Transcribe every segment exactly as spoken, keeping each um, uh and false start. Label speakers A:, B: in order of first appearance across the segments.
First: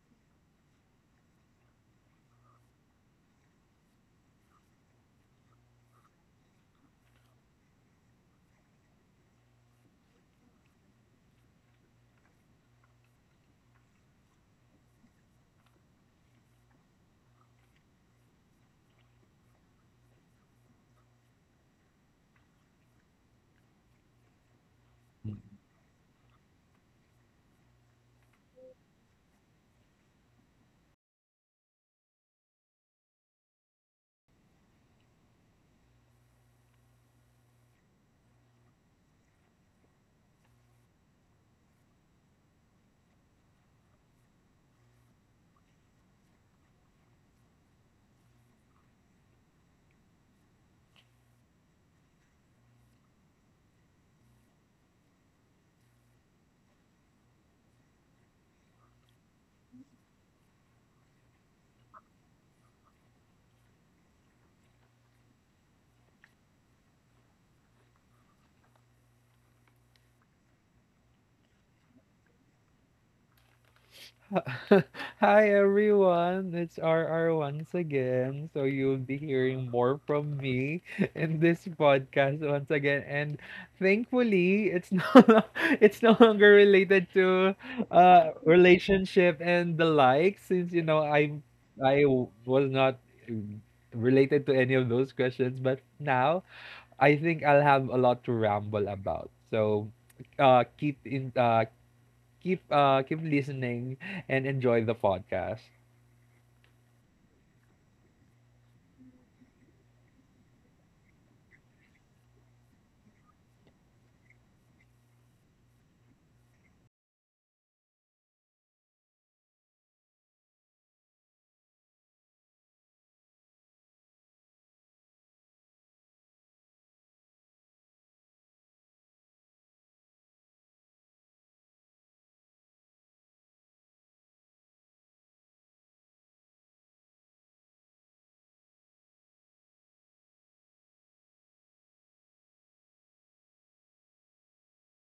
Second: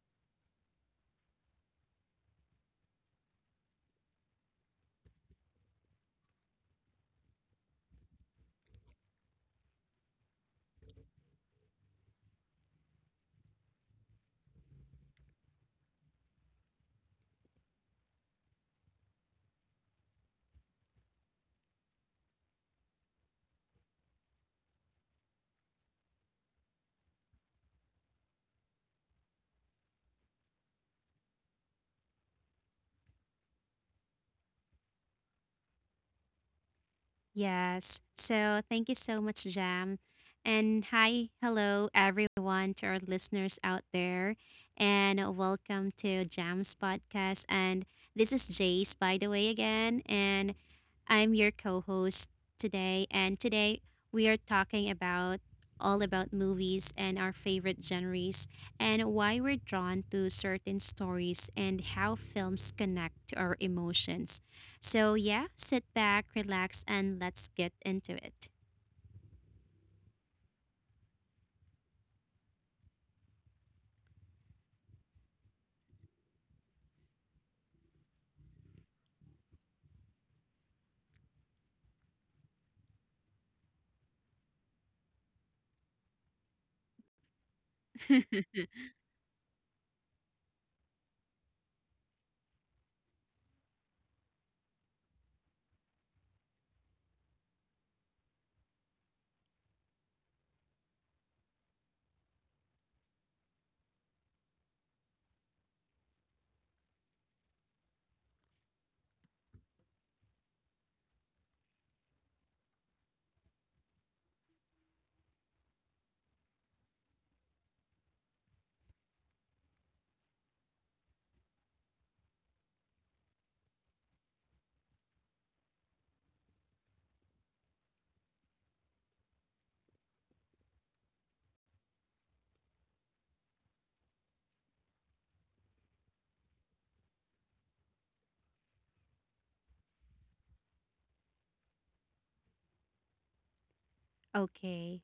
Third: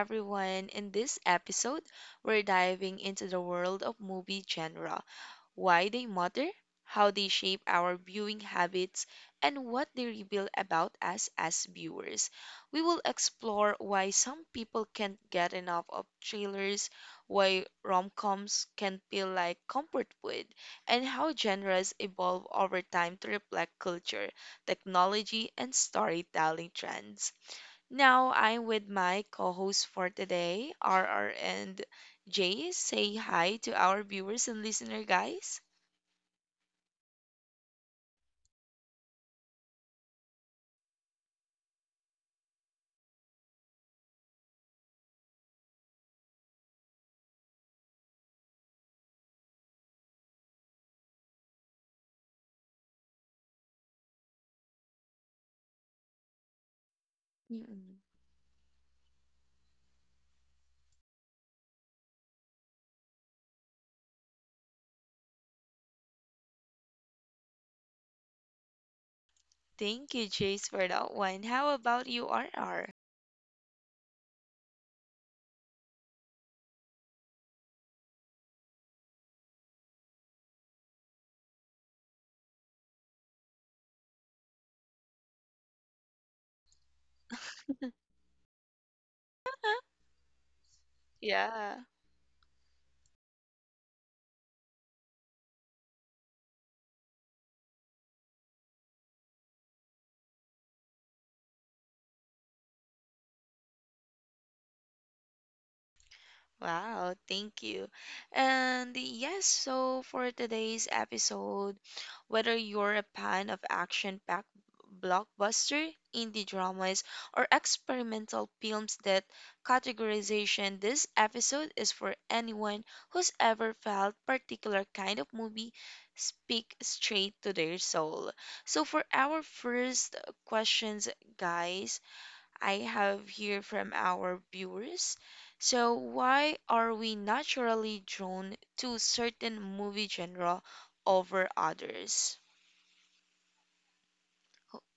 A: everyone. In this episode, we're diving into the world of movie genre, why they matter, how they shape our viewing habits, and what they reveal about us as viewers. We will explore why some people can't get enough of trailers, why rom-coms can feel like comfort food, and how genres evolve over time to reflect culture, technology, and storytelling trends. Now I'm with my co-hosts for today, R R and Jace. Say hi to our viewers and listener, guys.
B: Yes. So thank you so much, Jam. And hi, hello, everyone, to our listeners out there. And welcome to Jam's podcast. And this is Jace, by the way, again. And I'm your co host today. And today we are talking about all about movies and our favorite
A: mm
B: genres and why we're drawn to certain stories and how films connect to our emotions. So, yeah, sit back, relax, and let's get into it.
A: Thank you, Jace, for that one. How about you, R R?
C: Hi everyone, it's R R once again. So you'll be hearing more from me in this podcast once again. And thankfully, it's no it's no longer related to uh relationship and the like since you know I
A: Yeah.
C: I was not related to any of those questions, but now I think I'll have a lot to ramble about. So uh keep in uh keep uh keep listening and enjoy the podcast.
A: Wow, thank you. And yes, so for today's episode, whether you're a fan of action-packed blockbuster, indie dramas, or experimental films that categorization, this episode is for anyone who's ever felt particular kind of movie speak straight to their soul. So for our first questions, guys, I have here from our viewers. So, why are we naturally drawn to certain movie genre over others?
B: Okay.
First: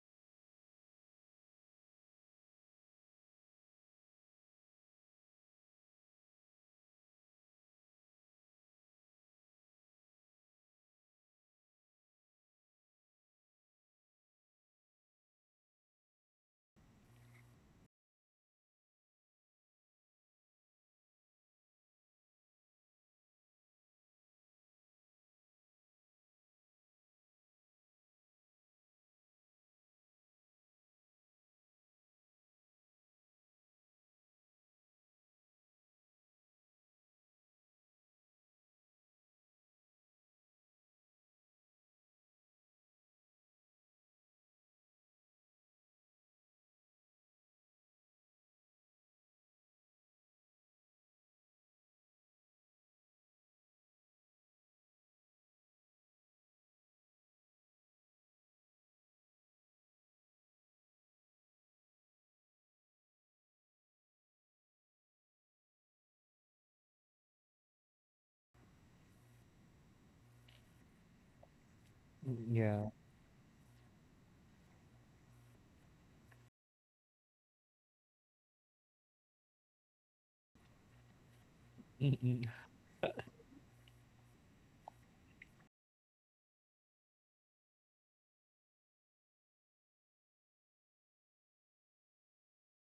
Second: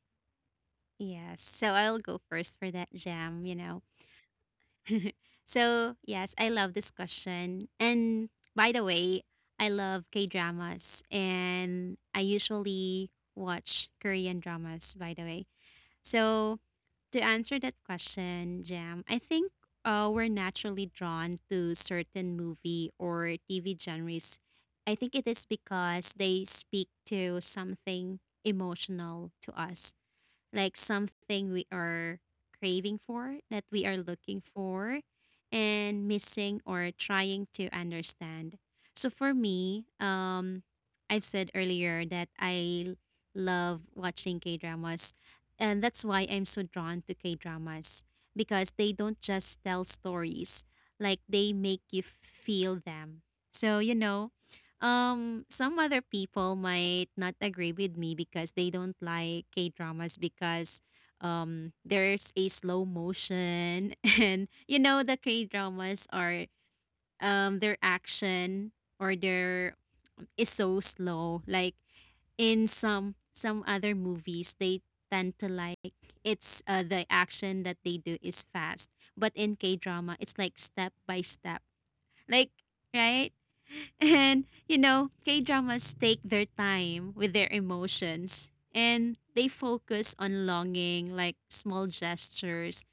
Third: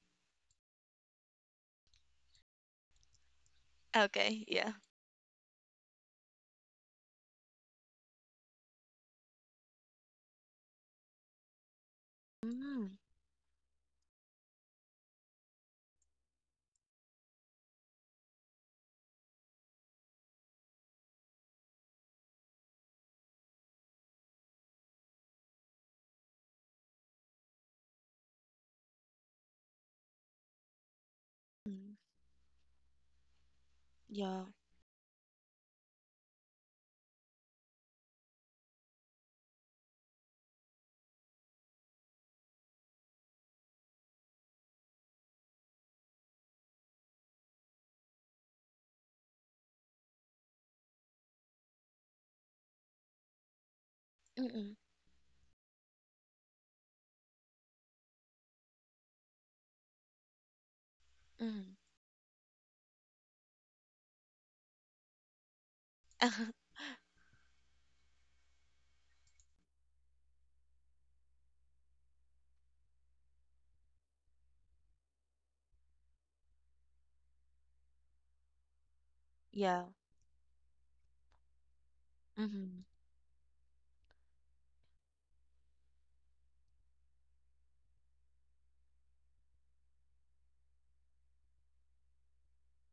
B: Yes. So I'll go first for that Jam, you know.
A: Okay, yeah.
B: So, yes, I love this question. And by the way, I love K dramas and I
A: Mm,
B: usually watch Korean dramas, by the way. So, to answer that question, Jam, I think uh, we're naturally drawn to certain movie or T V genres. I think it is because they speak to something emotional to us, like something we
A: mm,
B: are craving for, that we are looking
A: yeah.
B: for, and missing or trying to understand. So for me, um, I've said earlier that I love watching K dramas, and that's why I'm so drawn to K dramas because they don't just tell stories, like they make you feel them. So, you know,
A: Mm-mm,
B: um, some other people might not agree with me because they don't like K dramas because
A: mm,
B: um there's a slow motion and you know the K dramas are, um their action or their is so slow. Like in
C: Yeah.
B: some some other movies they tend to like it's uh, the action that they do is fast. But in K
A: yeah.
B: drama it's like step by step,
C: Mm-mm.
B: like,
A: Mm-hmm,
B: right? And, you know, K dramas take their time with their emotions and they focus on longing, like small gestures,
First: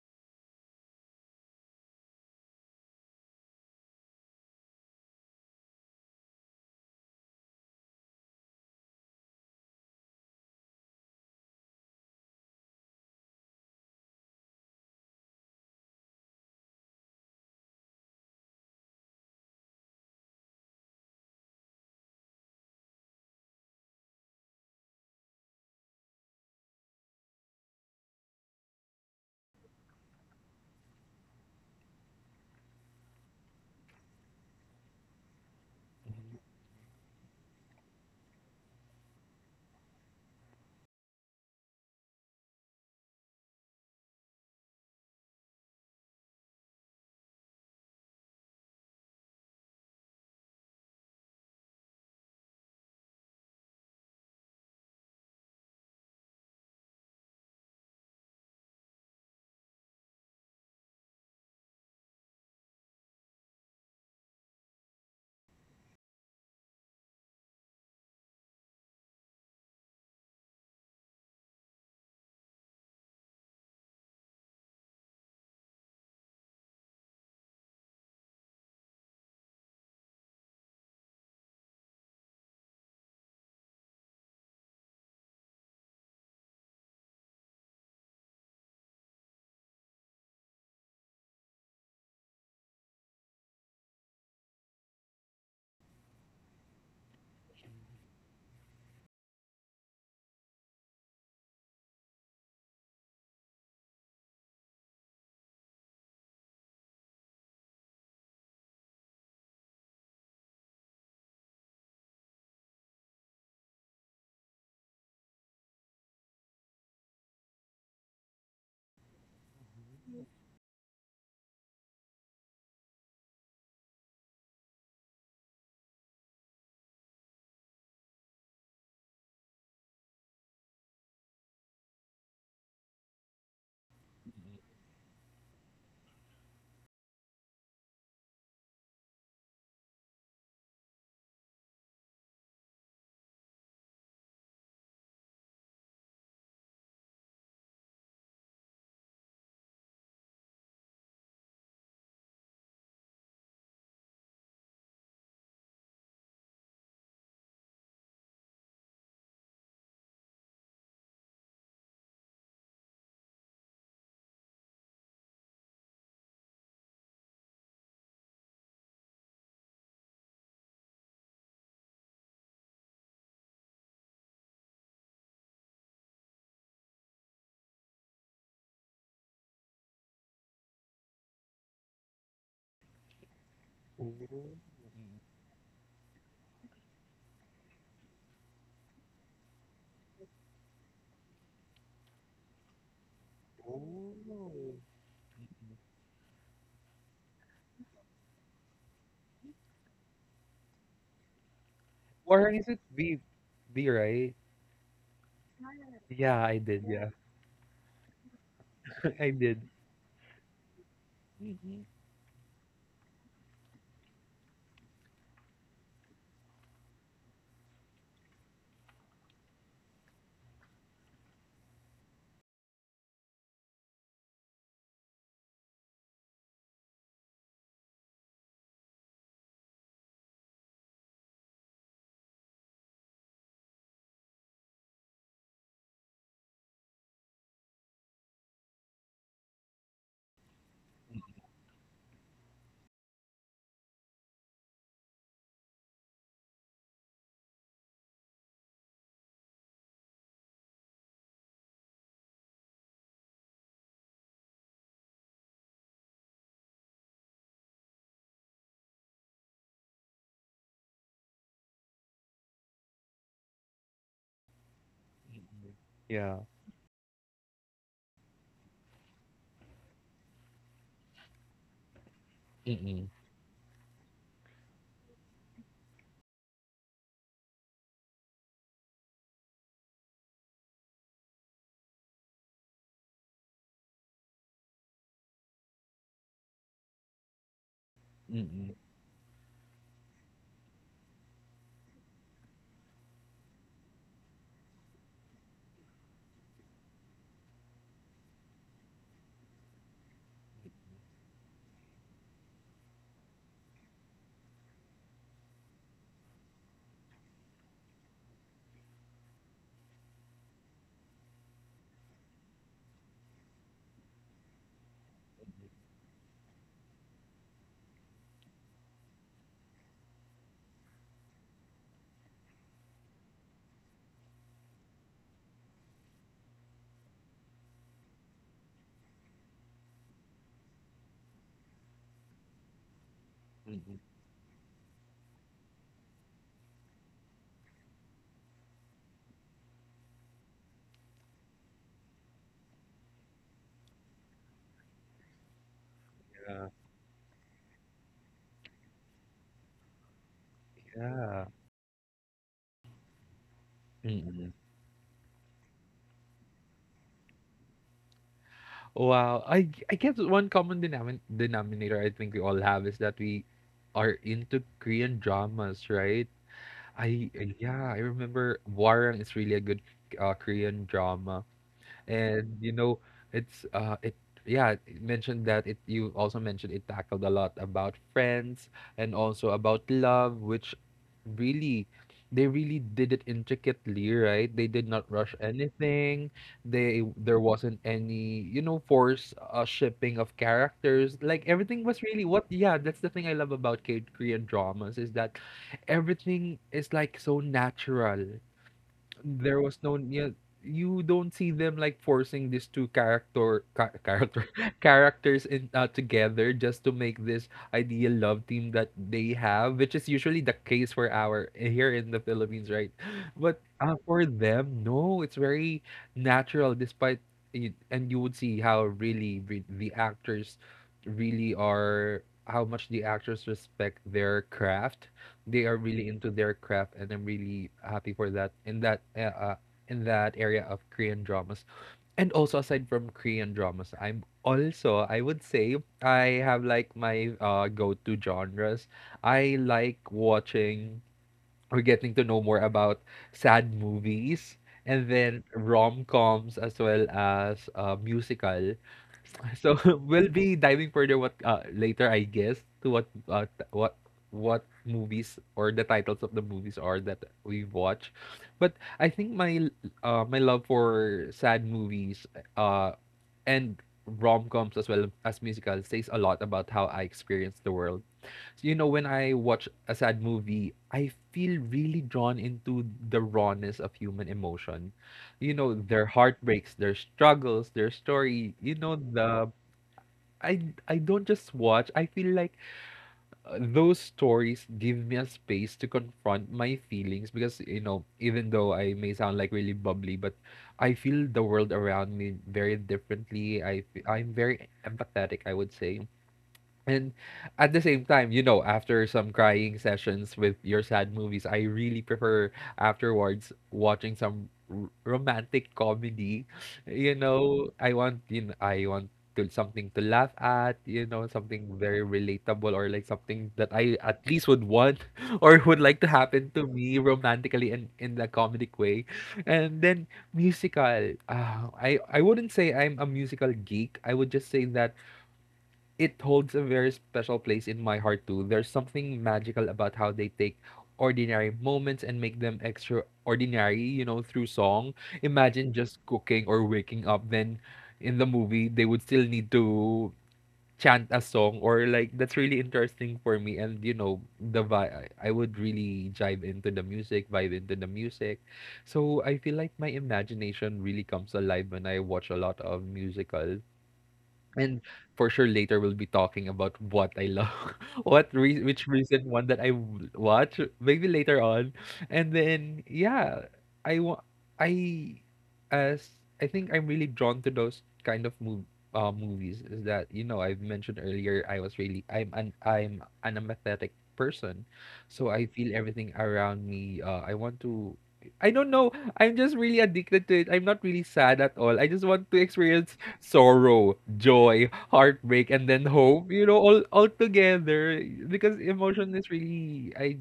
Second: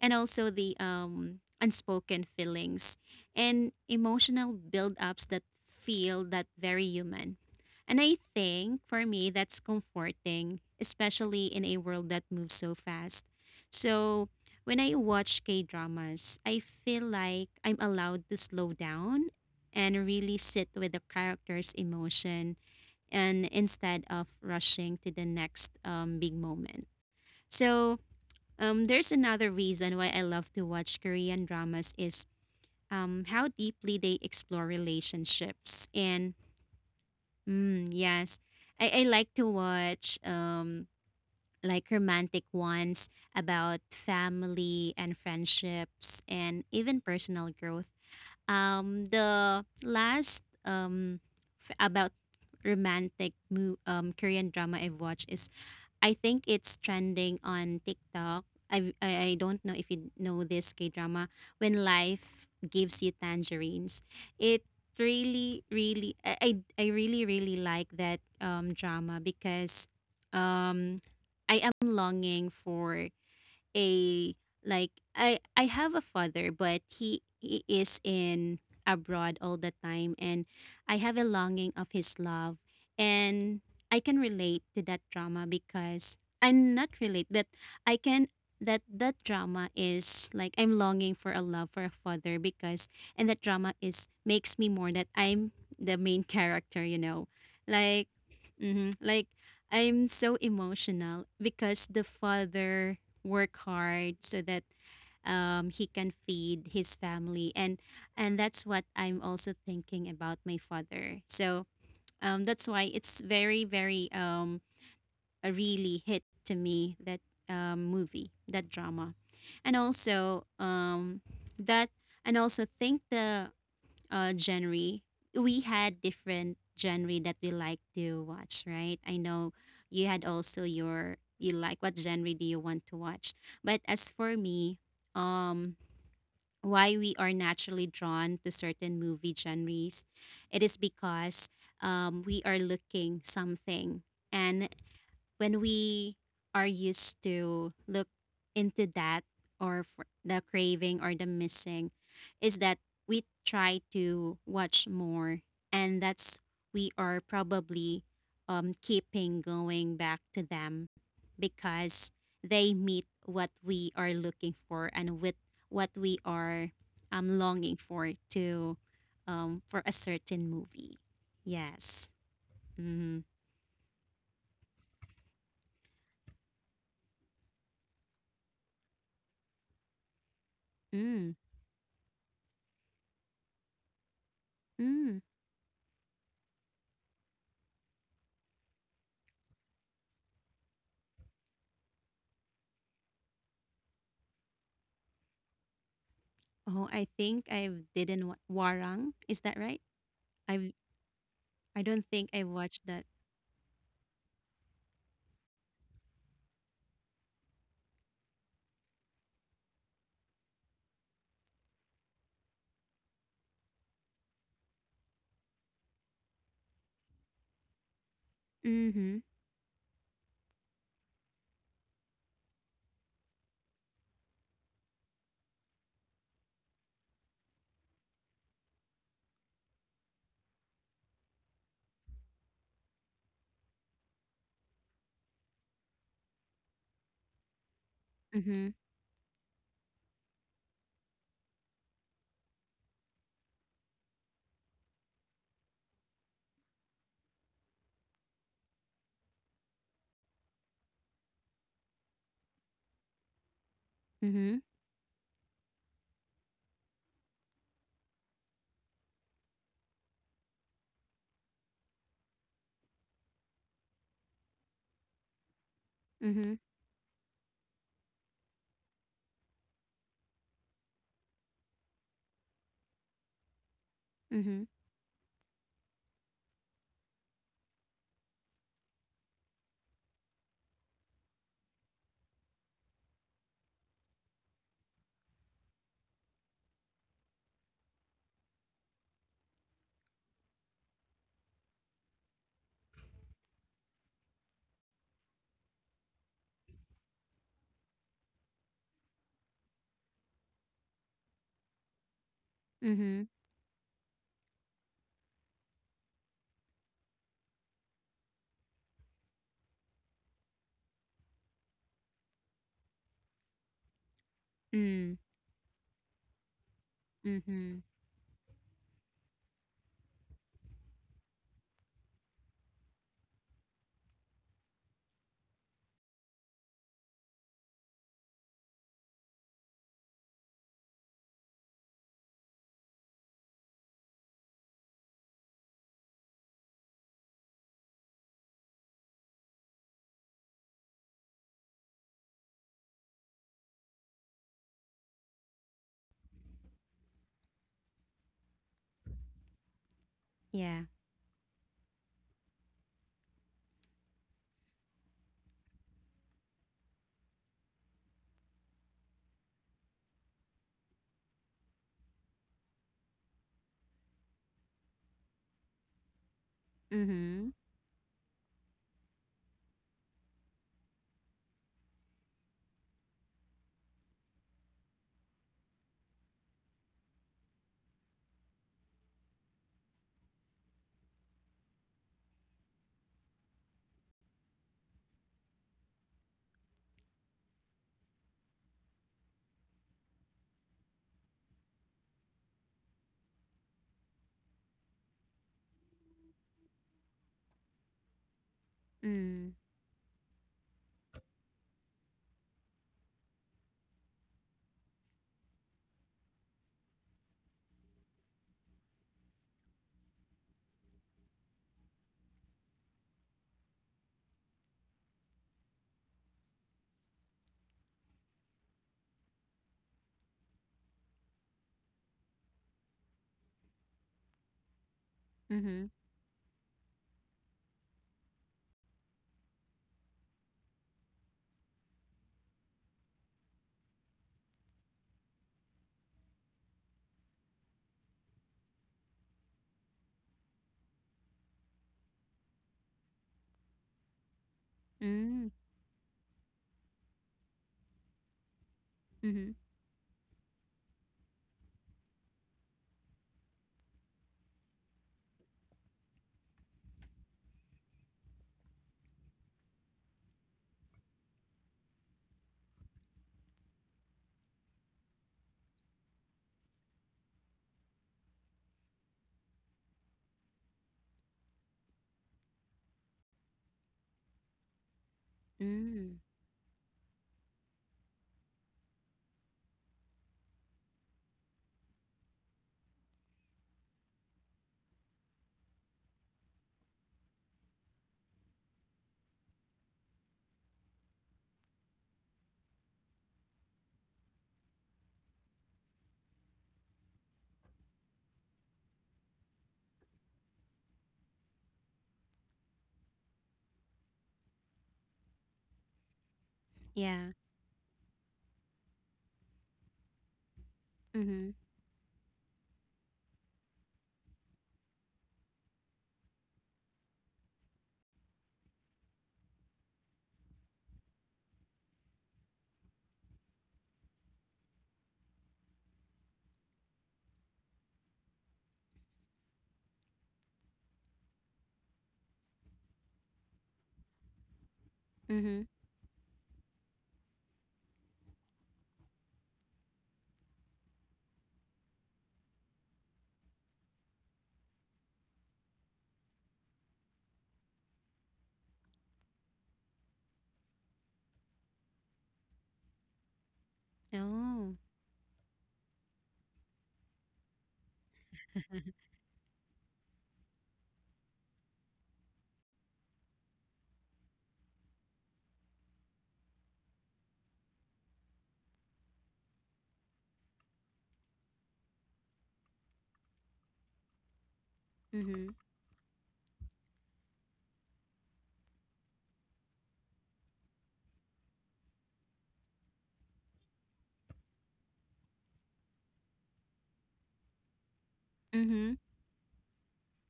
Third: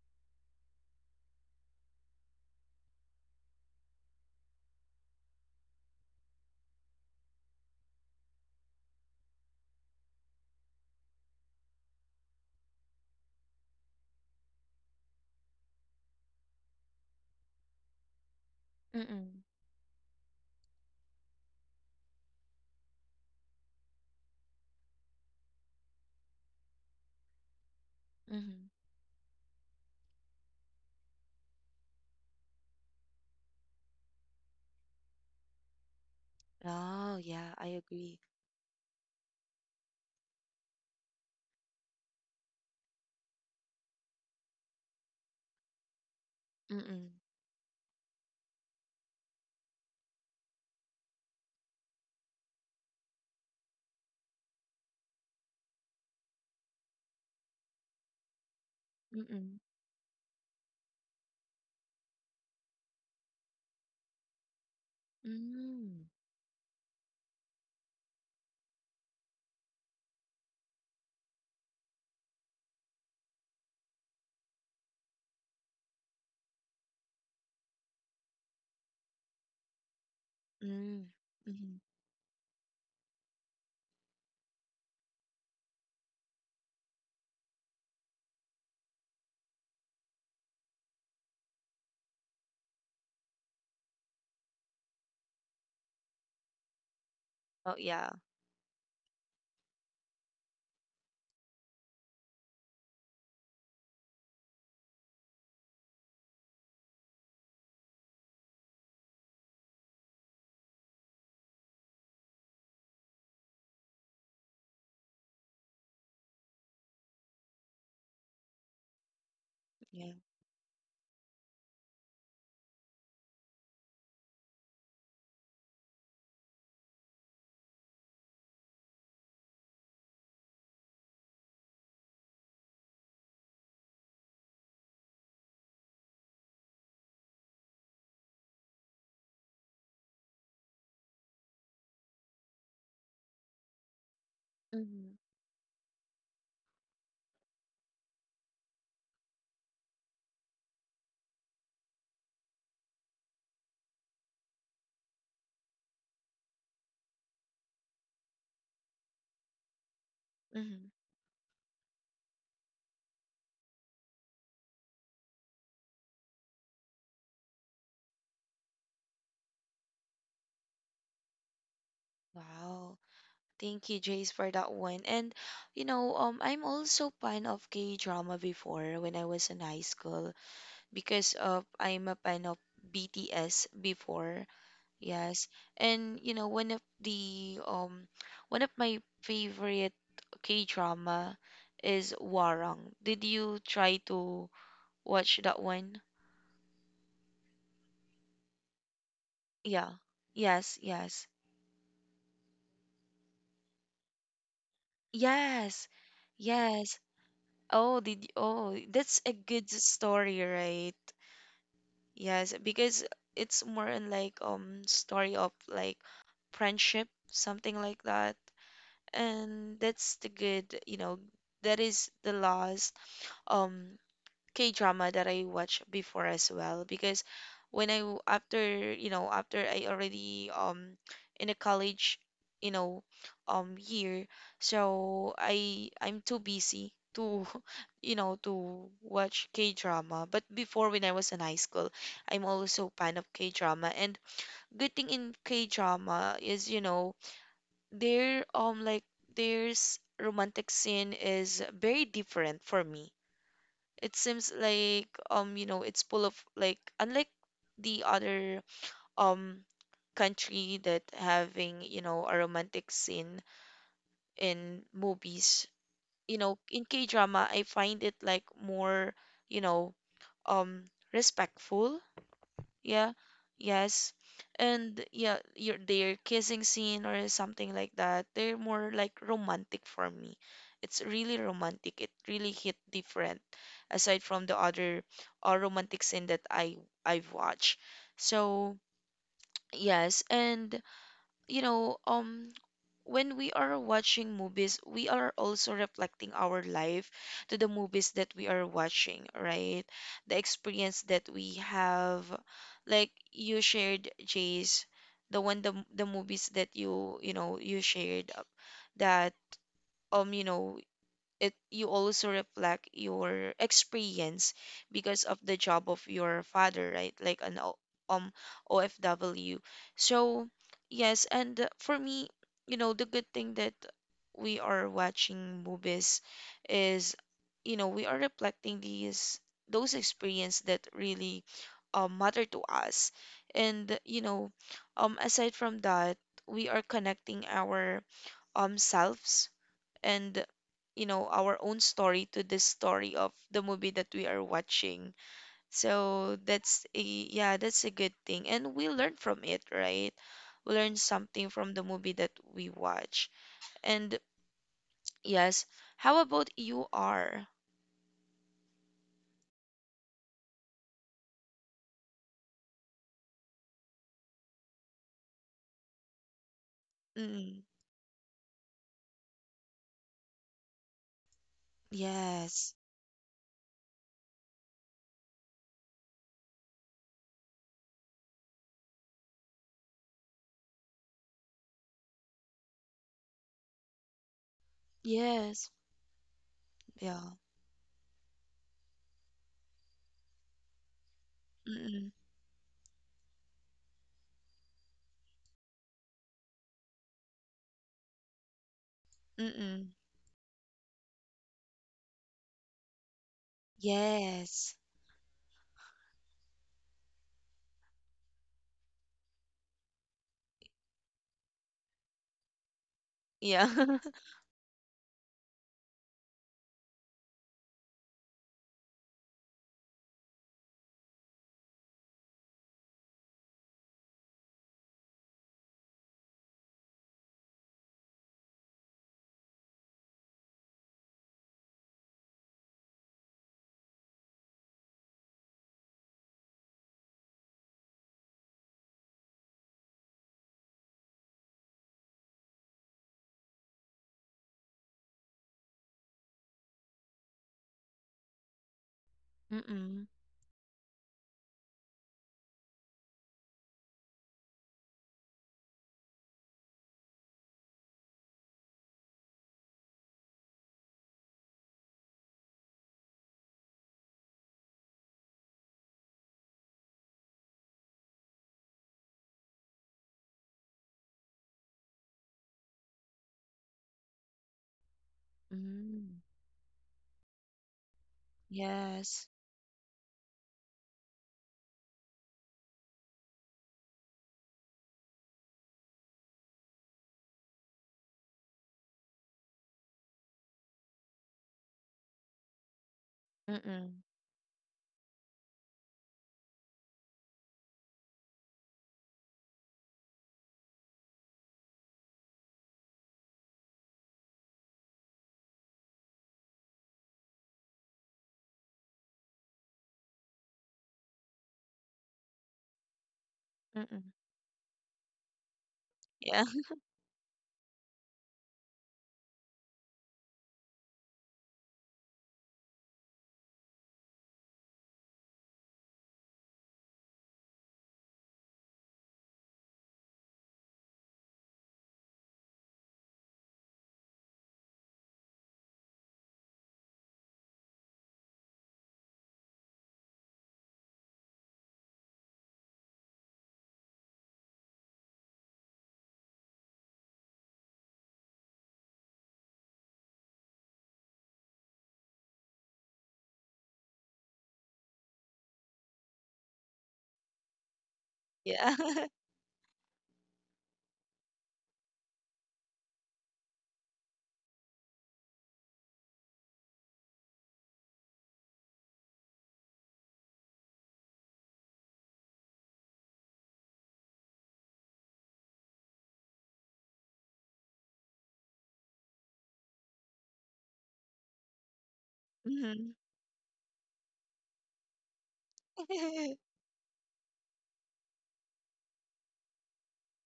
B: and also the um, unspoken feelings and emotional build-ups that feel that very human. And I think for me that's comforting, especially in a world that moves so fast. So when I watch K dramas, I feel like I'm allowed to slow down
A: mm-mm,
B: and really sit with the character's emotion, and instead of rushing to the next um, big moment. So,
A: mm-hmm.
B: um, there's another reason why I love to watch Korean dramas is um, how deeply they explore relationships. And
A: Oh, yeah, I
B: mm,
A: agree.
B: yes, I, I like to watch, um, like romantic ones about family and friendships and even
A: Mm-mm,
B: personal growth. Um, the last, um, f- about romantic mo- um, Korean drama I've watched is, I think it's trending on TikTok. I, I I
A: mm-mm,
B: don't know if you know this K drama. When life gives you tangerines, it really
A: mm,
B: really I I I really really like that um drama because um I am longing for a like I I have a father, but he, he is in abroad all the time, and I
A: mm,
B: have a longing
A: mm-hmm.
B: of his love, and I can relate to that drama because I'm not relate, but I can, that that drama is like I'm longing for a love for a father, because and that drama is makes me more that I'm the main character, you know,
A: Oh,
B: like,
A: yeah,
B: hmm like I'm so emotional because the father work hard so that, um, he can feed his family, and and that's what I'm also thinking about my father. So, um, that's why it's very very, um, a really hit to me, that, um, movie, that drama. And
A: yeah.
B: also, um, that, and also think the uh, genre, we had different genre that we like to watch, right? I know you had also your you like what genre do you want to watch? But as for me, um, why we are naturally drawn to certain movie genres, it is because, um, we are looking something, and
A: Mm-hmm,
B: when we are used to look into that, or for the craving or the missing, is that we try to watch more, and that's we are probably, um, keeping going back to
A: mm-hmm.
B: them, because they meet what we are looking for, and with what we are, um, longing for to, um, for a certain movie. Yes.
A: Wow.
B: Mm-hmm.
A: Thank you, Jace, for that one. And you know, um, I'm also fan of K drama before when I was in high school because
B: Mm.
A: uh, I'm a fan of B T S before.
C: Oh,
B: Mm.
A: Yes, and you know, one of the um, one of my favorite K drama is Warang. Did you try to
C: oh.
A: watch that one?
B: Oh, I think I've didn't wa- Warang. Is that right?
A: Yeah. Yes.
B: I've
A: Yes.
B: I don't think I've
C: Or is it
B: watched that.
C: B? B, right?
A: Yes.
C: Yeah, I did.
A: Yes.
C: Yeah,
A: Oh, did you, oh, that's a
C: I did.
A: good story, right?
C: Mhm.
A: Yes, because it's more in like um story of like friendship, something like that.
B: Mm-hmm.
A: And that's the good, you know, that is the last um K-drama that I watched before as well because when I w- after you know after I already um in a college you know um year so I I'm too busy to you know
B: Mm-hmm.
A: to watch K-drama. But before when I was in high school I'm also fan of K-drama and good thing in K-drama is you know their um like there's romantic scene is very different for me. It seems
B: Mm-hmm.
A: like um you know it's full of like unlike the other um country that having you know a romantic scene in movies. You
C: Yeah.
B: Mm-hmm.
A: know in K-drama I find it like more you know um respectful, yeah, yes.
B: Mm-hmm.
A: And yeah, your their kissing scene or something like that, they're more like romantic for me. It's really romantic. It really hit different aside from the other uh, romantic scene that I I've watched. So,
C: Mm-mm.
A: yes, and you know, um, when we are watching movies, we are also reflecting our life to the movies that we are watching, right? The experience that we have, like
B: Mm-hmm.
A: you shared, Jace, the one the the movies that you you know you shared uh, that um you know it you also reflect your experience
B: Mm.
A: because of the job of your father, right? Like an O-
B: Mm-hmm.
A: um O F W. So yes and uh, for me you know the good thing that we are watching movies is you know we are reflecting these those experience that really um, matter to us and
C: Mhm.
A: you know um aside from that we are connecting our um selves and you know our own story to this story of the movie that we are watching. So
C: Yeah.
A: that's a yeah that's a good thing and we learn from it, right? We
B: Yeah.
A: learn
C: Yeah.
A: something from the movie that we watch. And
C: Mm-mm.
A: yes, how about you are
C: Wow. I I guess one common denomin denominator I think we all have is that we are into Korean dramas, right? I
B: Mm-hmm.
A: mm,
C: yeah, I remember Warang is really a good uh, Korean drama. And
A: yes
C: you know it's uh it yeah, it mentioned that it you also mentioned it tackled a lot about friends and also about love, which really they really did it intricately, right? They did not rush
A: yes
C: anything. they
A: yeah
C: there wasn't any, you know, force uh, shipping of characters, like everything
A: mm-mm,
C: was really what. Yeah, that's the thing I love about K- korean dramas, is that everything is like so natural.
B: Mm.
C: There was
A: mm-mm,
C: no yeah, You don't see them like forcing these two character ca- character
A: yes
C: characters in uh, together just to make this ideal love team that they have, which is usually the case for our here in the Philippines, right? But
A: yeah
C: uh, for them, no, it's very natural despite it, and you would see how really re- the actors really are, how much the actors respect their craft. They are
B: Mm-hmm.
C: really into their craft, and I'm really happy for that in that uh, uh, in that area of Korean dramas. And also aside from Korean dramas, I'm also I would say I have like my uh go-to genres. I like watching or getting to know more about sad movies, and then
B: Mm.
C: rom-coms as well as uh musical.
B: Mm-hmm.
C: So
A: mm-mm,
C: we'll be diving further what uh, later, I guess, to what uh, t- what what movies or the titles of the movies are that we watch. But I think my uh, my love for sad movies uh, and rom-coms as well as musicals says a lot about how I experience the world. So, you know, when I watch a sad movie, I feel really drawn into the rawness of human emotion. You know, their
B: Mm.
A: mm,
C: heartbreaks, their struggles, their story, you know,
A: yes
C: the I I don't just watch. I feel like uh, those stories give me a space to confront my feelings, because you know, even though I may sound like really bubbly, but I feel the world around me very differently. I
A: mm-mm,
C: f- I'm very empathetic, I would say. And at the same time, you know, after some crying sessions with your sad movies, I really prefer afterwards watching some r- romantic comedy. You
B: Yeah.
C: know, I want you know, I want to something to laugh at, you know,
B: Mm-hmm.
C: something very relatable or like something that I
A: mm-mm,
C: at least would want or would like to
A: yeah
C: happen to me romantically and in the comedic way. And then musical. Uh, I I wouldn't say I'm a musical geek. I would just say that it holds a very special place in my heart too. There's something magical about how they take ordinary moments and make them extraordinary, you know, through song.
B: Mm-hmm.
C: Imagine just cooking or waking up, then in the movie they would still need to chant a song or like that's really interesting for me. And you know the vi- I I would really jive into the music, vibe into the music. So I feel like my imagination really comes alive when I watch a lot of musicals.
B: Oh.
C: And for sure later we'll be talking about what I love, what re-
A: yeah
C: which recent one that I w- watch, maybe later on. And then yeah, I wa- I as I think I'm really drawn to those kind of mov- uh, movies, is that you know I've mentioned earlier I was really I'm an I'm an empathetic person, so
B: Mm-hmm.
C: I feel everything around me. Uh, I want to. I don't know. I'm just really addicted to it. I'm not really sad at all. I just want to
A: mm-hmm.
C: experience sorrow, joy, heartbreak, and then hope, you know, all all together, because
B: Mm-hmm.
C: emotion is really I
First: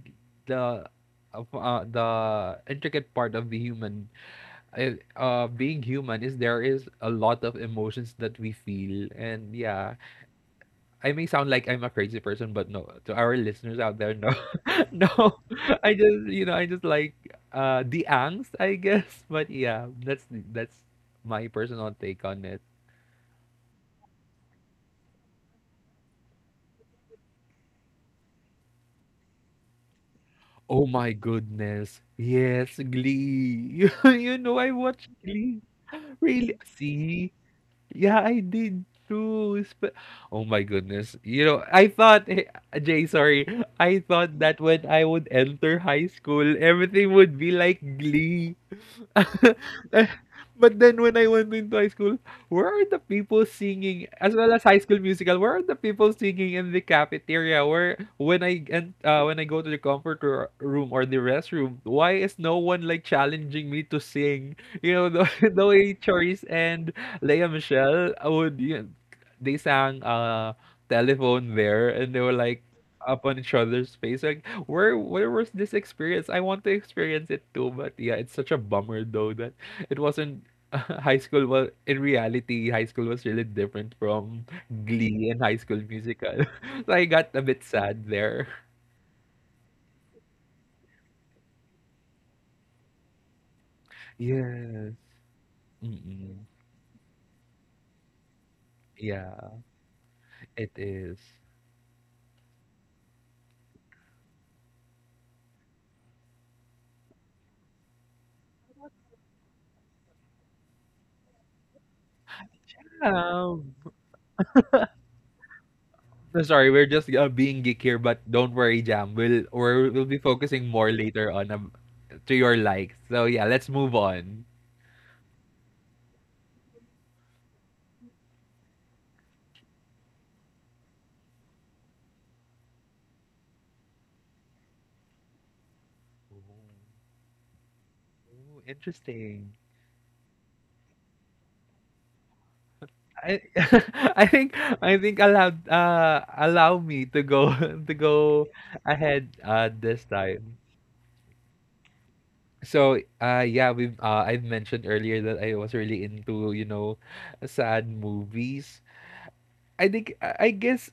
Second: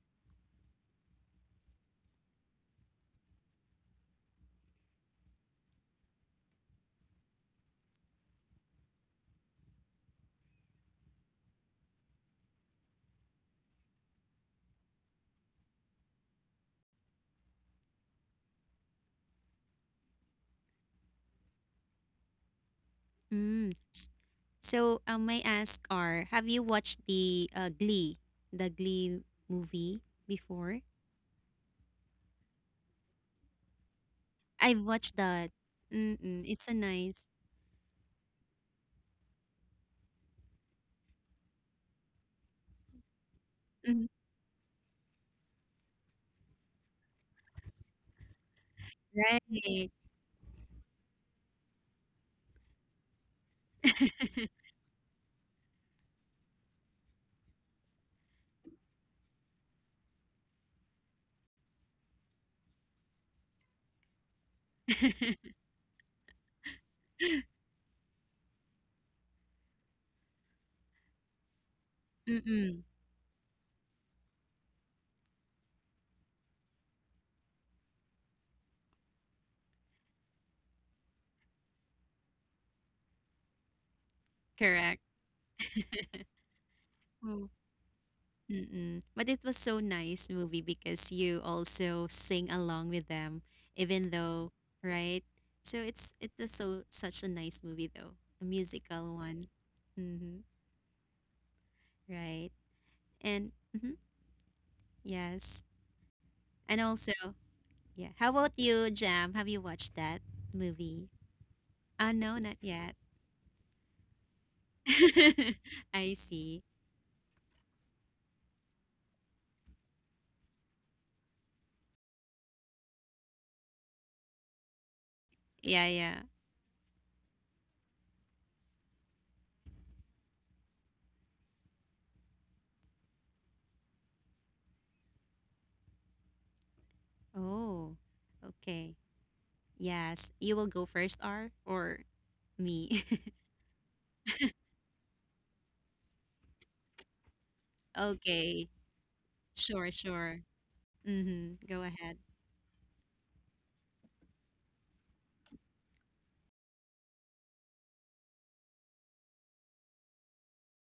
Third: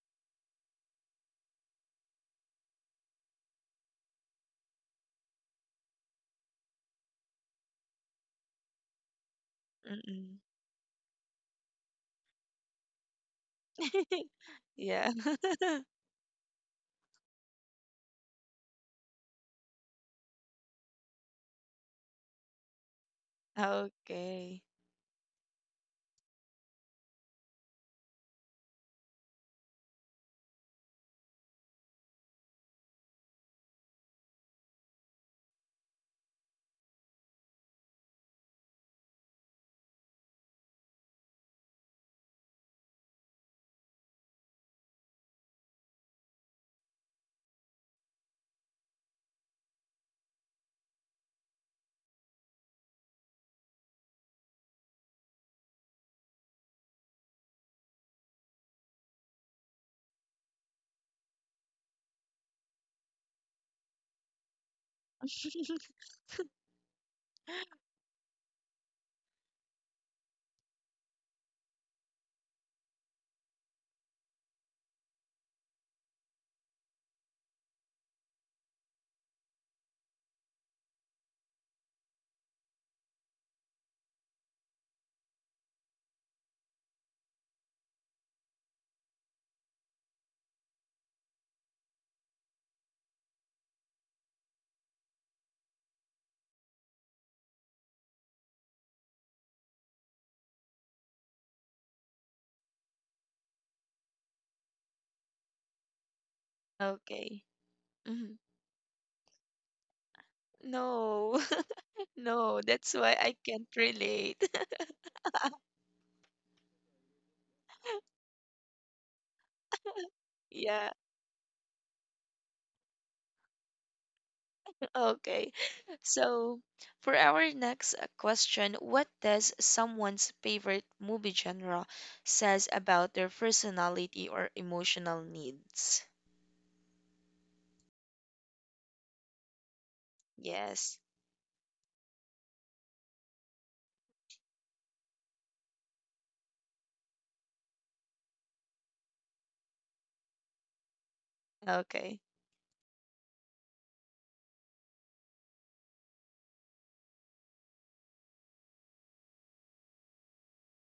C: the of, uh, the intricate part of the human uh, uh being human is there is a lot of emotions that we feel. And yeah,
A: Mm-mm.
C: I may sound like I'm a crazy person, but no, to our listeners out there, no, no,
A: Yeah.
C: i just you know I just like uh the angst, I guess. But yeah, that's that's my personal take on it.
B: Mm. S-
A: Okay.
B: So, um, may ask, are have you watched the uh, Glee, the Glee movie before?
C: Oh my goodness. Yes, Glee. You you know, I
B: I've
C: watched
B: watched that.
C: Glee.
B: Mm-mm,
C: Really?
B: it's a
C: See?
B: nice.
C: Yeah, I did too. Sp- Oh my goodness. You know, I thought, eh, Jay, sorry. I
B: Mm,
C: thought that when I would enter high school, everything would be like Glee.
B: right.
C: But then when I went into high school, where are the people singing as well as High School Musical? Where are the people singing in the cafeteria? Where when I and uh, when I go to the comfort ro- room or the restroom, why is no one like challenging me to sing? You know the, the way Charisse and Leia Michelle would, you know, they sang uh telephone there and they were like
B: Mm-mm,
C: up on each other's face, like where where was this experience? I want to experience it too. But yeah, it's such a bummer though that it wasn't high school was in reality, high school was really different from
B: correct.
C: Glee and High School Musical. So I got a
B: Oh,
C: bit sad there.
B: Mm-mm. But it was so nice movie because you also sing along with them, even though,
C: Yes.
B: right? So it's it
C: Mm-mm.
B: was so such a nice movie though, a musical
C: Yeah,
B: one. Mm-hmm.
C: it is.
B: Right. And mm-hmm, yes. And also,
A: Okay.
B: yeah. How
A: Mhm.
B: about you, Jam? Have you watched that movie?
A: No.
B: Ah, no, not
A: No, that's
B: yet.
A: why I can't
C: Um,
A: relate.
B: I
C: no,
B: see.
C: sorry, we're just uh, being geek here, but don't worry, Jam. We'll we're, we'll be focusing
A: Yeah.
C: more later on um, to your likes. So yeah, let's move on.
A: Okay.
B: Yeah, yeah.
A: So, for our next uh, question, what does someone's favorite movie genre says about their personality or emotional needs?
C: Ooh,
B: Oh,
C: ooh,
B: okay.
C: interesting.
B: Yes, you will go
A: Yes.
B: first, R, or me?
C: I I think I think allow uh allow me to go to go
B: Okay,
C: ahead uh
B: sure,
C: this
B: sure.
C: time.
B: Mm-hmm. Go
A: Okay.
B: ahead.
C: So uh yeah we uh I've mentioned earlier that I was really into, you know, sad movies. I think I I guess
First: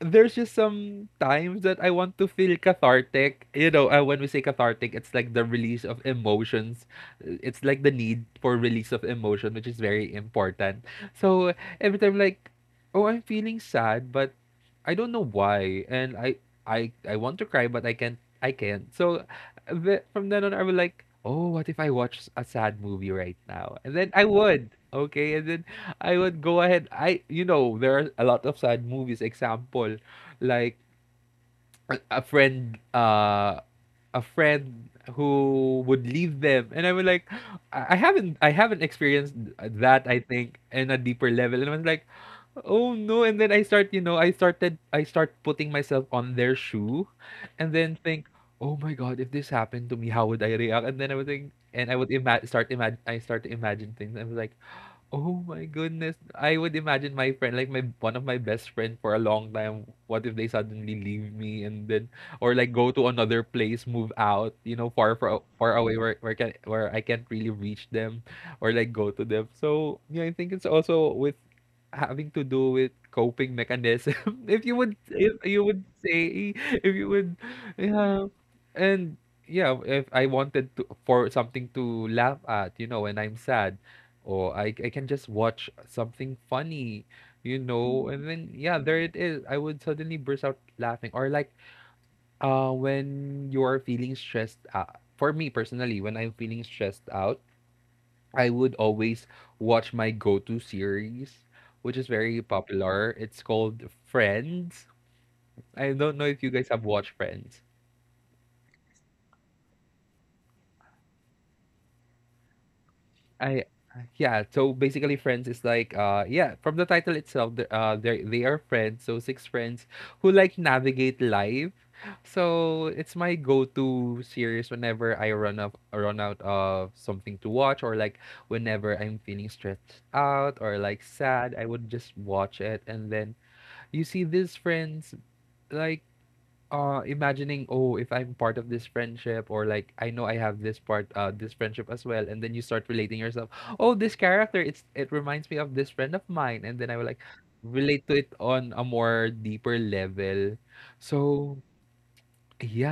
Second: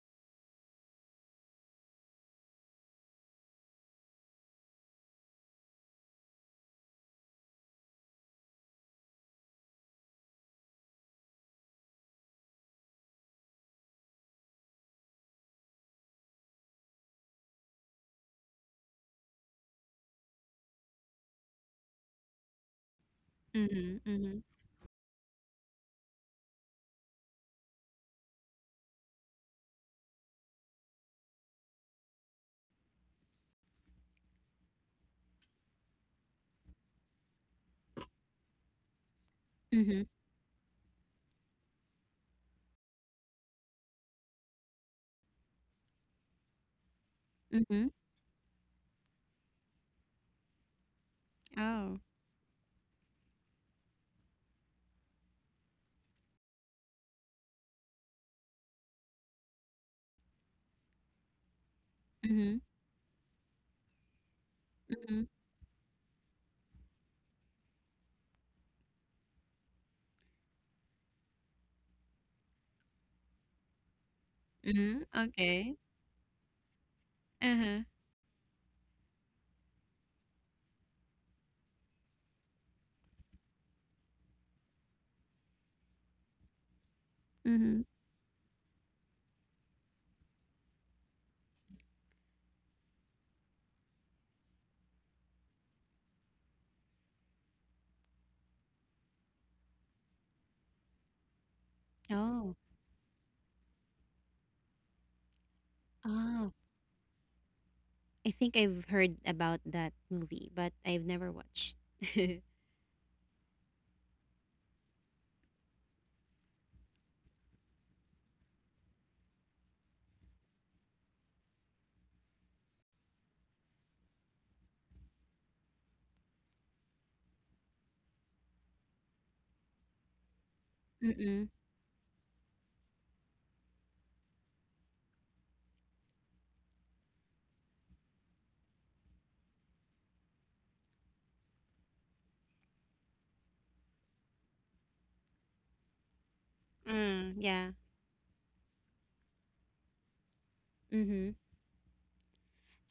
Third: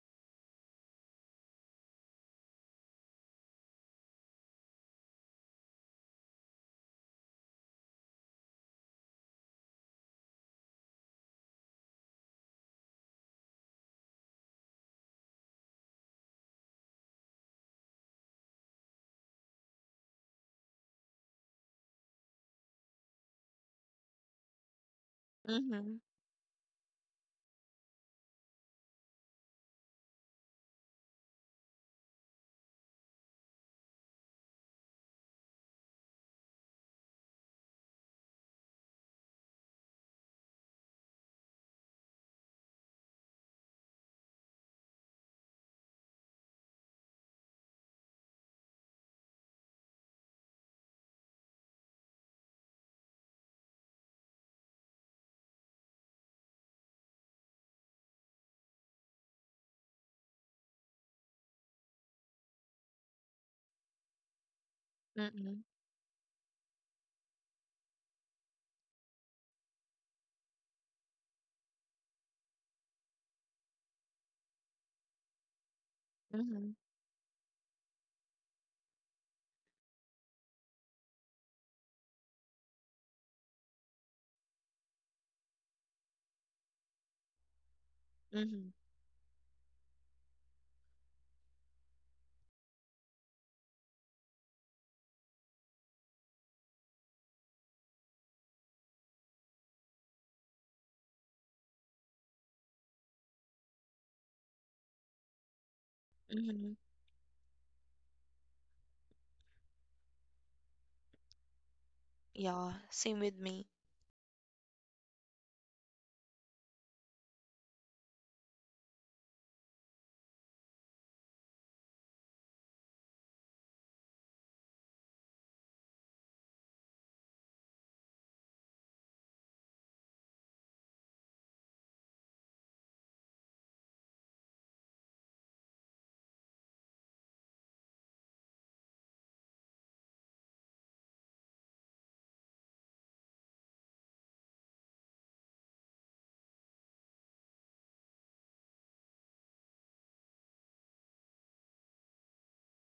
C: there's just some times that I want to feel cathartic. You know, uh, when we say cathartic, it's like the release of emotions. It's like the need for release of emotion, which is very important. So every time, like, oh, I'm feeling sad, but I don't know why, and I, I, I want to cry, but I can't. I can't. So the, from then on, I was like, oh, what if I watch a sad movie right now? And
B: Mm-hmm.
C: then I
B: Mm-hmm.
C: would. Okay, and then
A: Mm-hmm.
C: I would go ahead. I, you know, there are a lot of sad movies. Example, like a- a friend, uh, a friend who would leave them, and I would like, I I haven't, I haven't experienced
B: Mm-hmm.
C: that. I think in a deeper level, and I was like, oh no. And then I start, you know, I started, I start putting myself on their shoe, and
B: Mm-hmm.
C: then think, oh my god, if this happened to me, how would I react? And then I would think, and I
B: Oh.
C: would ima- start imagine, I start to imagine things. I was like, oh my goodness. I would imagine my friend, like my one of my best friend for a long time, what if they suddenly leave me and then or
B: Mm-hmm.
C: like go to another place, move out, you know, far
B: Mm-hmm.
C: far,
A: Mm-hmm.
C: far away, where where can where I can't really reach them or like go to them. So, yeah, I think it's also with having to do with coping mechanism. If you would
B: Mm-hmm.
C: if you
B: Okay.
C: would say
A: Mm-hmm.
C: if you would
B: Uh-huh.
C: yeah. And yeah, if I wanted to for something to laugh at, you know, when I'm sad, oh, I I can just watch something funny, you
B: Mm-hmm.
C: know, and then
A: Mm-hmm.
C: yeah, there it is. I would suddenly burst out laughing. Or like uh when you are feeling stressed out. For me personally, when I'm feeling stressed out, I would always watch my go-to series, which is very
B: Oh.
C: popular. It's called Friends. I don't know if you
B: Oh.
C: guys
A: Mm-hmm.
C: have watched Friends.
B: I think I've heard about that movie, but I've never watched.
A: Yeah, same with
C: I
A: me.
C: Yeah, so basically friends is like uh yeah, from the title itself, the- uh they they are friends, so six friends who like navigate life. So it's my go-to series whenever I run up run out of something to watch, or like whenever I'm feeling stressed out or like
B: Mm-mm.
C: sad, I would just watch it and then you see these friends, like, uh imagining, oh, if I'm part of this friendship, or like I know I have this part uh this friendship as well. And then you start relating yourself, oh, this character, it's it reminds me of this friend of mine. And then I will, like,
B: Mm, yeah.
C: relate to it on a more deeper level.
B: Mm-hmm.
C: So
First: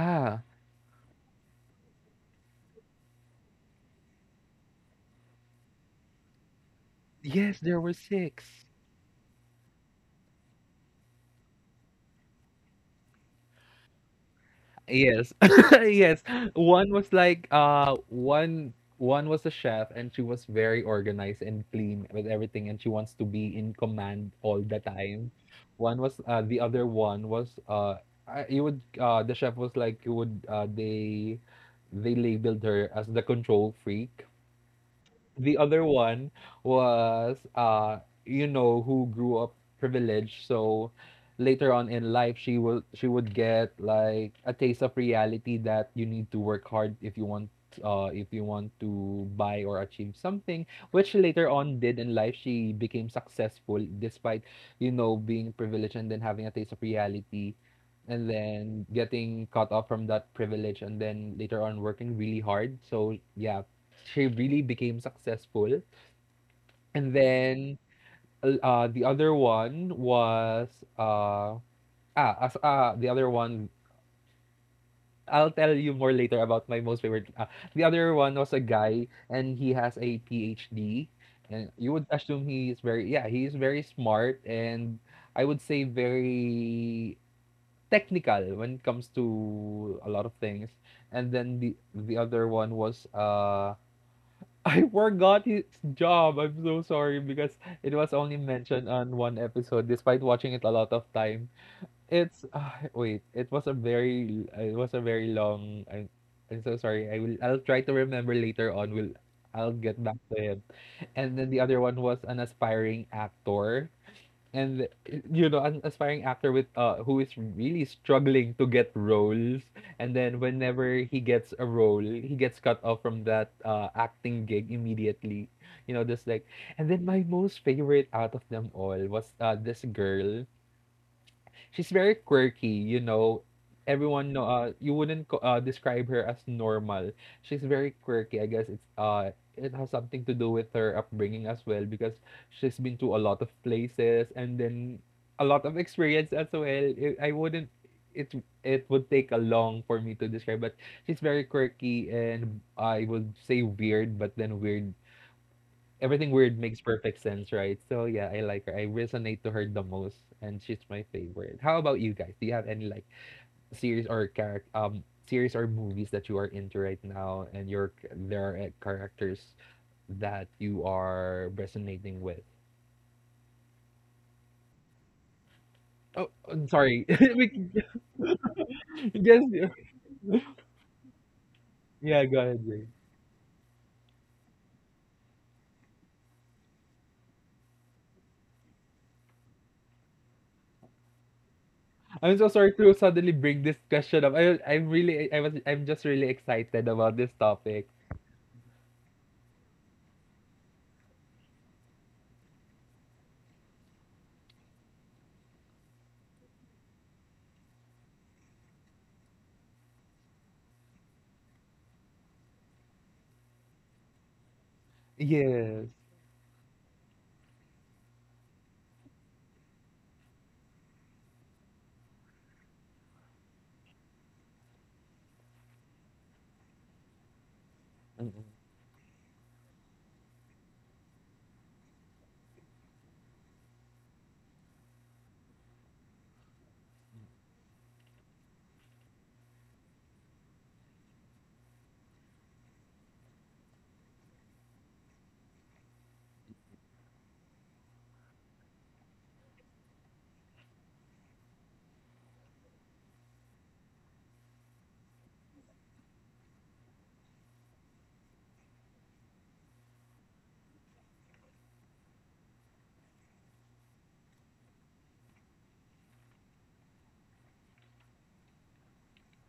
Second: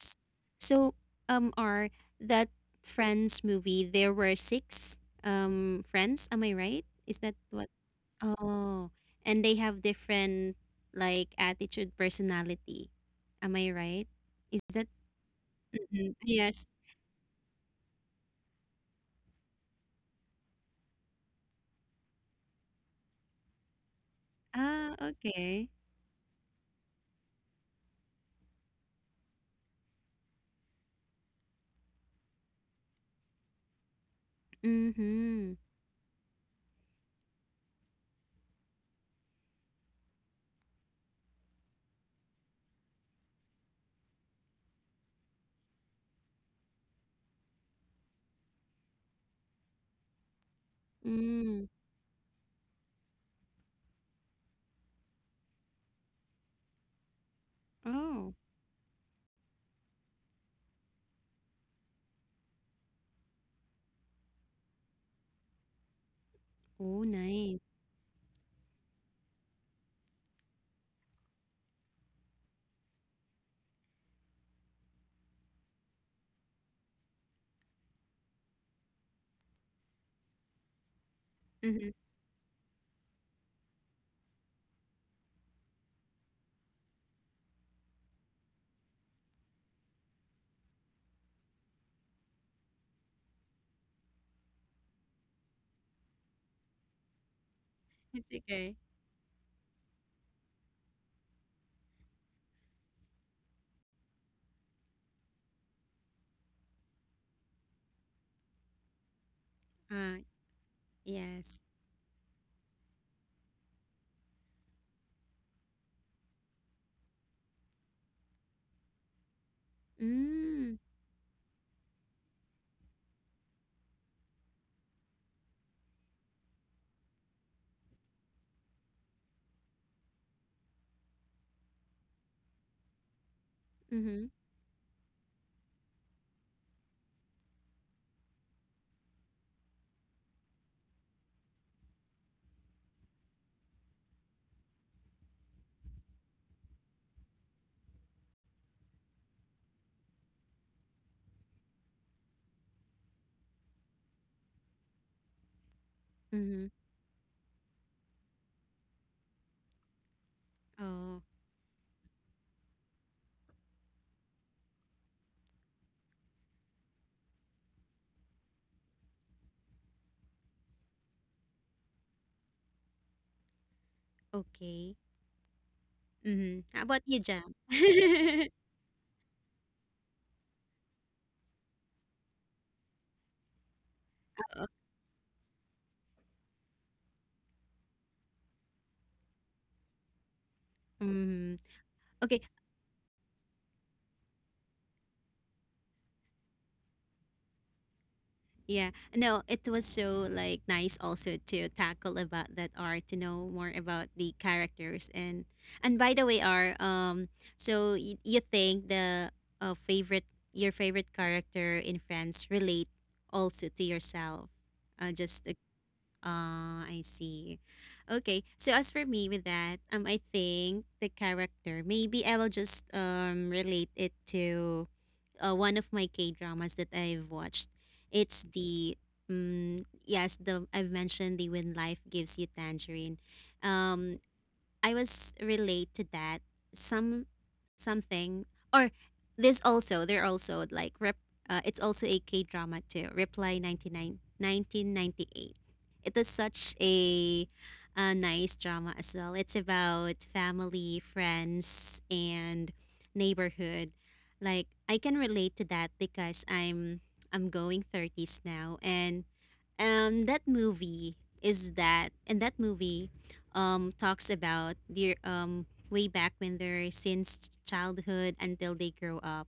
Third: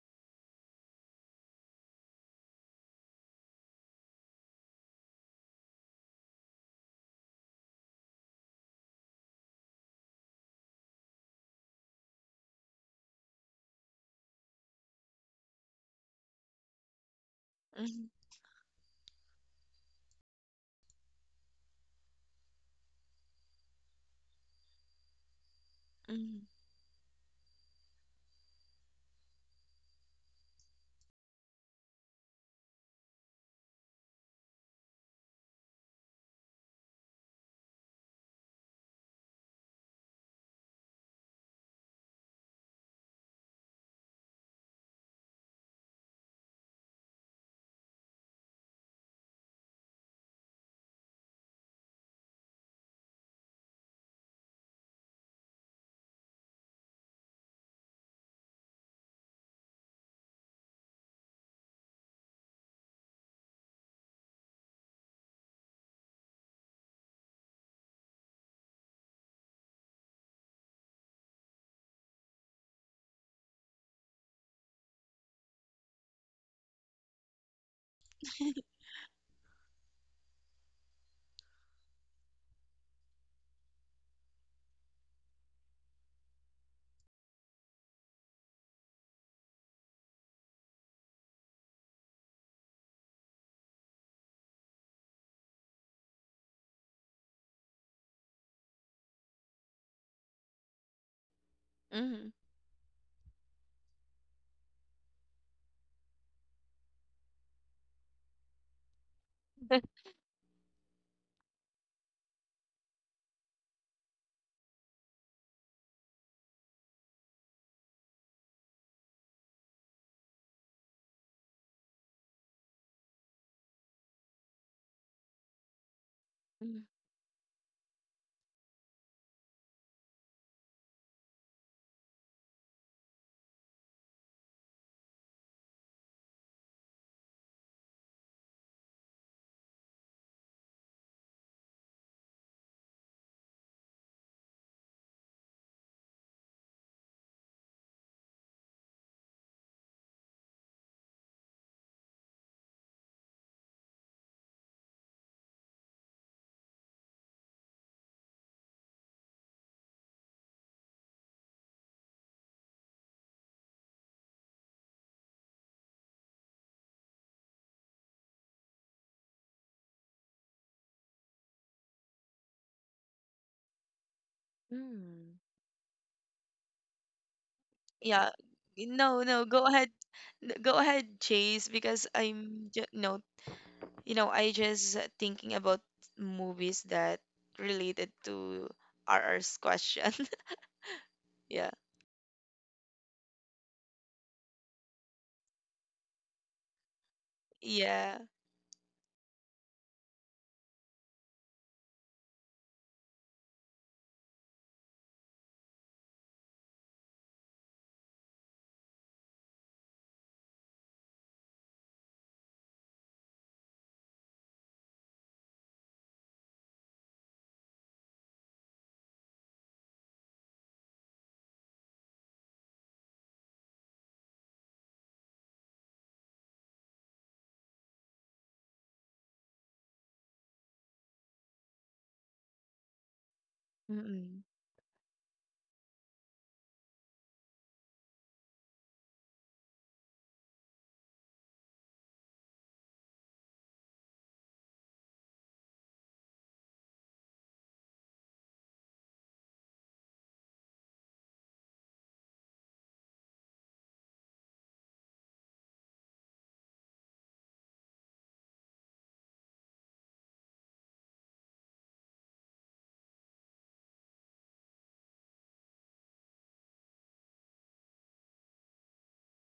B: S- So, um, are that Friends movie, there were six um friends, am I right? Is that
C: Yes,
B: what?
C: there were six.
B: Oh, and they have different, like, attitude, personality. Am I right? Is that,
C: Yes.
B: Mhm,
C: Yes.
B: yes?
C: One was like uh
A: Mm-hmm.
C: one one was a chef, and she was very organized and clean with everything, and she wants to be in command all the
B: Ah,
C: time.
B: okay.
C: One was uh
A: Mhm.
C: The other one was, uh I- you would, uh the chef was like, you would, uh they they labeled her as the control freak.
B: Mm-hmm.
C: The other one was, uh you know, who grew up privileged, so later on in life, she will, she would get like a taste of reality, that you need to work hard if you want, uh if you want to buy or achieve something. Which later
B: Mm.
C: on did in life, she became successful, despite, you know, being privileged and then having a taste of reality and
B: Oh.
C: then getting cut off from that privilege and then later on working really hard, so yeah, she really became successful.
B: Oh,
C: And
B: nice.
C: then, uh, the other one was, uh ah as ah the other one, I'll tell you more later about my most favorite. Uh, the other one was a guy, and he has a P H D, and
B: Mm-hmm.
C: you would assume he is very, yeah, he is very smart, and I would say very technical when it comes to a lot of things. And then the the other one was, uh I forgot his job. I'm so sorry, because it was
B: It's
C: only
B: okay.
C: mentioned on one episode, despite watching it a lot of time.
A: Mhm.
C: It's, ah, wait, it was a very, it was a very long. I'm, I'm so sorry. I will, I'll try to remember later on. Will, I'll get back
B: Ah,
C: to it. And then the
B: yes.
C: other one was an aspiring actor, and you know, an aspiring actor with, uh who is really struggling to get roles, and then
B: Mm.
C: whenever he gets a role he gets cut off from that, uh acting gig immediately, you know, just like.
A: Mhm.
C: And then my most favorite out of them all was, uh this girl. She's very quirky, you know.
B: Mm-hmm.
C: Everyone know, uh, you wouldn't co- uh, describe her as normal. She's very quirky. I guess it's, uh it has something to do with her upbringing as well, because she's been to a lot of places, and then a lot of experience as well. It, I wouldn't, it it would take a long for me to describe, but she's very quirky, and I would say weird, but then weird, everything weird
B: Mm-hmm.
C: makes perfect sense, right? So yeah, I like her. I resonate to her the most, and she's my
B: Oh,
C: favorite. How about you guys? Do you have any like series or character, um series or movies that you are into right now, and your, there are, uh, characters that you are resonating with?
B: okay.
A: Mm.
C: Oh,
B: Mhm.
C: I'm
B: How about
C: sorry.
B: you,
C: We
B: Jam?
C: can-
A: Yeah. No, no,
C: Yes,
A: go
C: yeah,
A: ahead. Go ahead, Chase, because
C: yeah, go ahead,
A: I'm just
C: Jay.
A: no, you know, I
B: Oh,
A: just thinking about movies that related to R R's question.
B: mhm.
A: Yeah.
C: I'm
B: Okay,
C: so sorry to suddenly bring this question up. I I'm really, I was, I'm just really excited about this topic.
A: Yeah.
B: yeah. No, it was so like nice also to tackle about that art, to know more about the characters. And and by the way, R, um, so y- you think the uh, favorite your favorite character in France relate also to yourself? Uh, just, uh,
C: Yes.
B: uh, I see. Okay, so as for me with that, um, I think the character maybe I will just um relate it to, uh, one of my K dramas that I've watched. It's the, um, yes, the, I've mentioned, the When Life Gives You Tangerine. Um,
A: Mm-mm.
B: I was relate to that, some something, or this also they're also like rep, uh, it's also a K drama too. Reply Ninety Nine, Nineteen Ninety Eight. nineteen ninety-eight. It is such a, a nice drama as well. It's about family, friends, and neighborhood. Like I can relate to that because I'm I'm going thirties now, and um that movie is that, and that movie um talks about their, um way back when they're, since childhood until they grow up.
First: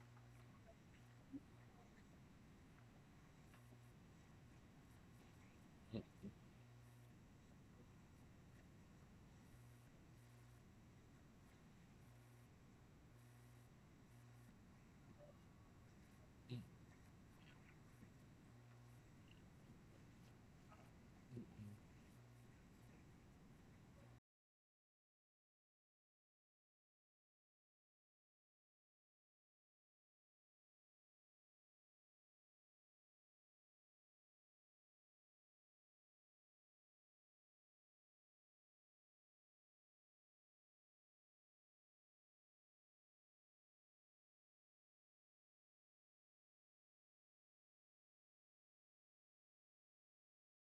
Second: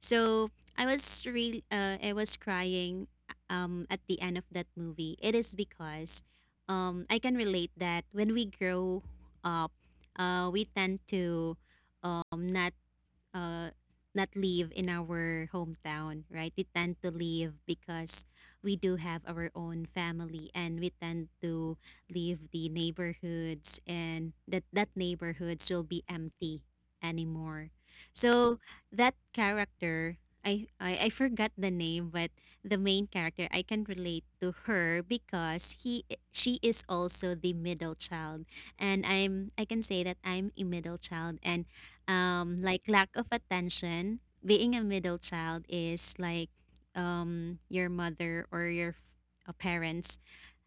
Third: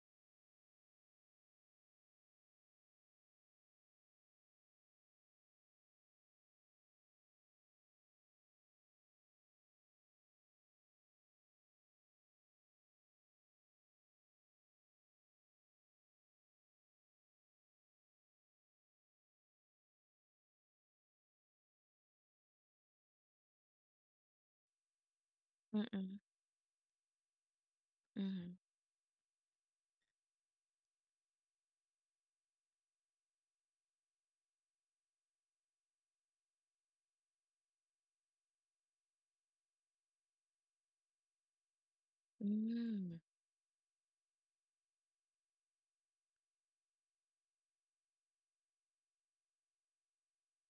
B: So I was really, uh, I was crying um at the end of that movie. It is because um I can relate that when we grow up, uh we tend to, um not, uh, not live in our hometown, right? We tend to leave because we do have our own family, and we tend to leave the neighborhoods, and that that neighborhoods will be
A: Mm-mm.
B: empty anymore.
A: Mm-hmm.
B: So that character, I, I I forgot the name, but the main character I can relate to her because he she is also the middle child, and I'm I can say that I'm a middle child, and, um, like lack
A: Mm.
B: of attention. Being a middle child is like, um, your mother or your, f- uh, parents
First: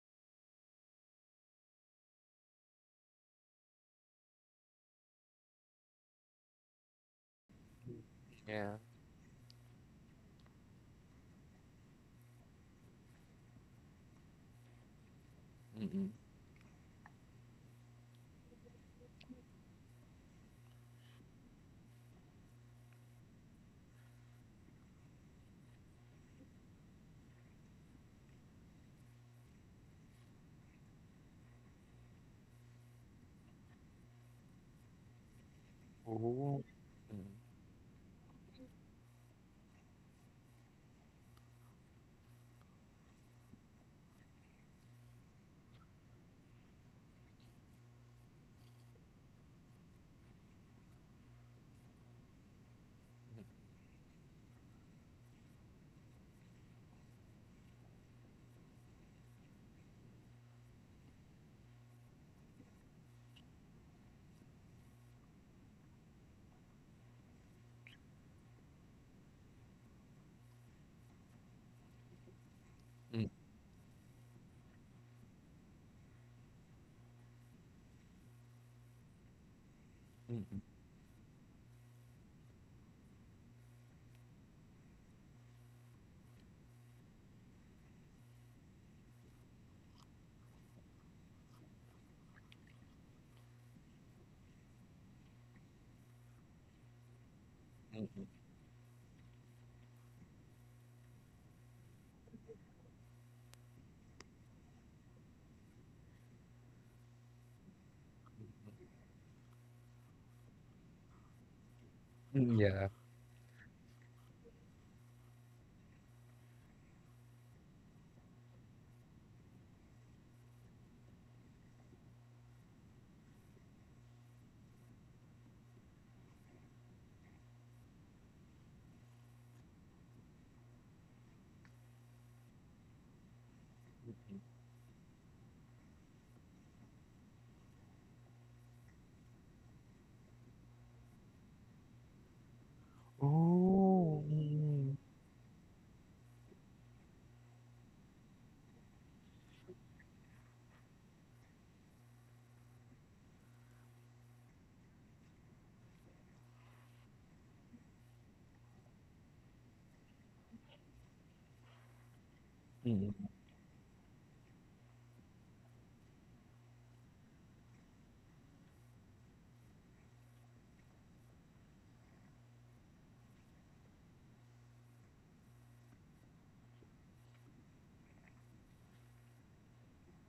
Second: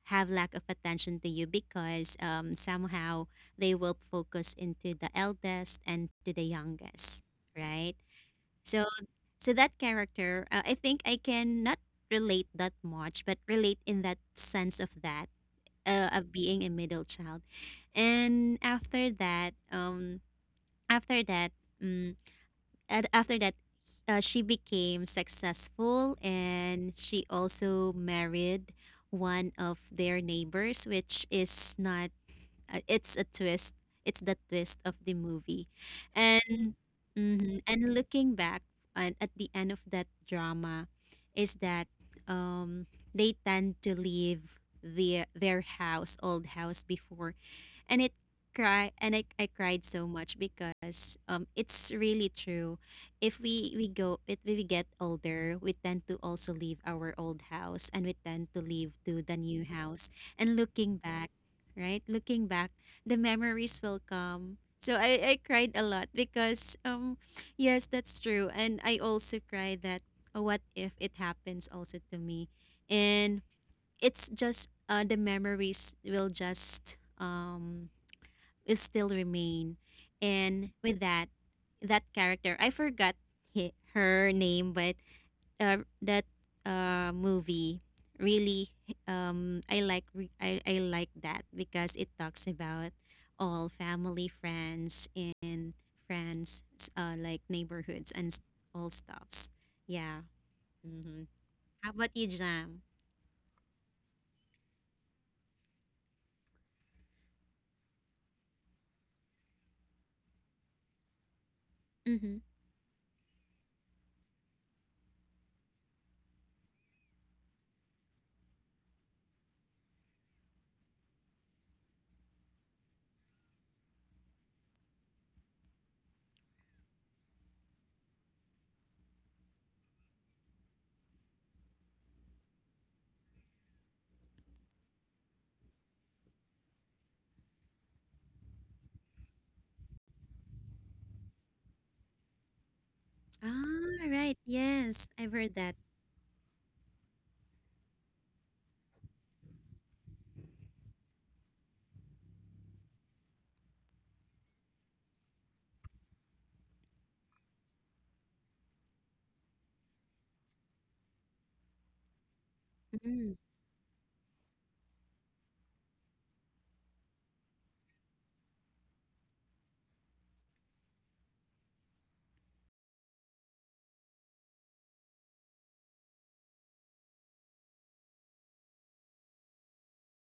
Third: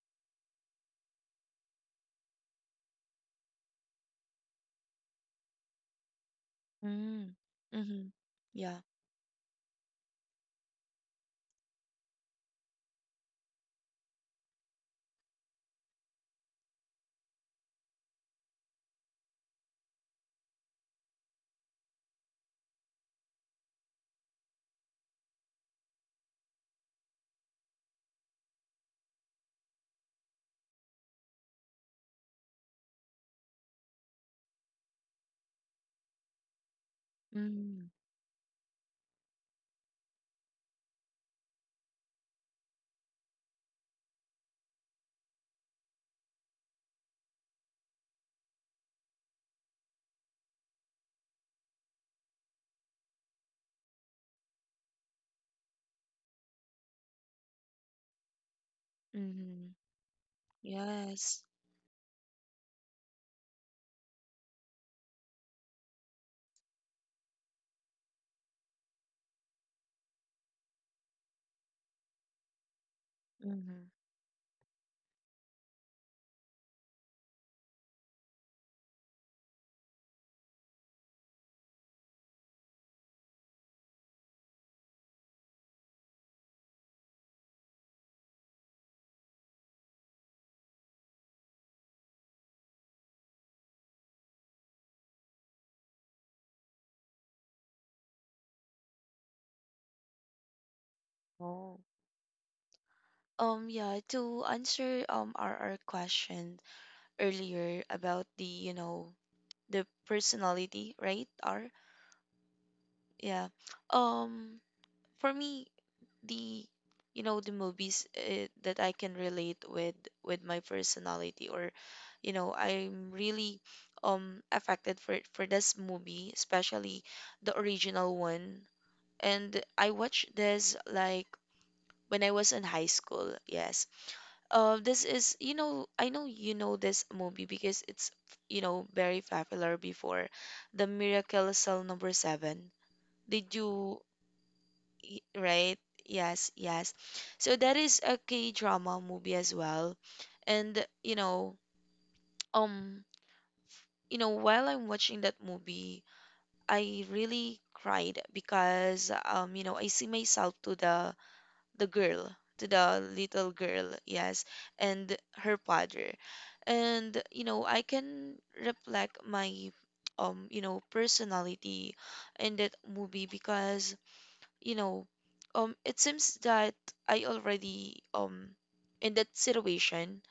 B: have lack of attention to you, because, um, somehow they will focus into the eldest and to the youngest,
A: Mm.
B: right?
A: Mm-hmm.
B: So,
C: Yeah.
A: Yeah.
B: so that character, uh, I think I can not relate that much, but relate in that sense of that, uh,
C: Mm-mm.
B: of being a middle child. And after that, um, after that. mm, and after that, uh, she became successful, and she also married one of their neighbors, which is not uh, it's a twist, it's the twist of the movie.
C: Oh.
B: And mhm,
A: Mm.
B: and looking back, and at the end of that drama is that, um they tend to leave the their house old house before, and it cry, and I, I cried so much because um it's really true. If we we go if we get older, we tend to also leave our old house, and we tend to leave to the new
A: Mm-hmm.
B: house. And looking back,
A: Yes.
B: right, looking back, the memories will come. So I, I cried a lot because um yes, that's true. And I also cry that, oh, what if it happens also to me, and
A: Mm-hmm.
B: it's just, uh, the memories will just um is still remain. And with that, that character, I forgot hi her name, but, uh, that, uh, movie really, um I like re- I, I like that because it talks about all family, friends, and friends, s- uh, like neighborhoods, and s- all stuffs. Yeah. Mm-hmm.
A: Oh.
B: How about you, Jam?
A: Um, yeah, to answer um our, our question, earlier about the you know the personality right are
B: Mm-hmm.
C: Mm, yeah.
A: yeah um for me the you know the movies uh, that I can relate with with my personality or you know I'm really um affected for for this movie especially the original one and I watched this like when I was in high school yes. Uh, this is, you know, I know you know this movie because it's, you know, very popular before. The Miracle Cell Number Seven. Did
B: Ah,
A: you,
C: Oh.
B: right.
C: Mm,
B: Yes,
A: y-
B: I've heard that.
A: right? Yes, yes. So that is a K-drama movie as well. And, you know, um, you know, while I'm watching that movie, I really cried because, um, you know, I see myself to the the girl to the
B: Mm-hmm.
C: mm,
A: little girl yes and her father and you know I can reflect my um you know personality in that movie because you know um it seems that I already um in that situation,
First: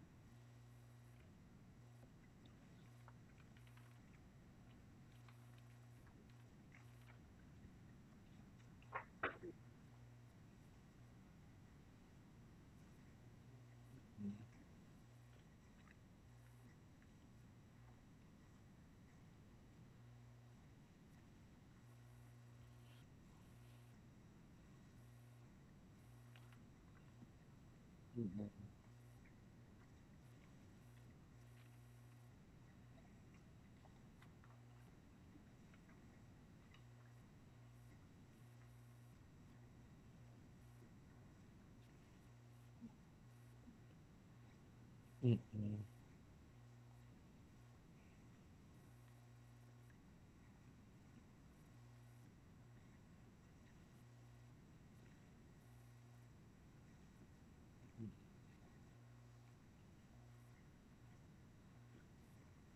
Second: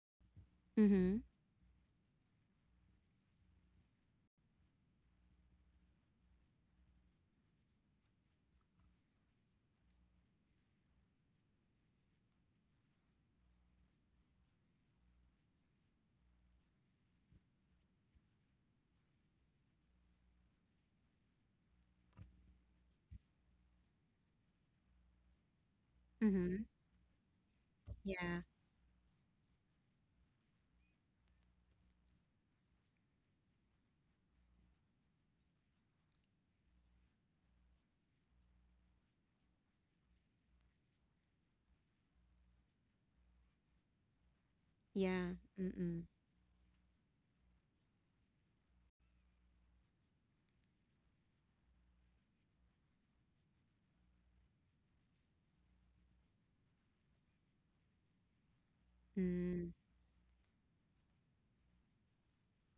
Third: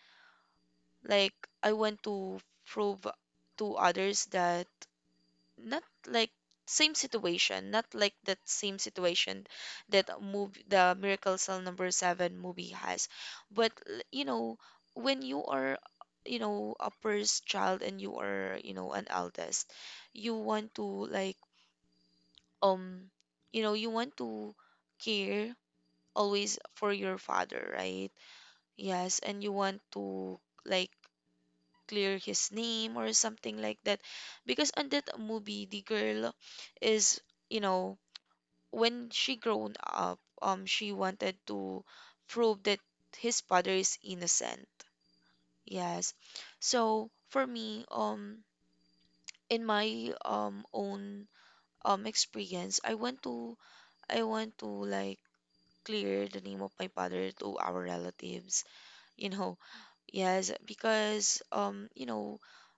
B: Mm-hmm.
A: like I want to prove to others that not like same situation, not like that same situation that move the Miracle Cell number seven movie has. But l- you know, when you are you know a first child and you are you know an eldest, you want to like um you know you want to care always
B: Mm-hmm.
A: for your father, right?
B: Yeah.
A: Yes, and you want to like clear his name or something like that because on that movie the girl is you know when she grown up um she wanted to prove that his father is innocent
C: mm,
B: Yeah.
C: mm, mm,
B: Mm-mm.
A: yes. So for me um in my um own um experience i want to I want to like clear the name of my father to our relatives you know.
B: Mm.
A: Yes, because um, you know,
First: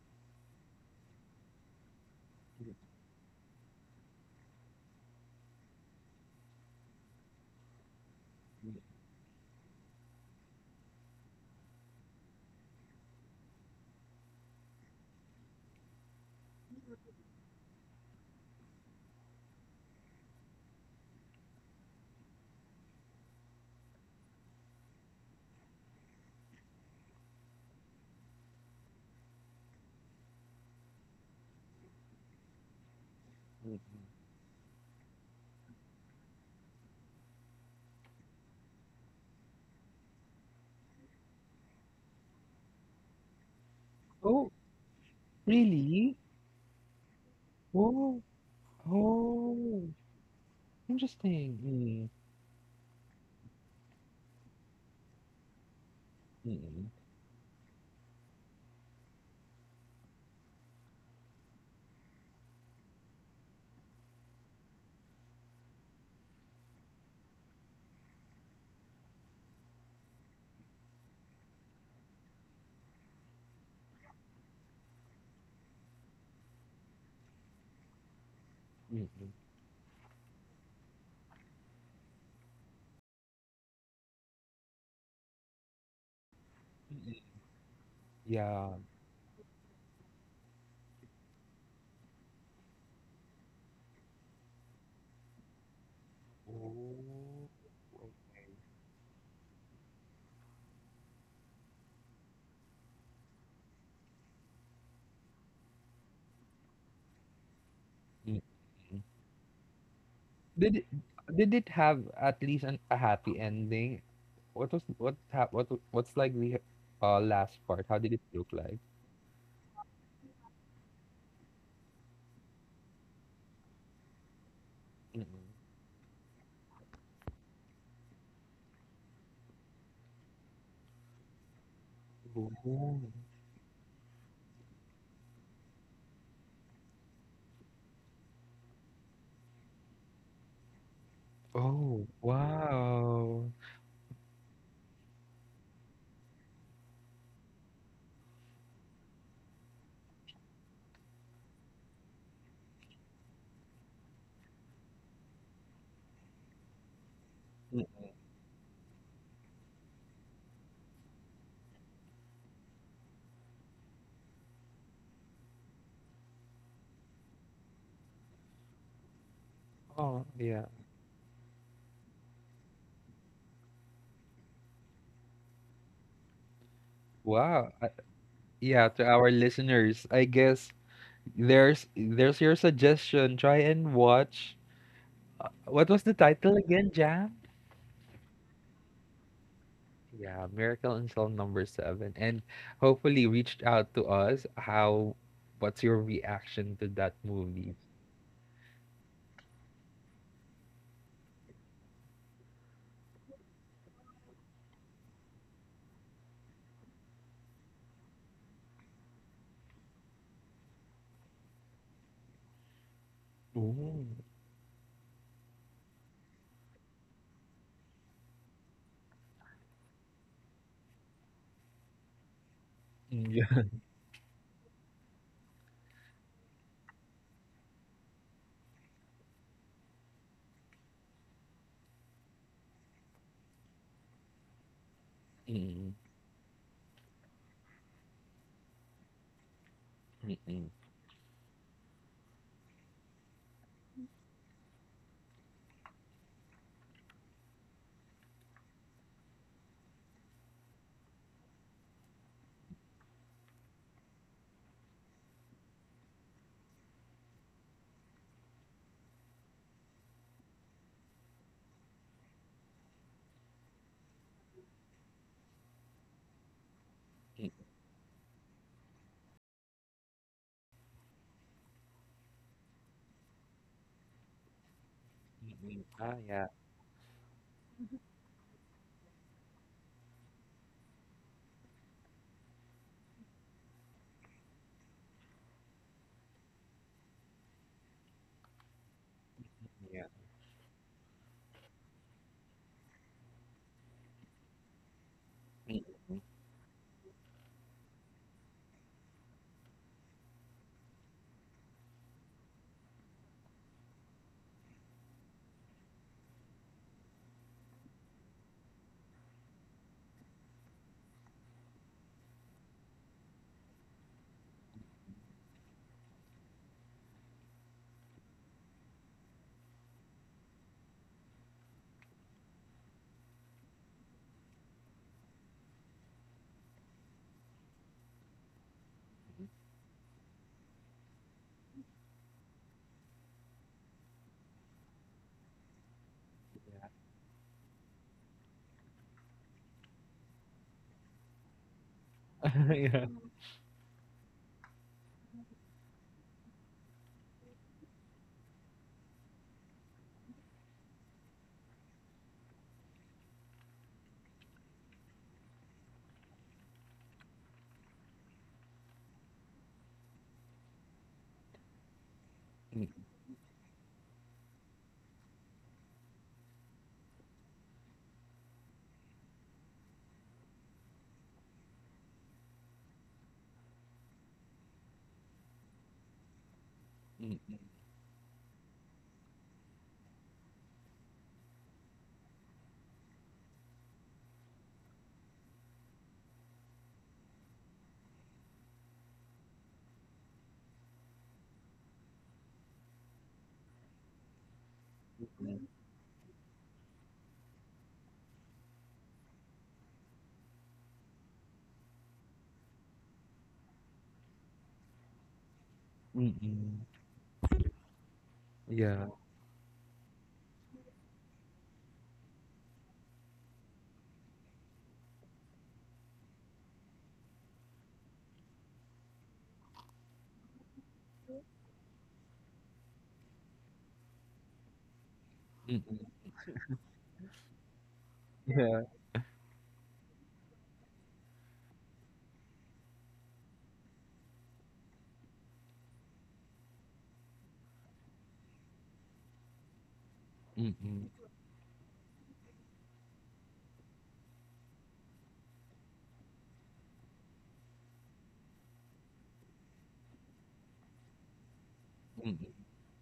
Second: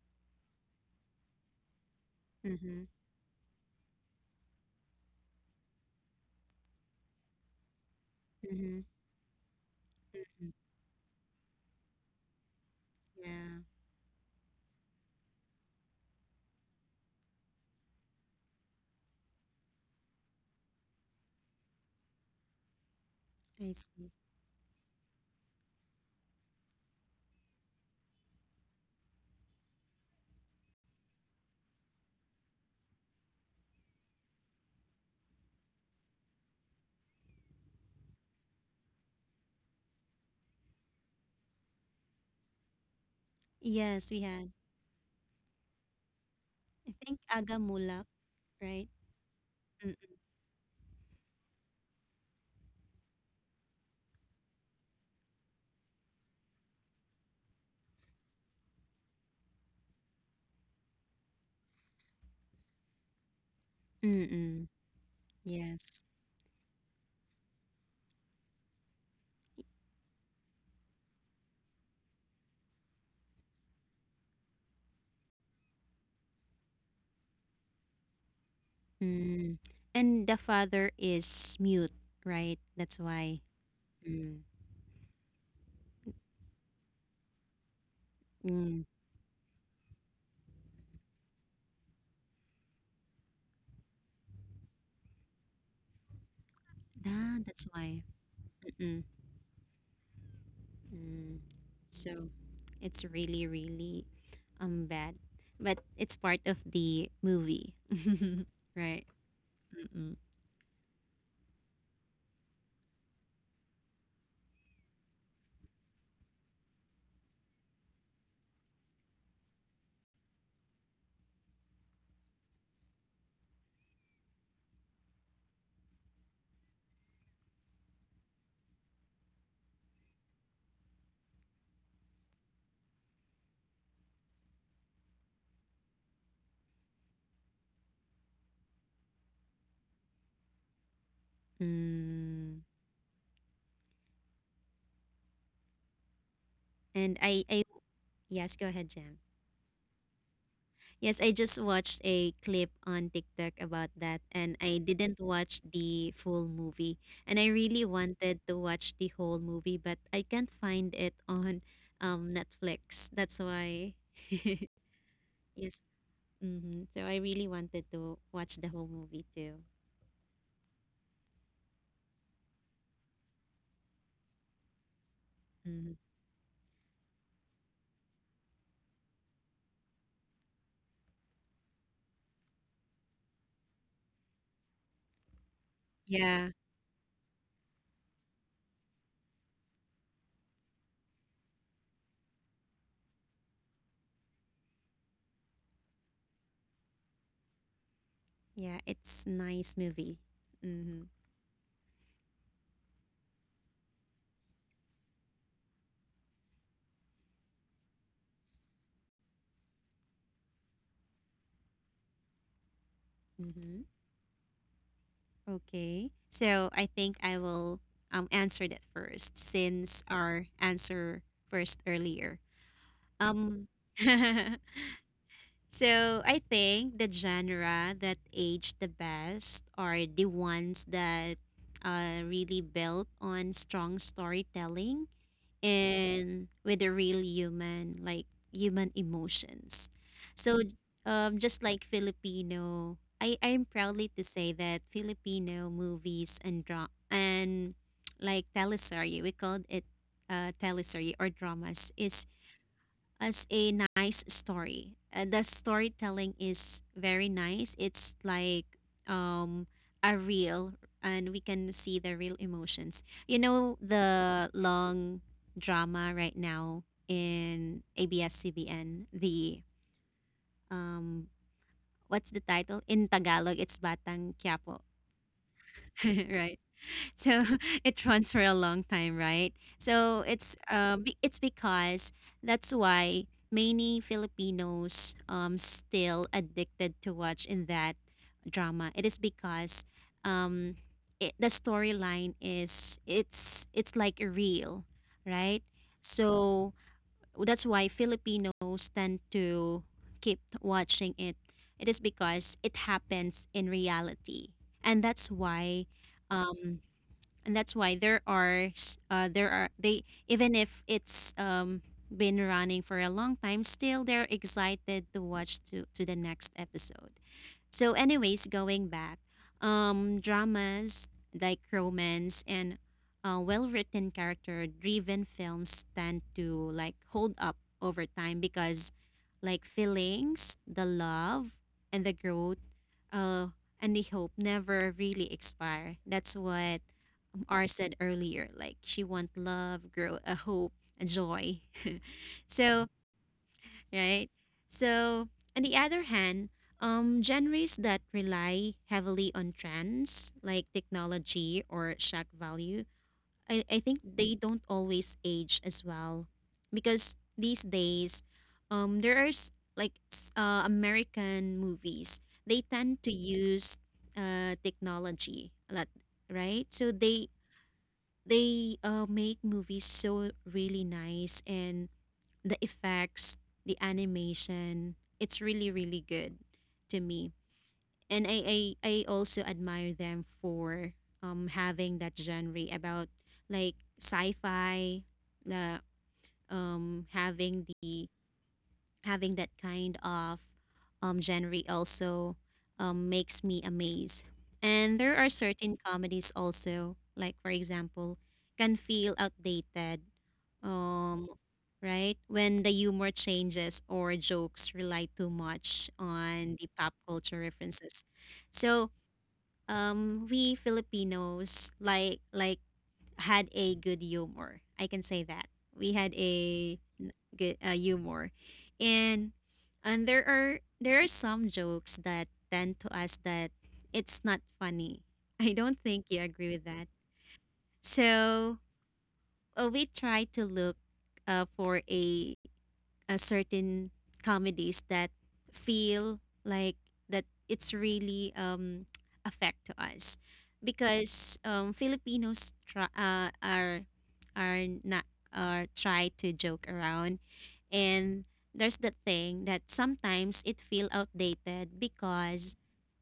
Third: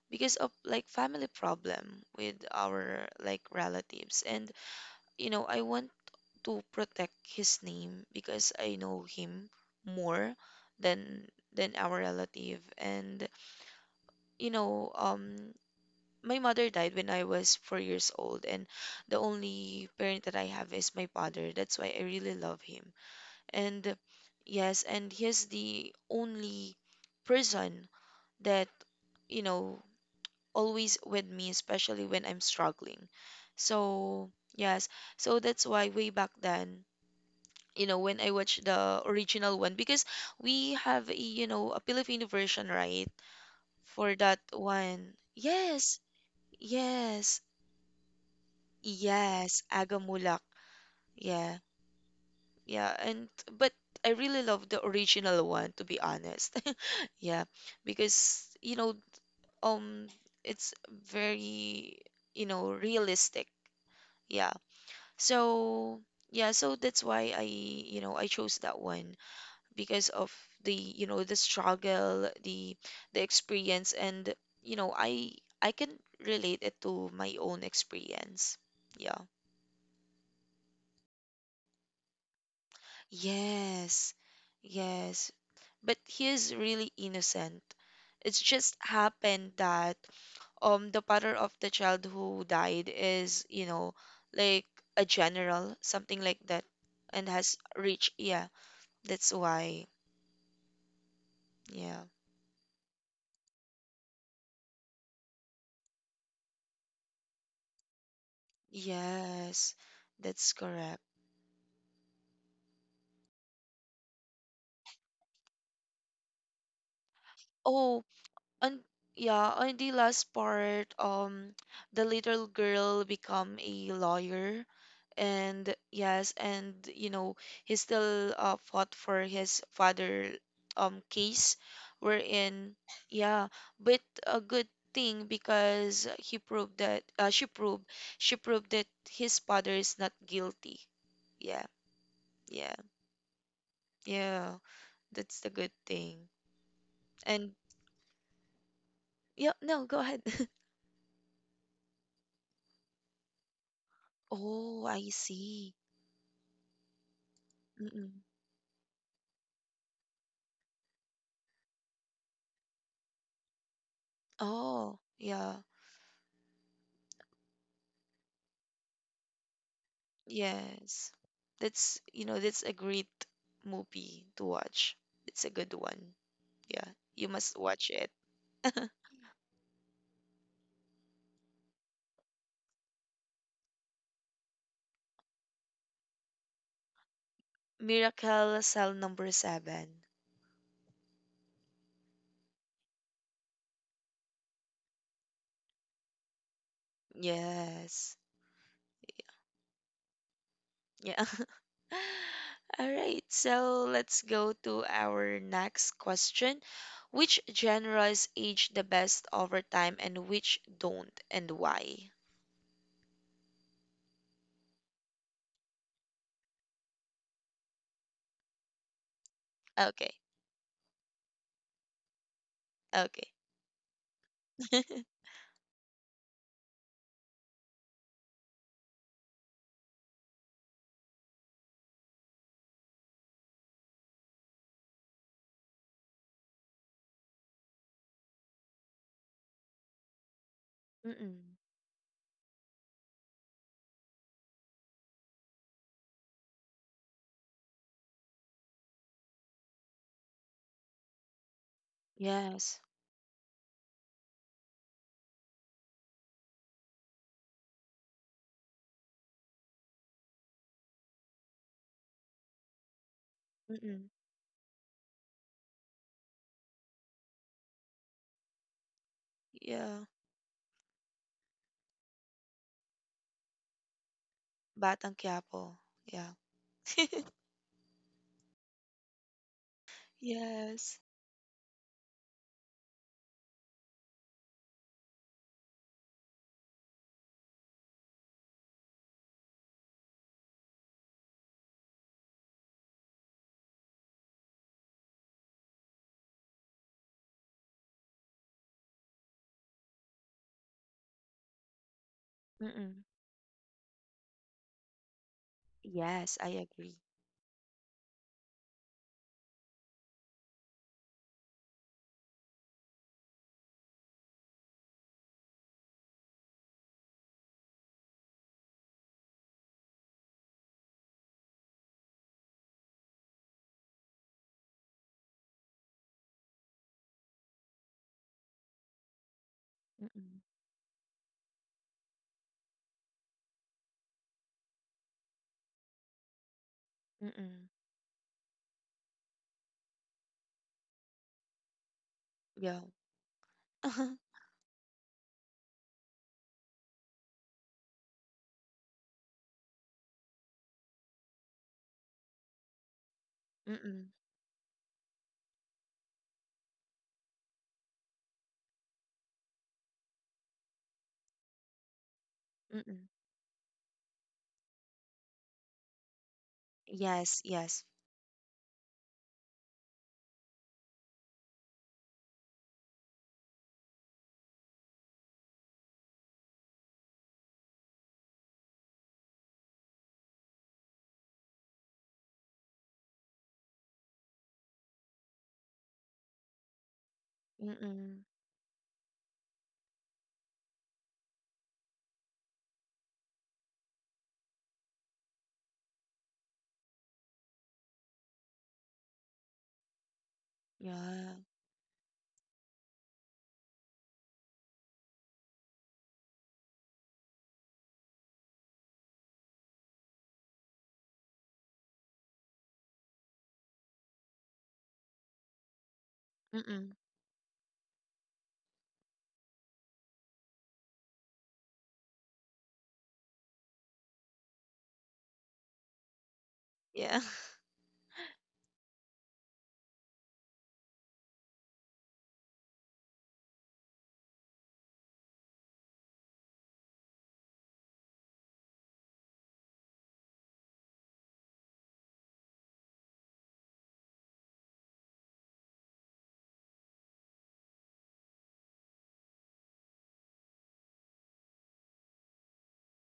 A: because of like family problem with
B: Mm-hmm.
A: our like relatives and you know, I want to protect his name because I
B: Mm-hmm.
C: mm.
A: know him more
B: Mm.
A: than than our relative and
B: Yeah.
A: you know, um my mother died when I was four years old and the only parent that I have is my father. That's why I really love him.
B: I
A: And
B: see.
A: yes, and he's the only person that you know always with me especially when I'm struggling
C: Mm.
A: so yes. So that's why way back then you know when I watched the original one because we have a, you know a filipino version right
B: Yes,
A: for
B: we
A: that
B: had.
C: Oh,
A: one yes
C: really?
B: I think
A: yes
B: Agamulak,
C: Oh,
B: right?
A: yes
C: oh,
B: Mm-mm.
A: agamulak yeah
C: interesting. Mm,
A: yeah. And but I really love the original one to be
C: mm,
A: honest
C: mm,
A: yeah because you know um it's very you know realistic yeah.
B: Mm-mm.
A: So
B: Yes.
A: yeah so that's why I you know I chose that one because of the you know the struggle the the experience and you know i I can relate it to my own experience
C: mm,
A: yeah
C: mm.
B: Mm. And the father is mute, right? That's why.
A: yes
B: Mm.
A: yes. But he is really innocent. It's
C: Yeah.
A: just
B: Mm.
A: happened that um the father of the child who died is you know like a general something like that and
B: Ah,
C: Oh.
A: has
B: that's why.
A: reached yeah
B: Mm-mm.
A: that's why
B: Mm.
A: yeah
B: So it's really, really um bad. But it's part of the movie.
C: Mm.
B: Right?
A: yes
B: Mm-mm.
A: that's
C: Did it,
A: correct
C: did it have at least an, a happy ending? What was what hap what w- what's like the, uh last part? How
A: oh.
C: did it look like?
A: And yeah, on the last part, um, the little girl become a lawyer,
C: Mm, mm.
A: and yes, and you know he still uh, fought for his father um case,
C: Oh.
A: wherein
C: Mm.
A: yeah, but a good thing because he proved that uh, she proved she proved that his father is not guilty. Yeah,
C: Oh,
B: Mm.
A: yeah,
C: wow.
A: yeah. That's the good thing.
B: And I,
A: And
B: I yes, go ahead, Jan.
A: yeah, no, go ahead.
B: Yes, I just watched a clip on TikTok about that, and I
A: Oh, I
B: didn't watch
A: see.
B: the full movie. And I really
A: Mm-mm.
B: wanted to watch the whole movie, but I can't find it on um Netflix. That's why.
A: Oh, yeah.
B: Yes. Mm-hmm. So I really wanted to watch the whole movie too.
C: Oh, yeah.
A: Yes. That's, you know, that's a great movie to watch. It's a good
B: Mm-hmm.
A: one. Yeah. You must
C: Wow.
A: watch it.
C: Yeah, to our listeners, I guess there's there's your suggestion. Try and watch. uh, What was the
B: Yeah.
C: title again, Jam?
A: Miracle Cell Number seven.
C: Yeah, Miracle in Cell Number Seven, and hopefully reached out to us. How? What's your reaction to that movie?
A: Yes.
B: Yeah, it's nice movie. Mm-hmm.
A: Yeah. All right. So let's go to our next question. Which genres age the best over time and which don't and why?
B: Mm-hmm.
C: Ooh.
B: Okay. So I think I will um answer that first since
A: Okay.
B: our answer first earlier.
A: Okay.
C: Yeah.
B: Um so I think the genre that age the best are the ones that uh really built on strong storytelling
C: Mm-mm,
B: and with a real human, like human emotions.
C: mm-mm,
B: So,
C: mm.
B: um,
A: Mm-mm.
B: just like Filipino, I I'm proudly to say that Filipino movies and dra- and like teleserye, we called it uh, teleserye or dramas, is
A: Yes.
B: as a nice story. Uh, the storytelling is very nice. It's like um a real and we can see the real emotions. You know the long drama right now in A B S-C B N, the
A: Yeah,
B: um what's the title? In Tagalog, it's Batang Quiapo,
A: Batang Quiapo.
C: Ah,
A: Yeah.
C: yeah,
B: right? So it runs for a long time, right? So it's uh,
A: Yes.
B: be- it's because that's why many Filipinos um still addicted to watch in that drama. It is because um it, the storyline is it's it's like real, right? So that's why Filipinos tend to keep watching it. It is because it
A: Mm-mm.
B: happens in reality, and that's why
A: Yes, I
B: um,
A: agree.
B: and that's why there are s- uh, there are they, even if it's um been running for a long time, still they're excited to watch to to the next episode. So anyways, going back, um dramas like romance and uh, well-written character driven films tend to like hold up over time because like
A: Mm-mm.
B: feelings, the love and the growth uh and the hope never really expire. That's what
C: yeah,
A: Mm-mm.
B: R said earlier, like she want love, grow, a hope, a joy.
A: Yeah.
B: So
C: yeah.
B: right. So on the other hand, um, genres that rely heavily on trends like technology or shock value, I, I think
A: Mm-mm.
B: they don't always age as well, because these days, um, there are s- like s- uh, American movies. They
C: Mm,
B: tend
A: Mm-mm.
B: to use uh technology a lot, right? So they
A: Yes, yes.
B: they uh, make movies so really nice, and the effects, the animation, it's really really good to me. And i i, I also admire them for um having that genre about like sci-fi, the um having the
A: Mm-mm.
B: having that kind of um, genre also um, makes me amazed. And there are certain comedies also, like for example, can feel outdated, um,
A: Yeah.
B: right? When the humor changes or jokes rely too much on the
C: mm-mm,
B: pop culture references. So
C: yeah.
B: um, we Filipinos like like had a good humor. I can say that. We had a
A: Mm-mm.
B: n- good uh, humor. And and there are there are some jokes that tend to us that it's not funny. I don't think
C: Mm-mm,
B: you agree with that.
A: Yeah.
B: So,
C: yeah.
B: uh, we try to look uh, for a uh, certain comedies that feel like that it's really um affect to us
C: Mm-mm,
B: because um Filipinos try, uh, are are not are try to joke around, and there's that thing that sometimes it feel outdated
C: mm-mm,
B: because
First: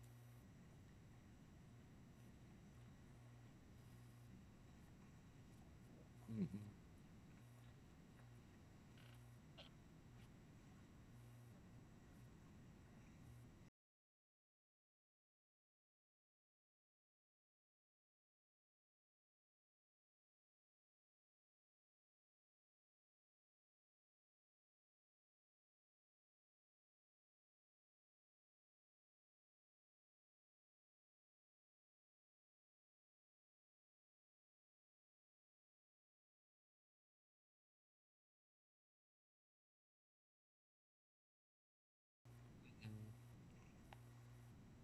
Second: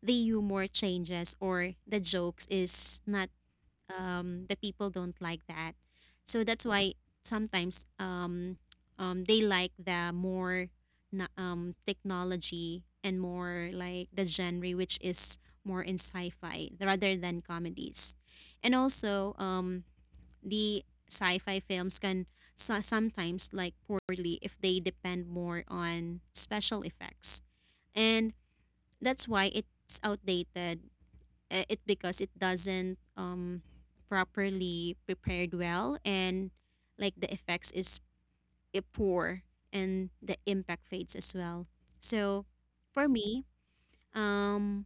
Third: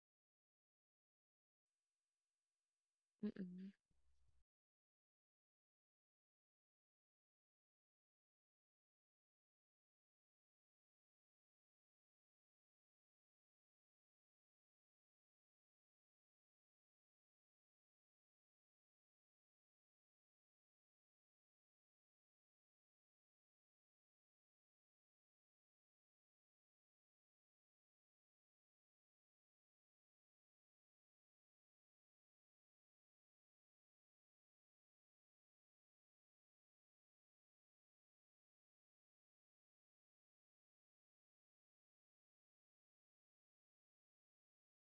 B: the humor changes or the jokes is not
A: Mm-mm.
B: um, the people don't like that. So that's why sometimes um, um, they like the more na- um, technology and more like the genre which is more in sci-fi rather than comedies. And also um, the sci-fi films can so- sometimes like poorly if they depend more on special effects. And that's why it's outdated, uh, it because it doesn't um properly prepared well, and like the effects is uh, poor and the impact fades as well. So for me, um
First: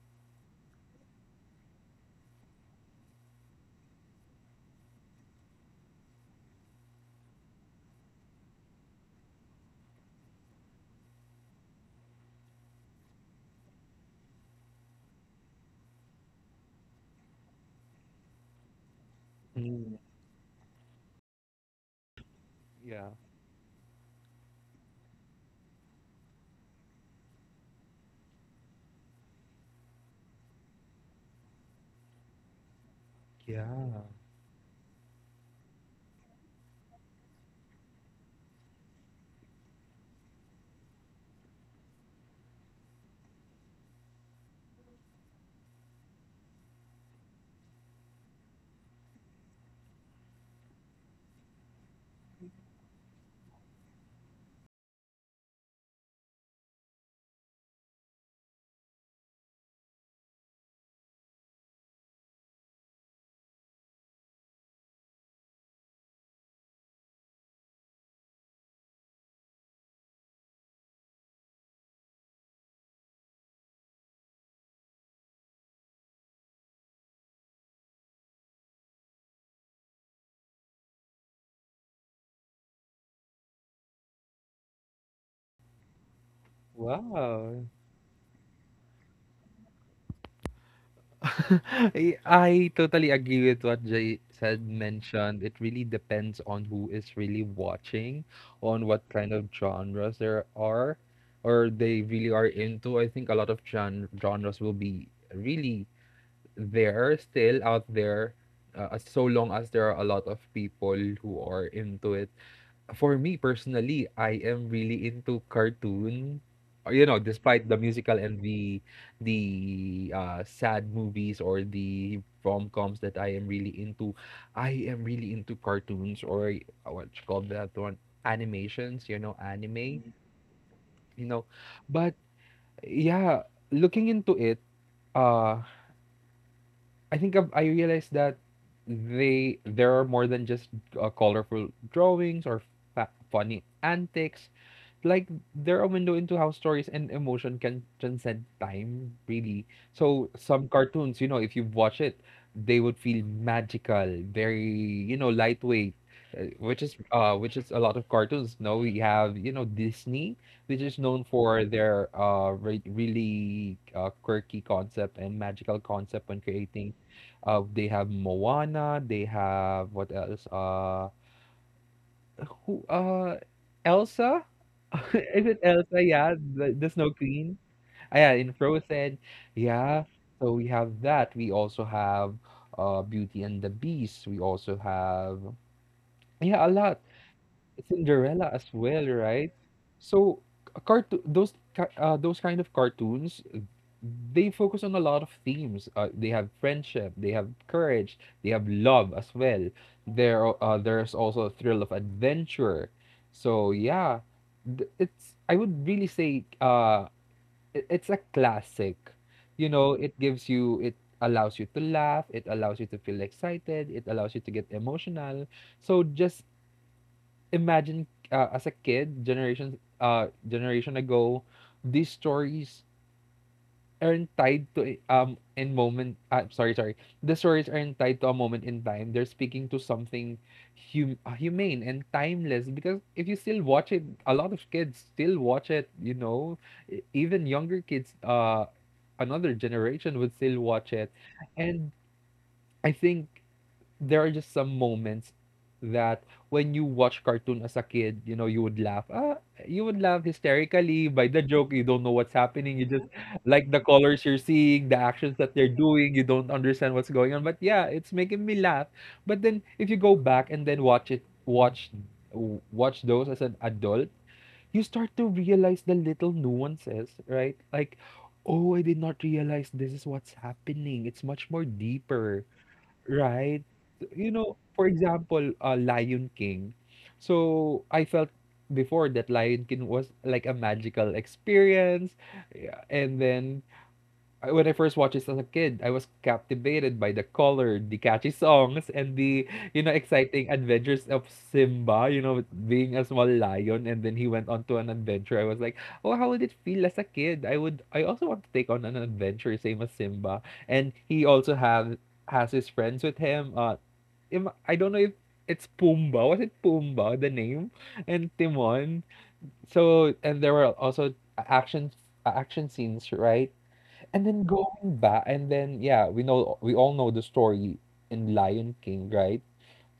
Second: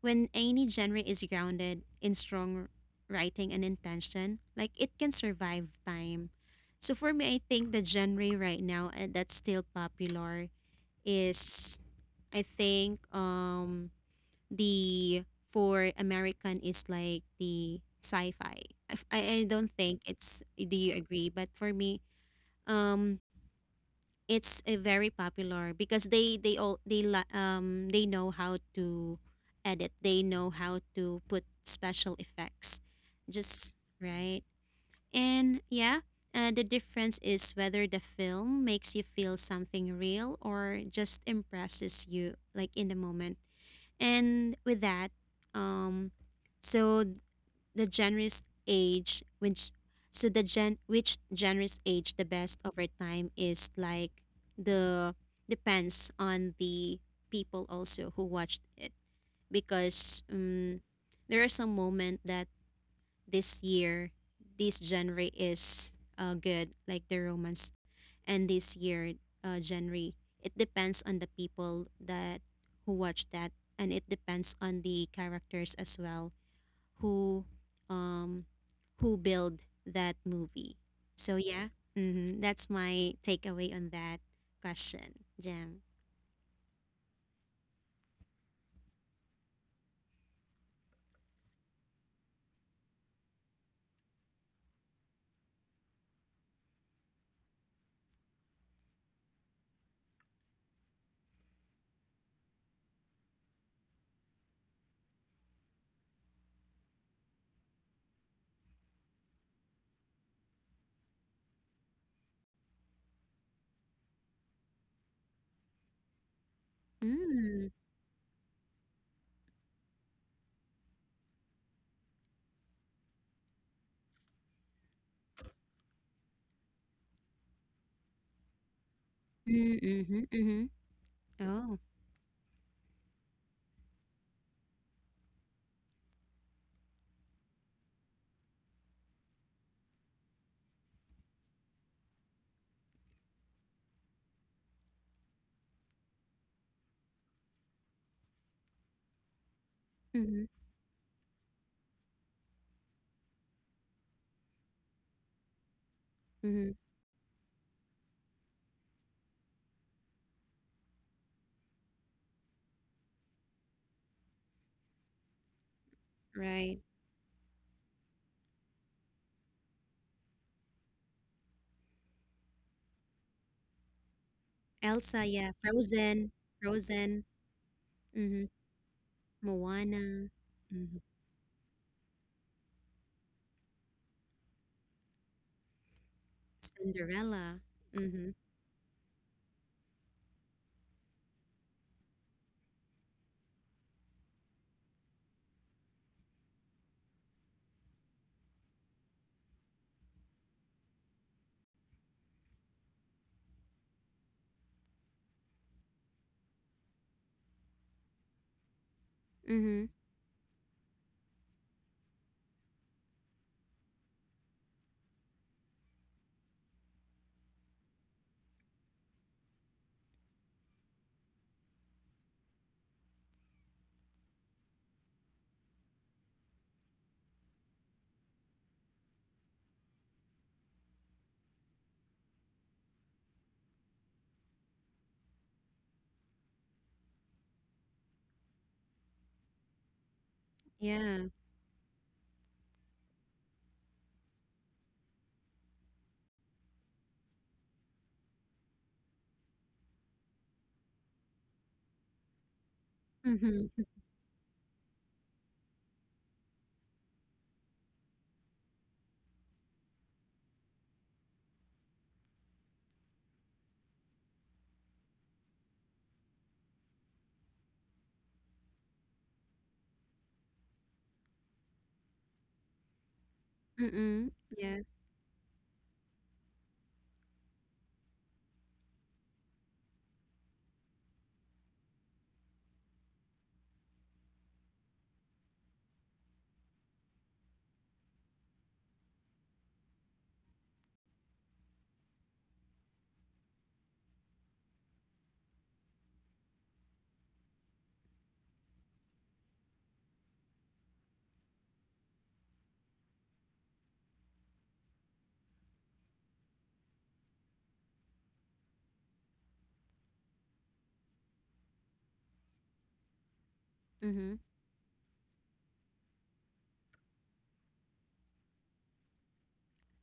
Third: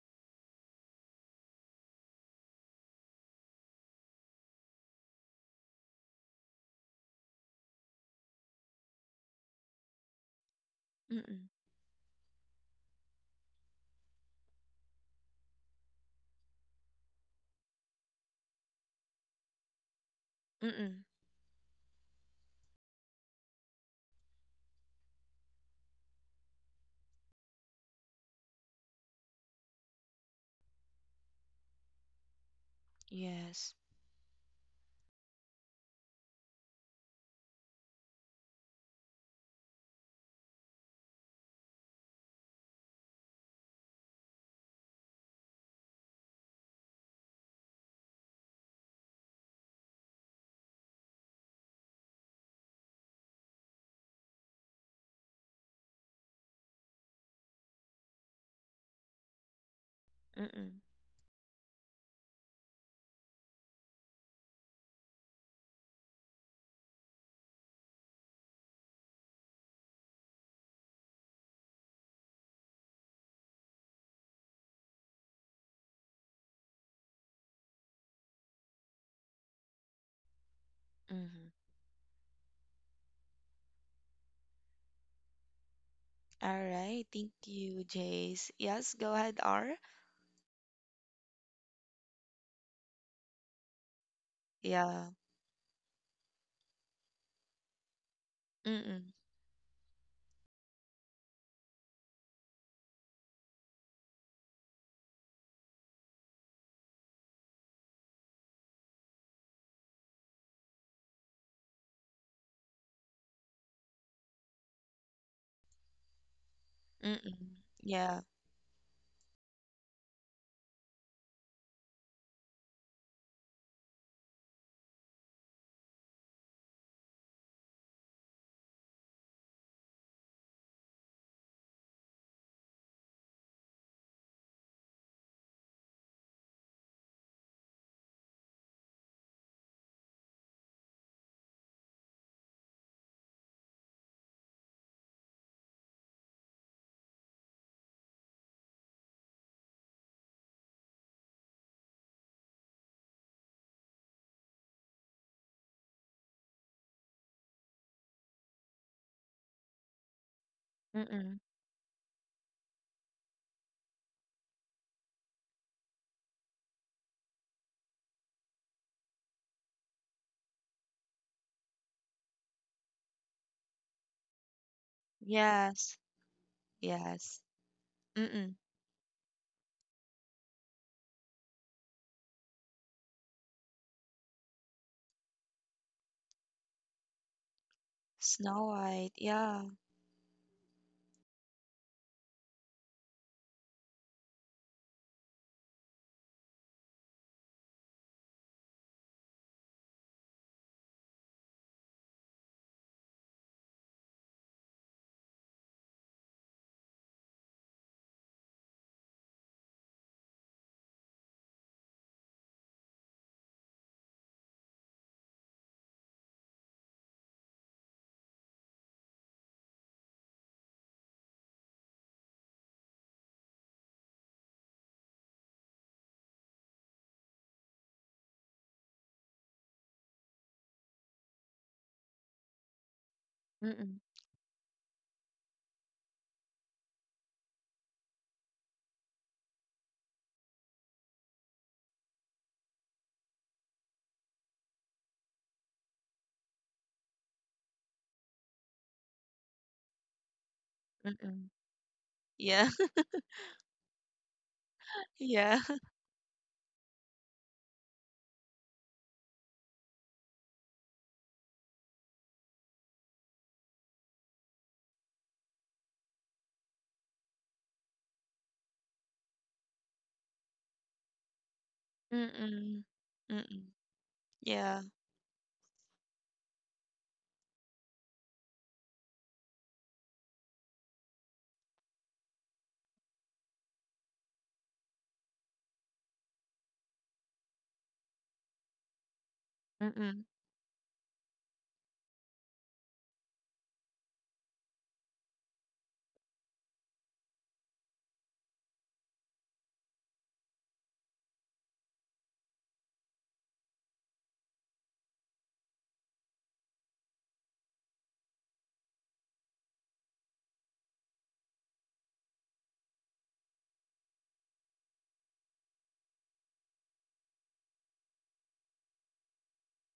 B: when any genre is grounded in strong writing and intention, like it can survive time. So for me, I think the genre right now uh, that's still popular
A: Mm-mm.
B: is I think um the for American is like the sci-fi. If- I, I don't
C: mm.
B: think it's do
A: Mm-mm.
B: you agree? But for me,
C: Yeah.
B: um, it's a very popular because they they all they li- um they know how to edit. They know how to put special effects,
A: Yes.
B: just
C: Yeah.
B: right. And yeah, uh, the difference is whether the film makes you feel something real or just impresses you like in the moment. And with that, um, so the generous age, which so the gen which generous age the best over time is like the depends on the people also who watched it because
A: Mm-mm.
B: um, there are some moment that this year this genre is uh, good like the romance, and this year uh, January. It depends on the people that who watch that, and it depends on the characters as well who um who build that movie. So
A: Mm-hmm.
B: yeah, mm-hmm, that's my takeaway on that question, Jam.
A: All right. Thank
C: Wow.
A: you, Jace. Yes, go ahead, R.
C: I I totally agree with what Jay said
A: Yeah.
C: mentioned. It really depends on who is really watching, on what
A: Mm-mm.
C: kind of genres there are, or they really are into. I think a lot of gen genres will be really there, still out there, uh, as- so long as there are a lot of people who are into it. For me personally, I am really into cartoon. Uh, You know,
A: Mm-mm.
C: despite
B: Mm.
C: the musical
A: Yeah.
C: and the the uh, sad movies or the rom-coms that I am really into, I am really into cartoons, or, uh, what you call that one, animations. You know,
B: Mm,
C: anime.
B: mm-hmm, mm-hmm.
C: You know,
B: Oh.
C: but yeah, looking into it, uh, I think I've, I realized that they, there are more than just, uh, colorful drawings or fa funny antics, like, they're a window into how stories and emotion can transcend time, really. So
B: Mm-hmm,
C: some cartoons, you know, if you watch it, they would feel magical, very, you know, lightweight, uh,
B: mm-hmm.
C: which is, uh which is a lot of cartoons. No, we have, you know, Disney, which is known
A: Mm-mm.
C: for their, uh re really, uh, quirky concept and magical concept when
B: Right.
C: creating. Uh, they have Moana, they have what else? Uh who? Uh, Elsa?
B: Elsa,
C: Is
B: yeah.
C: it
A: Yes.
C: Elsa?
B: Frozen.
C: Yeah, the, the Snow
B: Frozen.
A: Yes.
C: Queen. Ah, yeah,
B: Mm-hmm.
C: in
A: Mm-mm.
C: Frozen. Yeah.
B: Moana.
C: So we
B: Mm-hmm.
C: have that. We also have, uh Beauty and the Beast. We also have, yeah, a lot.
B: Cinderella. Mm-hmm.
C: Cinderella
A: Snow
C: as well,
A: White.
C: right?
A: Yeah.
C: So cartoon, those ki- uh those kind of cartoons, they focus on a lot of themes. Uh, they have friendship, they have courage, they have love as well. There, are-, uh, there's also a thrill of adventure. So yeah, th- it's, I would really say, uh, it, it's a classic. You
B: Mm-hmm.
C: know, it gives you it, allows you to laugh, it allows you to feel excited, it allows you to get emotional. So just imagine, uh, as a kid, generations, uh generation ago, these stories aren't tied to a- um in moment, uh, sorry sorry, the stories aren't tied to a moment in time, they're speaking to something, hum- uh, humane and timeless, because if you still watch it,
A: Mm-mm.
C: a lot of kids still watch it, you know. E- even younger kids, uh another generation would still watch it.
B: Yeah.
C: And I think there are just some moments that, when you watch cartoon as a kid, you know, you would laugh. Ah, you would laugh hysterically by the
A: Mm-mm.
C: joke. You don't know what's
A: Yeah.
C: happening. You just
B: Mhm.
C: like the colors you're seeing, the actions that
A: Yeah.
C: they're doing. You don't understand what's going on. But yeah, it's making me laugh. But then if you go back and then watch it, watch, w- watch those as an adult, you start to realize the little nuances, right? Like, oh, I did not realize this is what's happening. It's much more deeper.
A: Mm-mm.
C: Right.
A: Mm-mm.
B: Mm-mm.
C: You know,
B: Yeah.
A: Yeah.
C: for example, uh, Lion King. So I felt before that Lion King was like a magical experience, yeah, and then, I- when I first watched this as a kid, I was captivated by the color, the catchy songs, and the, you know,
A: Mm-mm.
C: exciting adventures of Simba. You know, with being a small lion, and then he went on to an adventure. I was like, oh, how would it feel as a kid? I would. I also want to take on an adventure, same as Simba. And he also have, has his friends with him. Uh, Im- I don't know if it's Pumbaa. Was it Pumbaa the name? And Timon. So and there were also action action scenes, right? And
B: Mhm.
C: then going back, and then yeah, we know, we all know the story in Lion King, right?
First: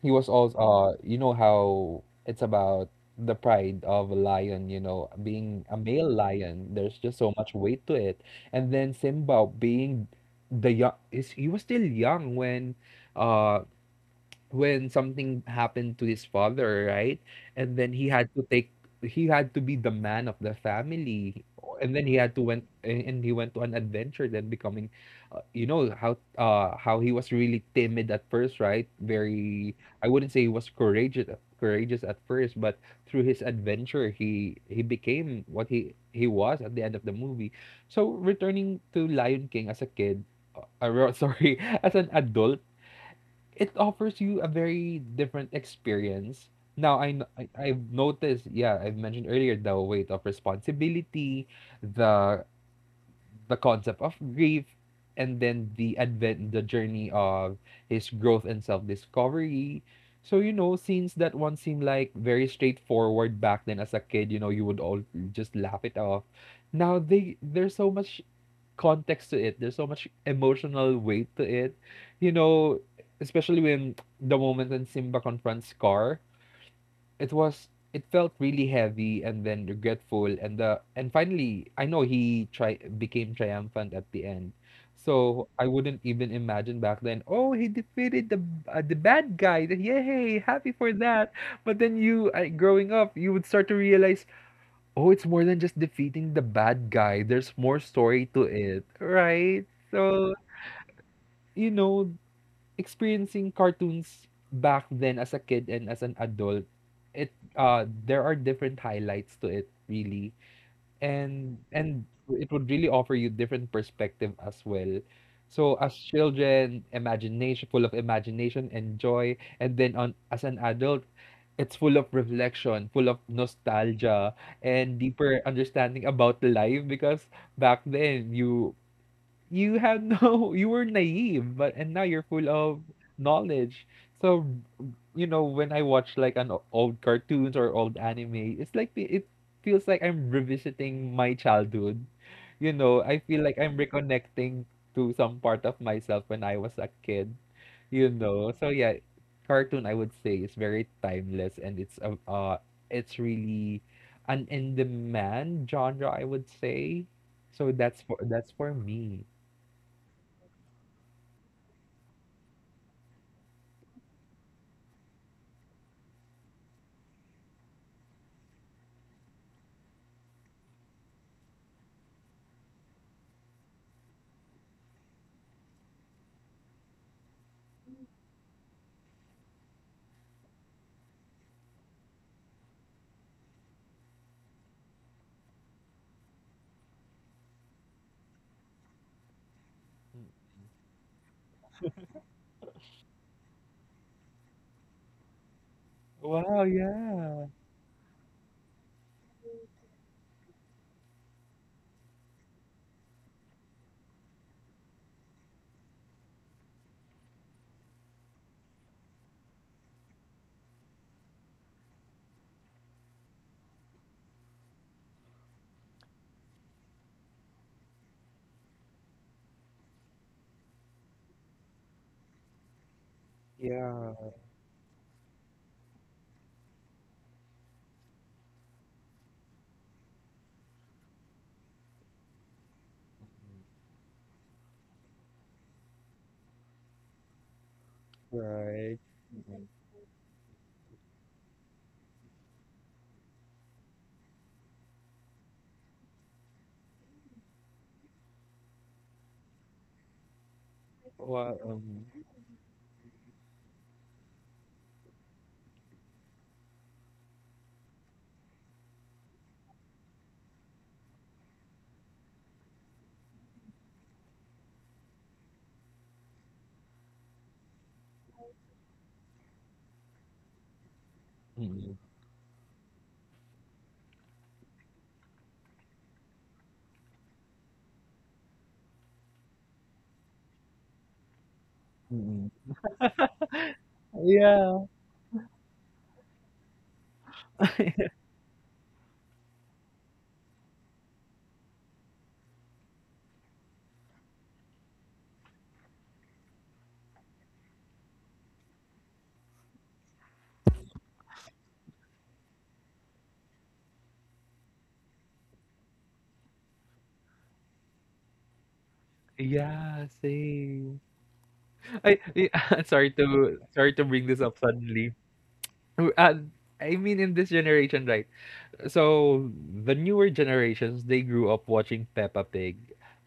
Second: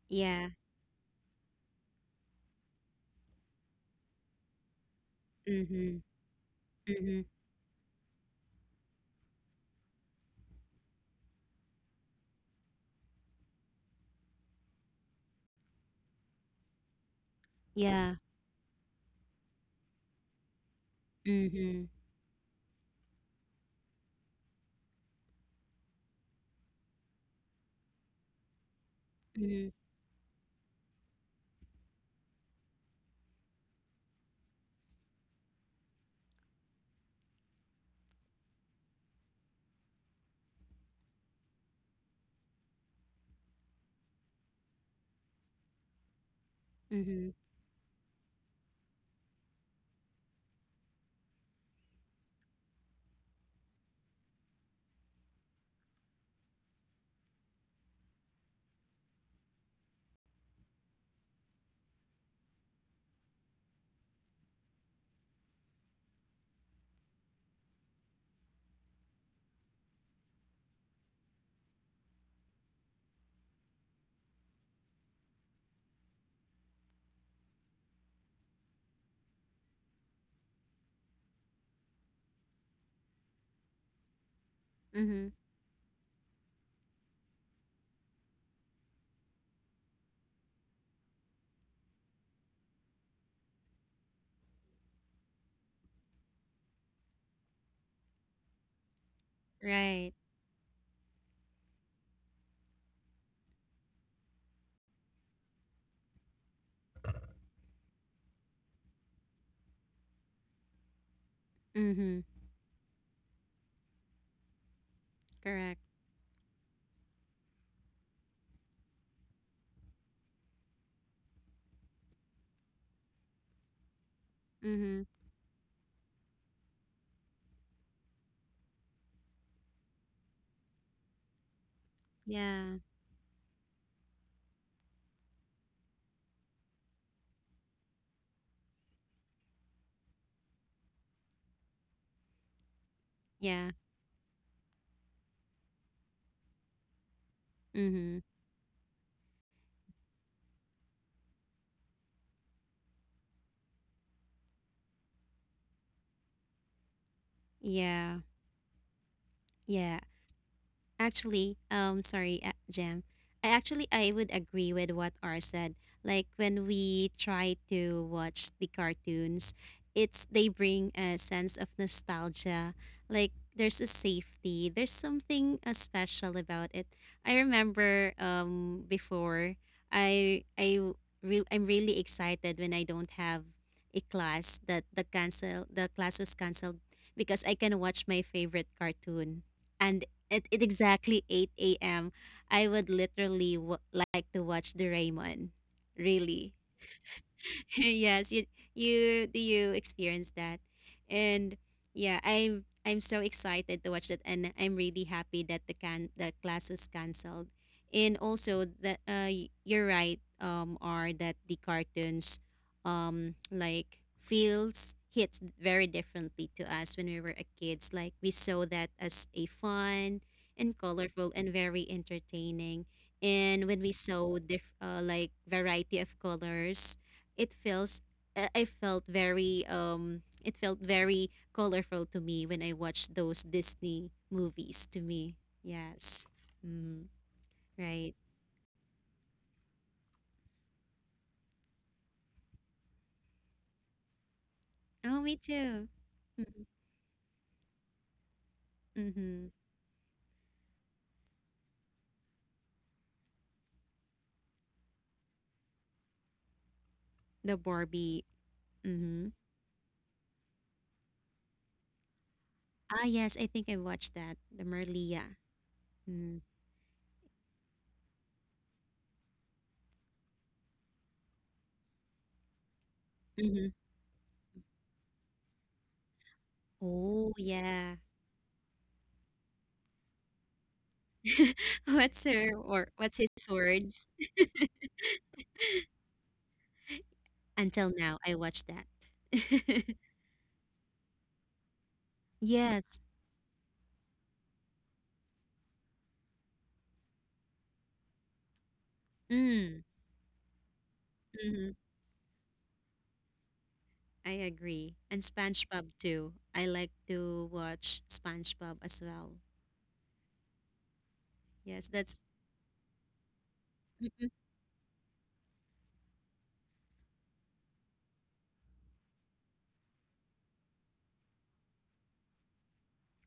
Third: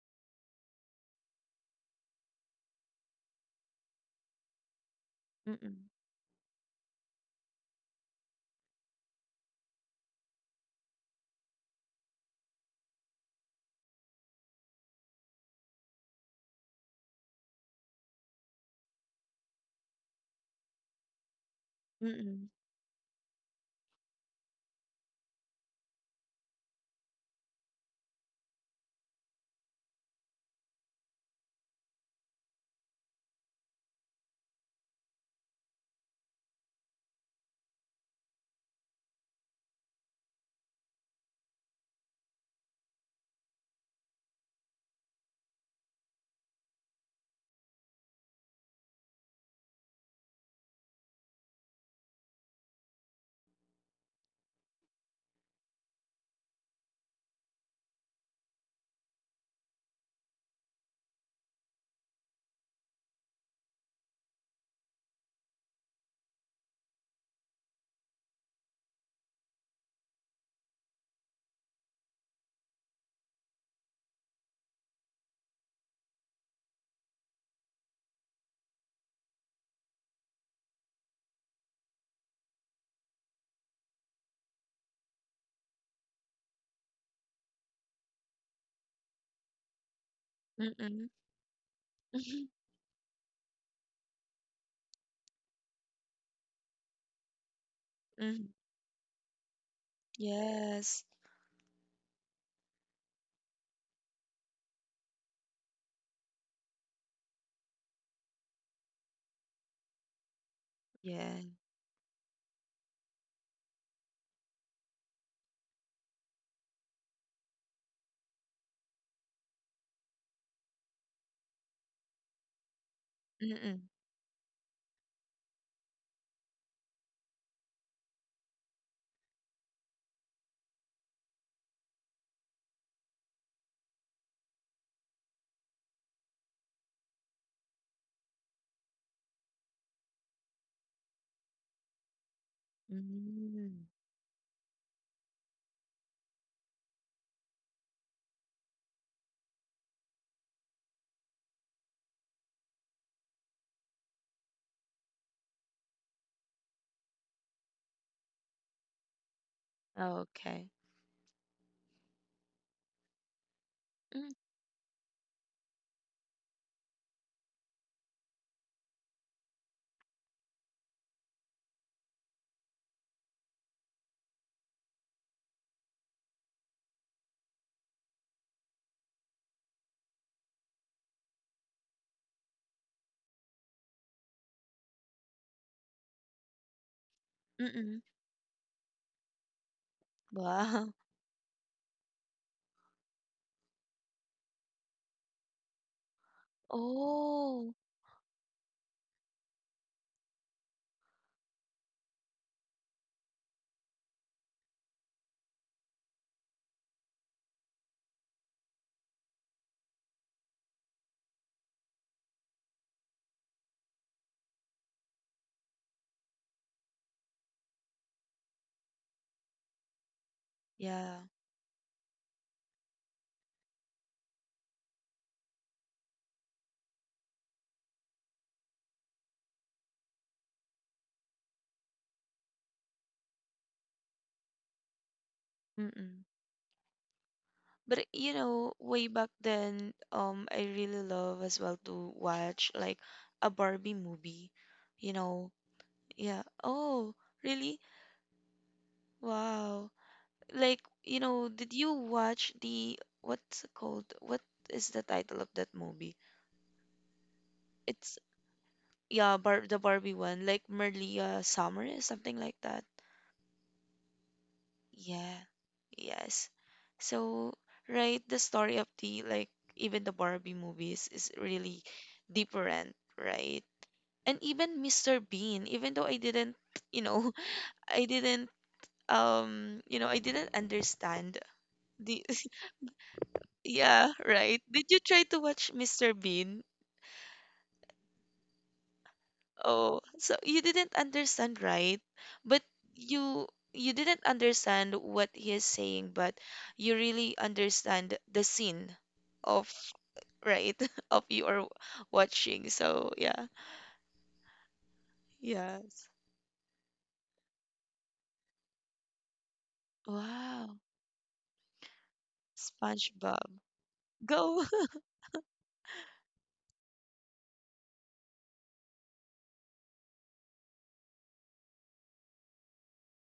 C: He was
B: Yeah.
C: also, uh, you know how it's about the pride of a lion, you know, being a
A: Mm-mm.
B: Mhm.
C: male lion. There's just
B: Mhm.
C: so much weight to it. And then Simba being the young is, he was still young when, uh when something happened to his father, right? And then he
B: Yeah.
C: had to take, he had to be the man of the family.
B: Mhm.
C: And then he had to
A: Mm-mm.
C: went, and and he went to an adventure, then becoming, uh, you know how, uh how he was really timid at first, right?
B: Mhm.
C: Very, I wouldn't say he was courageous, courageous at first, but through his adventure, he he became what he he was at the end of the movie. So returning to Lion King as a kid, uh, uh, ro- sorry, as an adult, it offers you a very different experience. Now I, kn-
B: Mhm.
C: I, I've noticed, yeah, I've mentioned earlier the weight of responsibility, the the concept of grief, and then the advent the journey of his growth and self-discovery. So you know, scenes that once seemed like very straightforward back then as a kid, you know, you would all just laugh it off. Now they, there's so much context to it. There's so much emotional weight to it. You know, especially when the moment when Simba confronts Scar, it was, it felt really heavy and then regretful, and the, and finally I know he tri- became triumphant at the end.
B: Mhm.
C: So I wouldn't even imagine back then. Oh, he defeated the, uh, the bad guy. Yay, happy for
A: Mm-mm.
C: that. But then you, uh, growing up, you would start to realize, oh, it's more than just defeating the bad guy. There's more story
A: Mm-hmm.
C: to it, right?
B: Right.
C: So,
A: Yes.
C: you know, experiencing cartoons back then as a kid and as an adult, it uh there are different highlights to it, really.
A: Yeah.
C: And and
B: Mhm.
C: It would really offer you different perspective as well. So
B: Correct.
C: as children imagination, full of imagination and joy, and then on as an adult it's full of reflection, full of
A: Mm-mm.
C: nostalgia and
B: Mhm.
C: deeper understanding about life. Because back then you you had no, you were naive, but and now you're full
B: Yeah.
C: of knowledge. So you know when i watch like an o- old cartoons or old anime, it's like fe- it feels like i'm revisiting my childhood. You know i feel like
B: Yeah.
C: i'm
A: Mm.
C: reconnecting to some part of myself when i was a kid, you
B: Mhm.
C: know so yeah. Cartoon, I would say, is very timeless and it's a uh it's really an in demand genre, I would say. So that's for
B: Yeah.
C: that's for me.
B: Yeah.
A: Okay.
B: Actually, um, sorry, uh, Jam. I actually I
A: Mm.
B: would agree with what R said. Like when we try to watch the cartoons, it's they bring a sense of nostalgia. Like there's a safety. There's something uh, special about it. I remember um before I I re- I'm really excited when I don't have a class, that the cancel the class was canceled because I can
A: Mm-mm.
B: watch my favorite cartoon, and at at
A: Wow.
B: exactly eight a m, I would literally w- like to watch Doraemon. Really.
C: Wow, yeah.
A: Oh.
B: Yes, you you do you experience that. And yeah, I'm I'm so excited to watch that, and I'm really happy that the can the class was cancelled. And also that uh y- you're right, um are that the cartoons um like feels hits very differently to us when we were a kids. Like we saw that as a fun and
A: Yeah.
B: colorful and very entertaining, and when we
C: Yeah,
B: saw diff- uh, like variety of colors, it feels uh, I felt very um it felt very colorful to me when I watched those Disney movies to me.
A: Mm-mm.
B: Yes. Mm,
A: But
B: right.
A: you know,
C: right.
A: way back then, um, I really love as well to watch like a Barbie movie. You
B: Oh, me
A: know.
B: too.
A: Yeah.
B: Mm-hmm.
A: Oh, really?
B: Mm-hmm.
A: Wow. Like, you know,
C: Wow,
A: did you
C: um,
A: watch the what's it called? What is the title of that movie?
B: The
A: It's
B: Barbie. Mm-hmm.
A: yeah, Bar the Barbie one, like Merlia Summers, something like that.
B: Ah, yes, I think I watched that. The
A: Yeah.
B: Merlia. Mm-hmm.
A: Yes. So, right, the story of the like even the Barbie movies is really
C: mm,
A: different, right?
B: Mm-hmm.
A: And even mister Bean, even though I didn't, you know,
B: Oh,
A: I
B: yeah.
A: didn't um, you know, I didn't understand the
B: What's her
C: mm.
B: or what's his
A: yeah,
B: words?
A: right. Did
C: Yeah.
A: you try to watch mister Bean?
B: Until now, I watched that.
A: Oh, so you didn't understand, right? But
B: Yes.
A: you you didn't understand what he is saying, but you really understand the scene of,
B: Mm-hmm.
A: right, of you are
B: Mm-hmm.
A: watching. So, yeah.
B: I agree. And SpongeBob
A: Yes.
B: too. I like to watch SpongeBob as well.
C: Yeah,
A: Wow.
C: same.
B: Yes, that's.
C: I, I sorry
A: SpongeBob.
C: to sorry to bring
B: Mm-mm,
C: this up
A: Go.
C: suddenly. Uh, I mean, in this generation, right? So the newer generations, they grew up watching Peppa Pig,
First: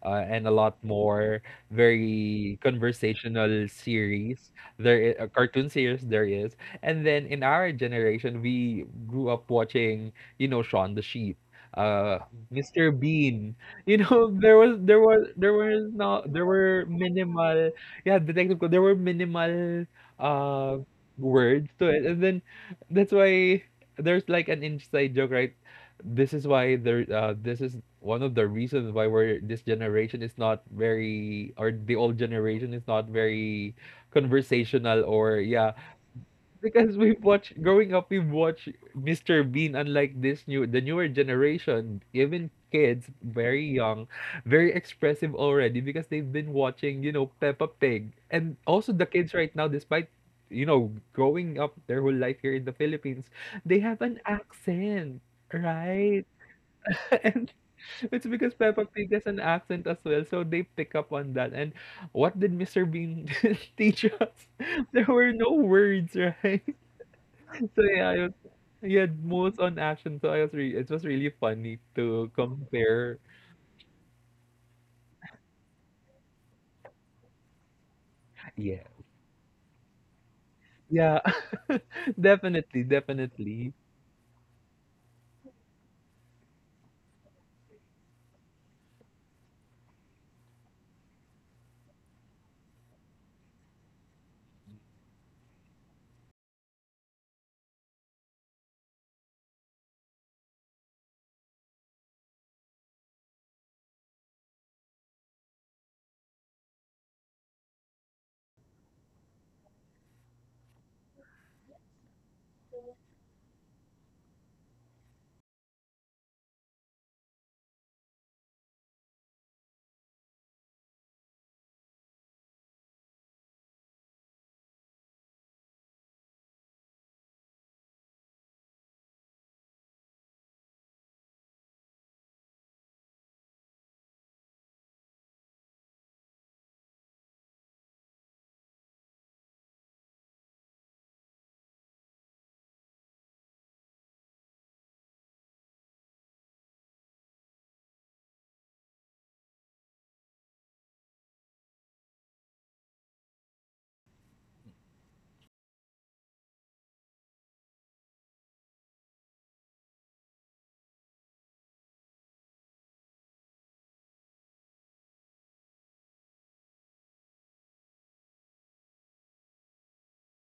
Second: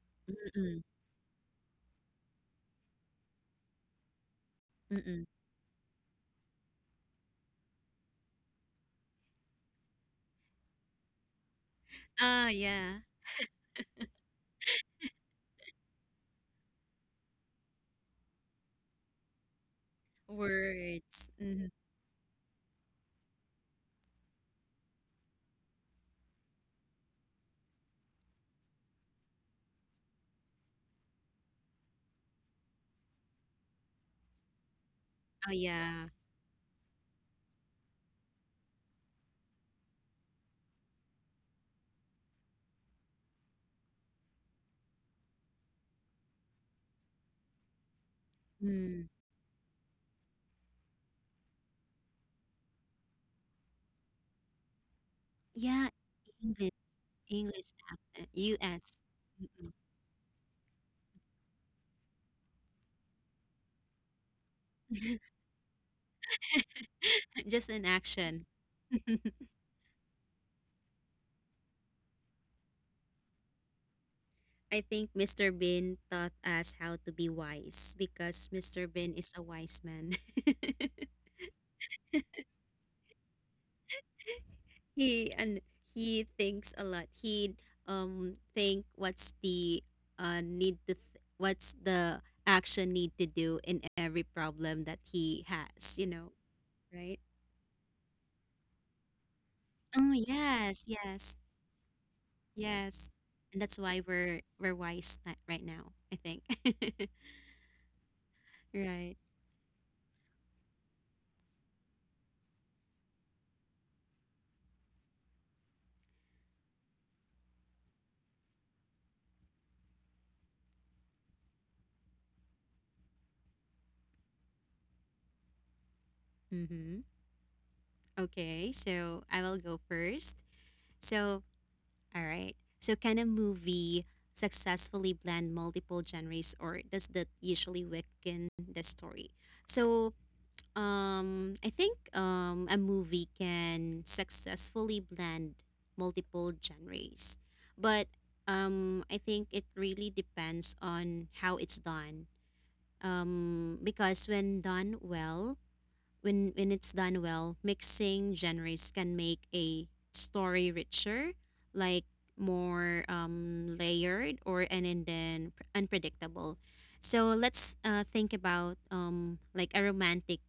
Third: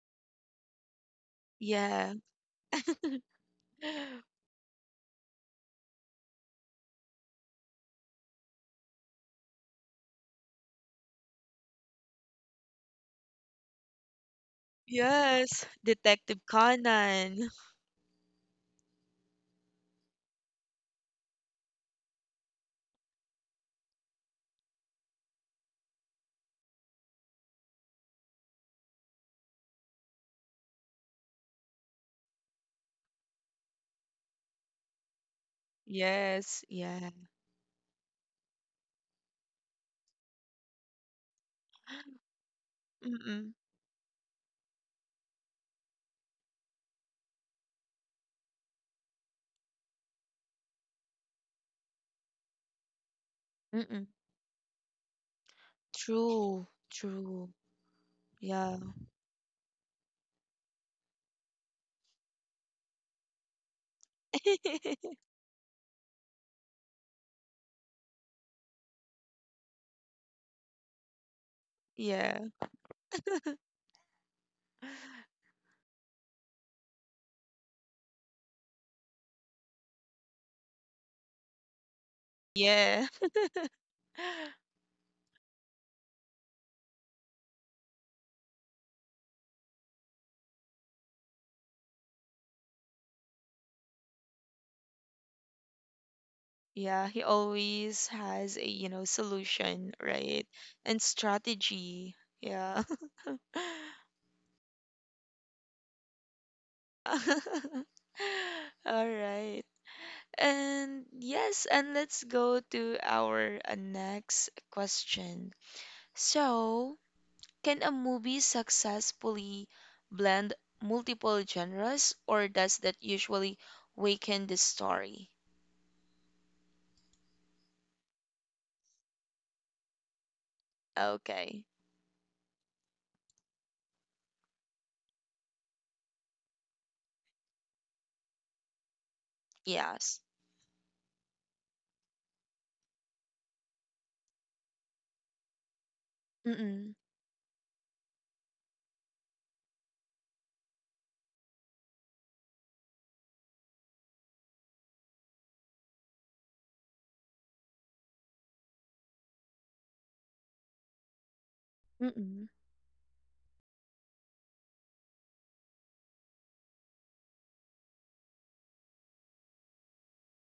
C: uh, and a
B: mm-mm,
C: lot more
A: Yeah.
C: very conversational series there i-
B: mm-mm.
C: uh, cartoon series there is. And then in our generation we grew up watching, you know, Shaun the Sheep, uh
B: Ah,
C: mister
B: yeah.
C: Bean, you know. there was there was there
A: Yes.
C: was not,
A: Detective
C: there were
A: Conan.
C: minimal, yeah, detective Co- there were minimal uh
B: Words. Mm-hmm.
C: words to it. And then that's why there's like an inside joke, right? This is why there. Uh, this is one of the reasons why we're this generation is not very, or the old generation is not very conversational, or
B: Oh,
C: yeah,
B: yeah.
A: Yes.
C: because
A: Yeah.
C: we've watched, growing up we've watched mister Bean, unlike this new, the newer generation. Even kids
A: Mm-mm.
C: very young, very expressive already because they've been watching, you know, Peppa Pig. And also the
B: Mm.
C: kids right now, despite, you know, growing up their whole life here in the Philippines, they have
A: Mm-mm.
C: an accent,
B: Yeah,
C: right?
A: True.
B: English,
A: True.
C: And
B: English
C: it's
B: accent.
C: because
A: Yeah.
C: Peppa
B: U S.
C: Pig has an
B: Mm-mm.
C: accent as well, so they pick up on that. And what did mister Bean teach us? There were no words, right?
B: Just
C: So
B: an
C: yeah, I was,
B: action.
C: he had moves on action, so I was re it was really funny to
A: Yeah.
C: compare.
B: I think Mister Bean taught us how to be wise because
C: Yeah.
B: Mister Bean is a wise man.
C: Yeah, definitely,
A: Yeah.
C: definitely.
B: He and he thinks a lot. He um think what's the uh need to th- what's the action need to do in every problem that he has. You know,
A: Yeah,
B: right?
A: he always has a, you know, solution,
B: Oh
A: right?
B: yes,
A: And
B: yes,
A: strategy. Yeah.
B: yes. And that's why we're we're wise that right now. I think.
A: All
B: Right.
A: right. And yes, and let's go to our uh, next question. So, can a movie successfully blend multiple genres, or does that usually weaken the story?
B: Mm-hmm. Okay, so I will go first. So
A: Okay.
B: all right. So can a movie successfully blend multiple genres or does that usually weaken the story? So
A: Yes.
B: um I think um a movie can successfully blend multiple genres. But um I think it really depends on how it's done. Um because when done well, when when it's done well, mixing genres can make a story richer, like
A: Mm.
B: more um, layered, or and, and then pr- unpredictable. So let's uh, think about um, like a romantic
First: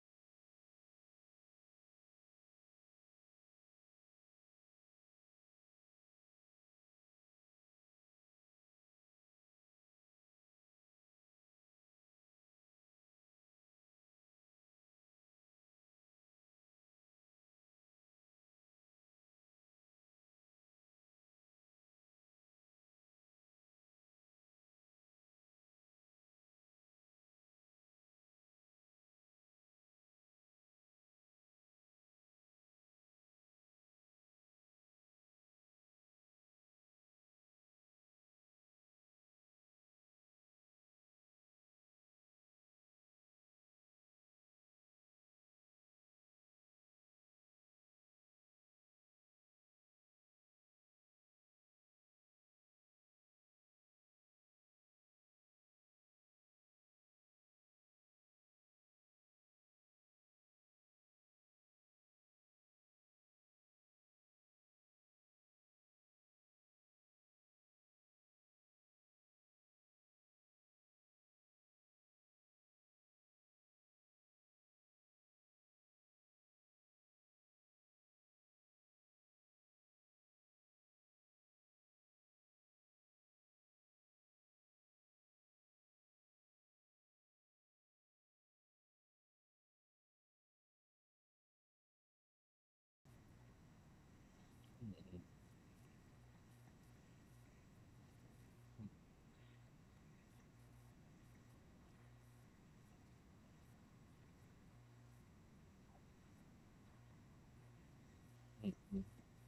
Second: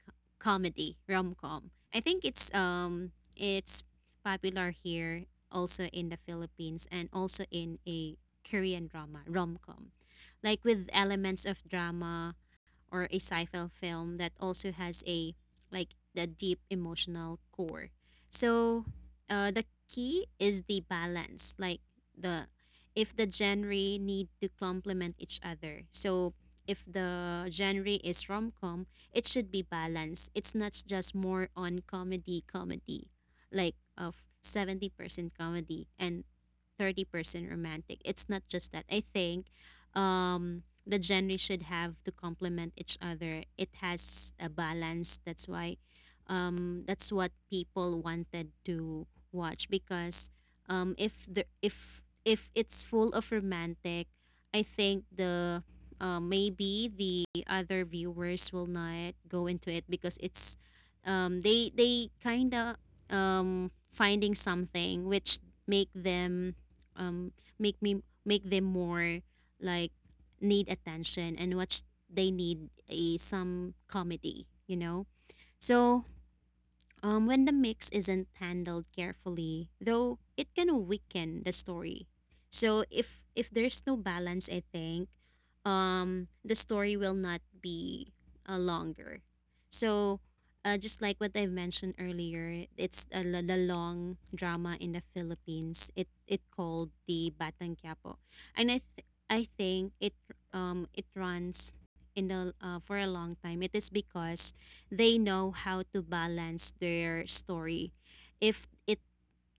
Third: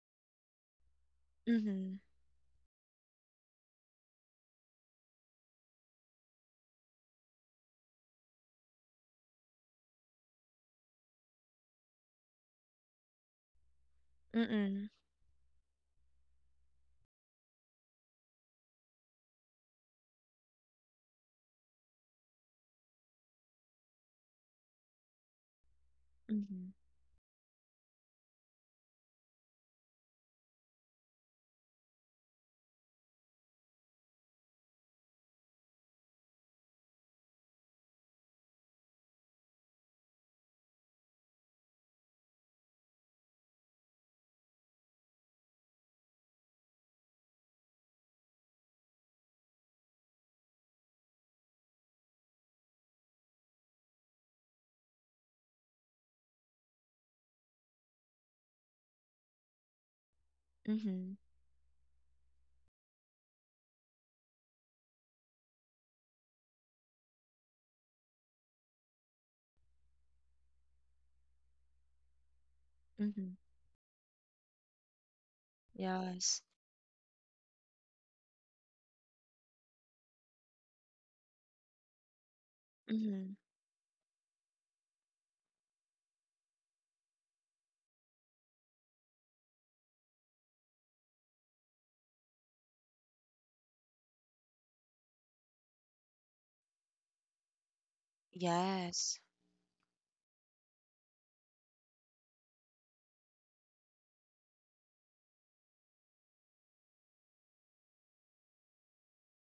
B: comedy rom com.
A: Mhm.
B: I think it's um it's popular here also in the Philippines, and also in a Korean drama rom com, like with elements of drama or a sci-fi film that also
A: Mm.
B: has a like the deep emotional core. So uh, the key is the balance, like the if the genre need to complement each other. So
A: Mhm.
B: if the genre is rom-com, it should be balanced. It's not just more on comedy comedy, like of seventy percent comedy and thirty percent romantic. It's not just that. I think um the genre should have to complement each other. It has a balance. That's why, um, that's what people wanted to watch because, um, if the if if it's full of romantic, I think the uh, maybe the other viewers will not go into it because it's
A: Mhm.
B: um, they they kind of um, finding something which make them um, make me make them more like need attention, and what they need is
A: Mhm.
B: some comedy, you know? So
A: Yes.
B: um, when the mix isn't handled carefully, though, it can weaken the story. So if
A: Mhm.
B: if there's no balance, I think um, the story will not be uh, longer. So uh, just like what I've mentioned earlier, it's a, l- the long drama in the Philippines. It it called the Batang Quiapo, and I th-
A: Yes.
B: I think it um it runs in the uh, for a long time. It is because they know how to balance their story. If it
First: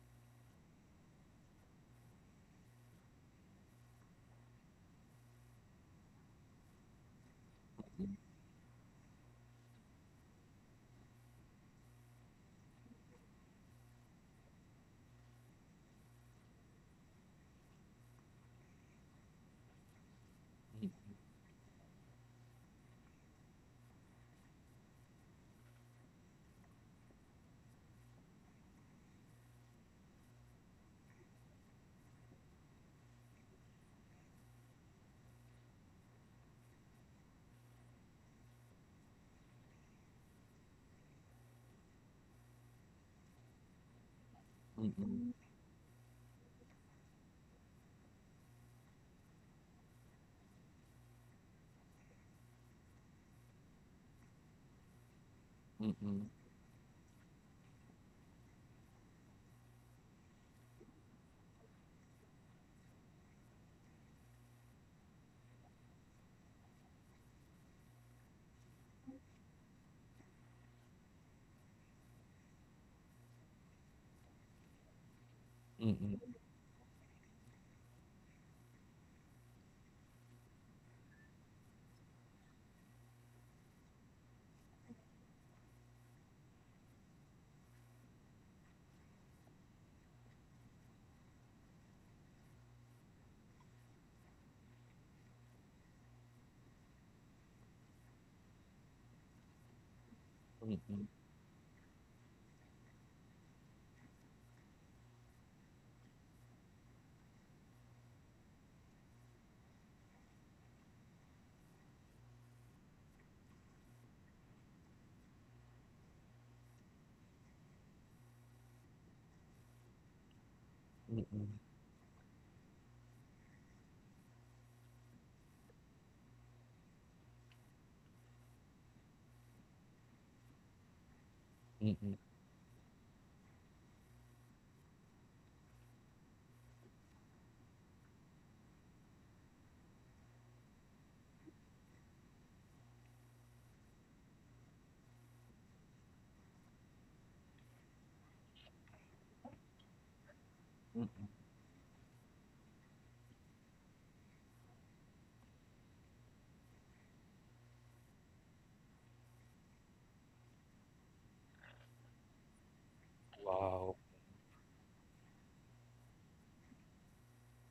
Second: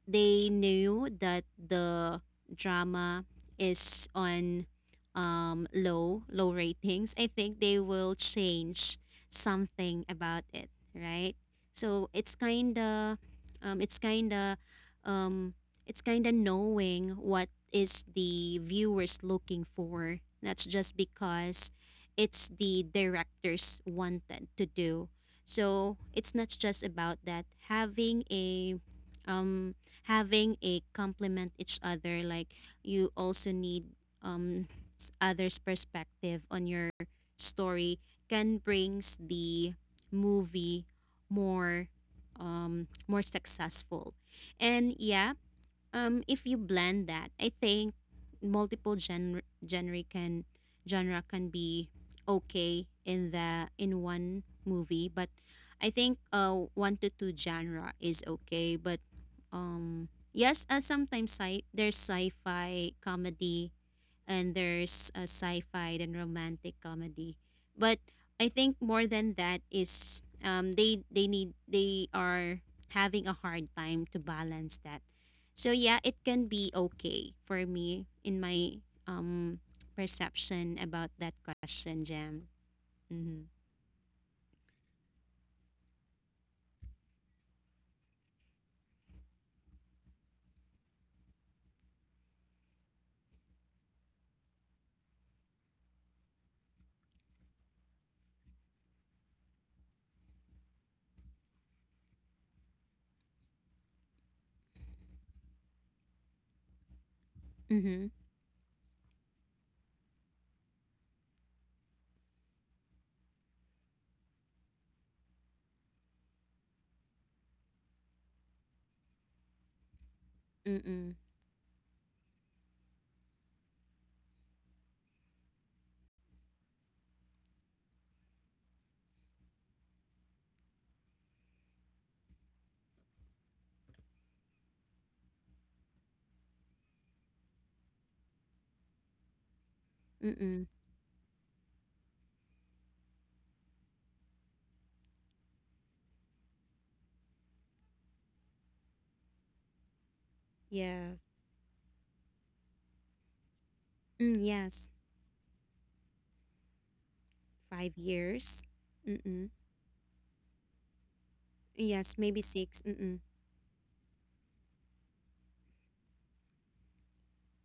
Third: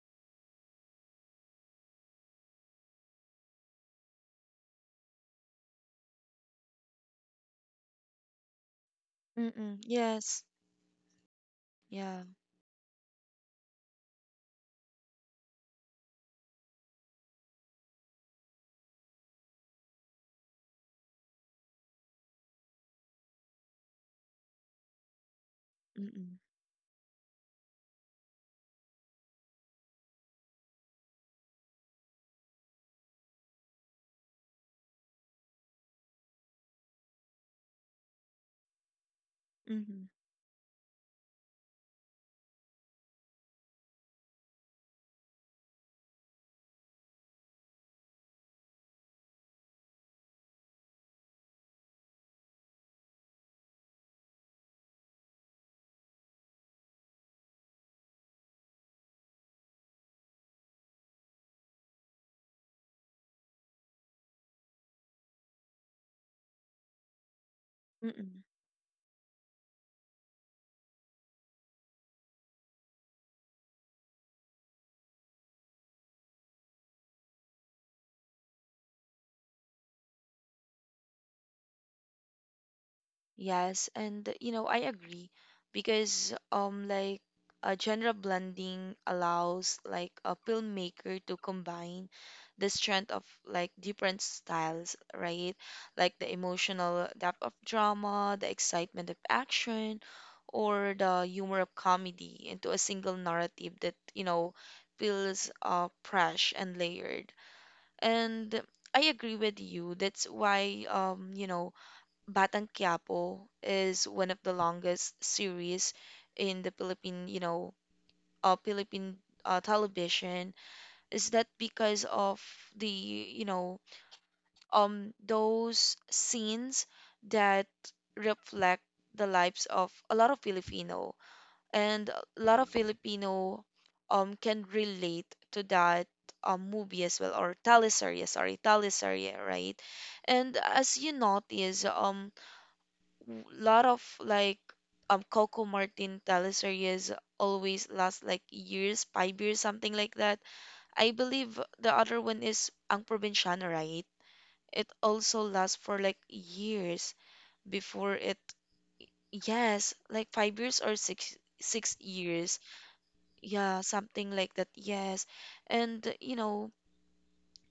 B: they knew that the drama is on um, low low ratings, I think they will change
A: Mm.
B: something
A: Yes.
B: about it, right? So
A: Yeah.
B: it's kind of um, it's kind of um, it's kind of knowing what is the viewers looking for. That's just because it's the directors wanted to do. So
A: Mm.
B: it's not just about that having a um, having a complement each other, like you also need um s- others perspective on your story can brings the
A: Mhm.
B: movie more um more successful. And
C: Mm-mm,
B: yeah, um if you blend that, I think multiple gen- genre can genre can be okay in the in one movie, but I think
C: mm-mm,
B: uh one to two genre is okay, but um yes, uh, sometimes sci- there's sci-fi comedy and there's a sci-fi and romantic comedy. But
A: Mhm.
B: I think more than that is um, they they need they are having a hard time to balance that. So yeah, it
C: mm-mm,
B: can be okay for me in my um perception about that question, Jam. Mm-hmm.
A: Yes, and you know, I agree because um like a genre blending allows like a filmmaker to combine the strength of like different styles, right? Like the emotional depth of drama, the excitement of action, or
C: mm-mm,
A: the humor of comedy into a single narrative that, you know, feels uh fresh and layered.
B: Mm-hmm.
A: And I agree with you. That's why um, you know, Batang Quiapo is one of the longest series in the Philippine, you know, uh, Philippine uh, television.
B: Mm-mm.
A: Is that
C: mm-mm,
A: because of the, you know, um, those scenes that reflect the lives of a lot of Filipino, and
C: mm-mm.
A: a lot of Filipino um can relate to that um movie as well or teleserye, sorry, teleserye, right? And
B: Mm-mm.
A: as you notice, um w- lot of like um Coco Martin teleseries always last like years, five years, something like that. I
B: Yeah.
A: believe the other one is Ang Probinsyano, right?
B: Mm,
A: It
B: yes.
A: also lasts for like years
B: Five
A: before it.
B: years. Mm-mm.
A: Yes, like five years or six six
B: Yes, maybe
A: years.
B: six. Mm-mm.
A: Yeah,
C: Wow.
A: something like that. Yes. And you know,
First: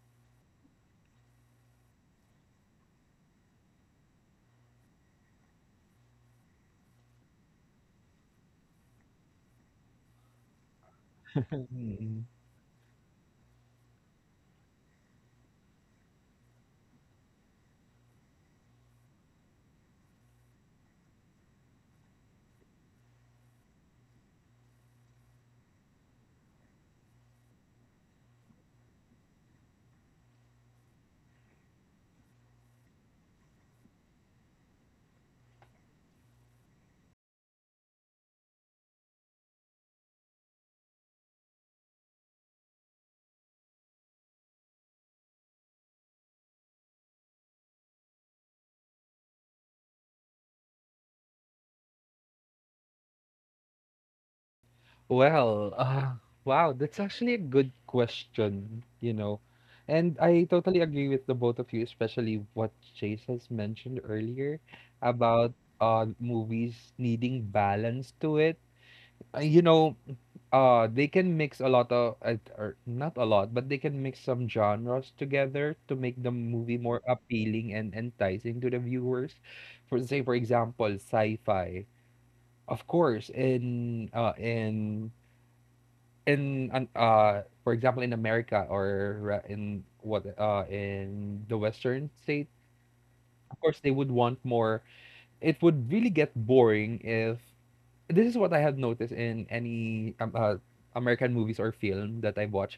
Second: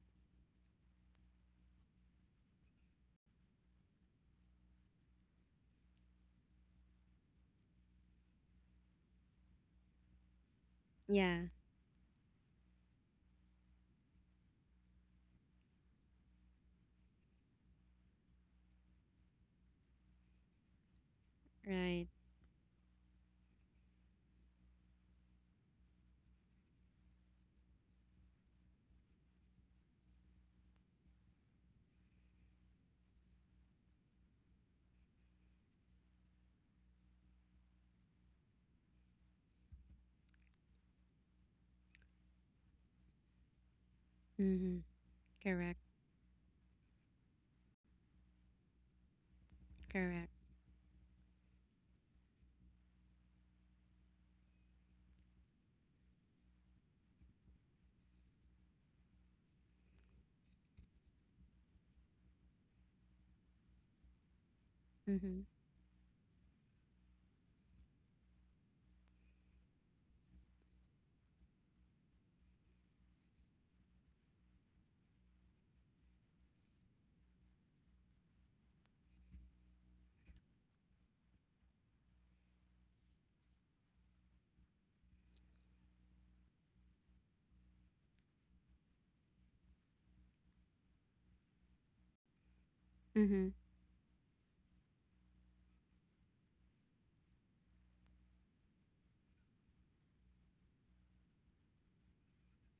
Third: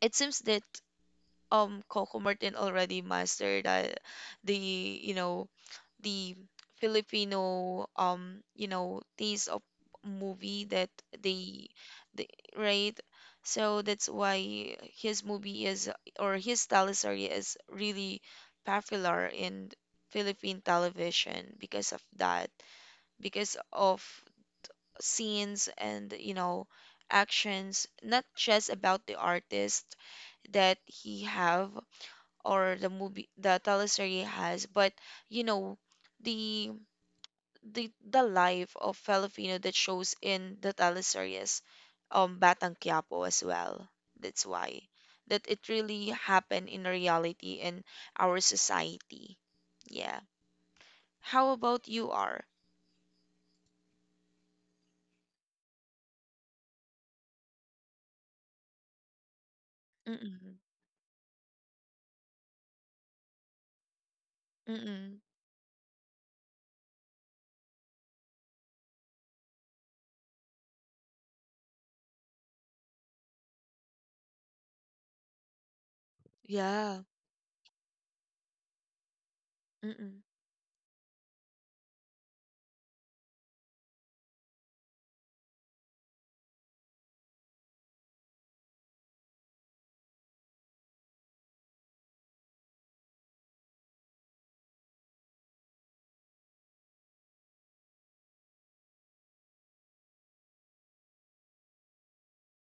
A: it seems that um Coco Martin already mastered that the you know the Filipino um you know taste of movie that
B: Yeah.
A: they,
C: Mm-mm.
A: they right, so that's why his movie is or his tele is really popular in Philippine television because of
B: Right.
A: that, because of scenes and you know actions, not just about the artist that he have or the movie the teleserye has, but you know the the the life of Filipino that shows in the teleseries um Batang Quiapo as well, that's
B: Mm-hmm.
A: why that it
B: Correct.
A: really happened in reality in our society. Yeah.
B: Correct.
A: How about you are
C: Well, uh, wow, that's actually a good question, you know. And I
A: mm-mm,
C: totally agree with the both of you, especially what Chase has mentioned earlier
A: mm-mm,
B: Mm-hmm.
C: about uh movies needing balance to it. Uh, you know, uh they can mix a lot of uh, or not a lot, but they can mix some genres together to make the movie
A: yeah
C: more appealing and enticing to the viewers. For
A: mm-mm,
C: say, for example, sci-fi, of course, in uh in in an- uh for example, in America or uh, in what uh in the western state,
B: Mm-hmm.
C: of course they would want more. It would really get boring if, this is what I have noticed in any um, uh, American movies or film that I've watched,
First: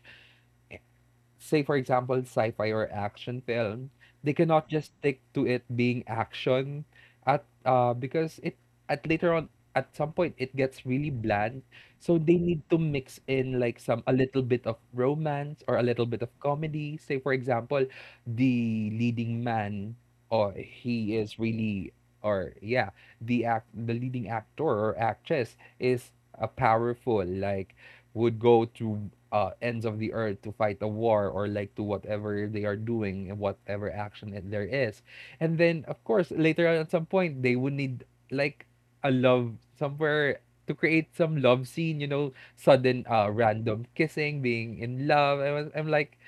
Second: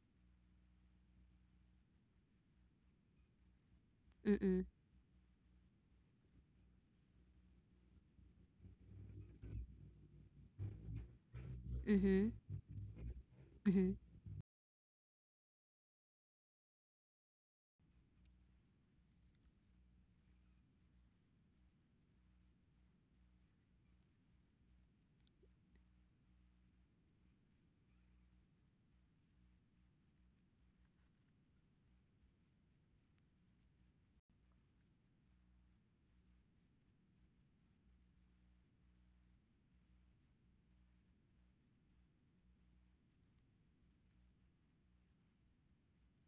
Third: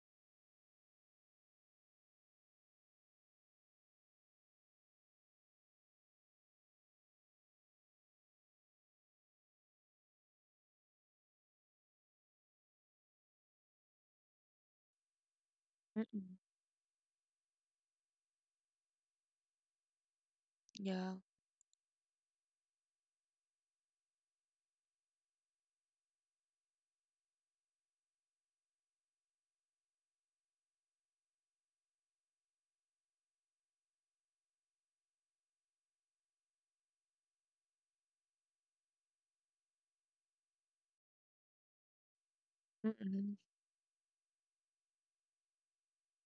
C: say for example sci-fi or action film, they
B: Mm-mm.
C: cannot just stick to it being action at uh because it, at later on at some point it gets really bland. So
B: Mm-hmm.
C: they need to mix in like
B: Mm-hmm.
C: some, a little bit of romance or a little bit of
A: mm-mm,
C: comedy. Say for example, the leading man, or
A: yeah
C: he is really, or yeah, the act the leading actor or actress is a powerful, like, would go to uh, ends of the earth to fight a war or like to whatever they are doing and whatever action that there is. And then, of course, later on at some point, they would need like a love somewhere to create some love scene, you know, sudden uh,
A: mm-mm,
C: random kissing, being in love. I was, I'm like,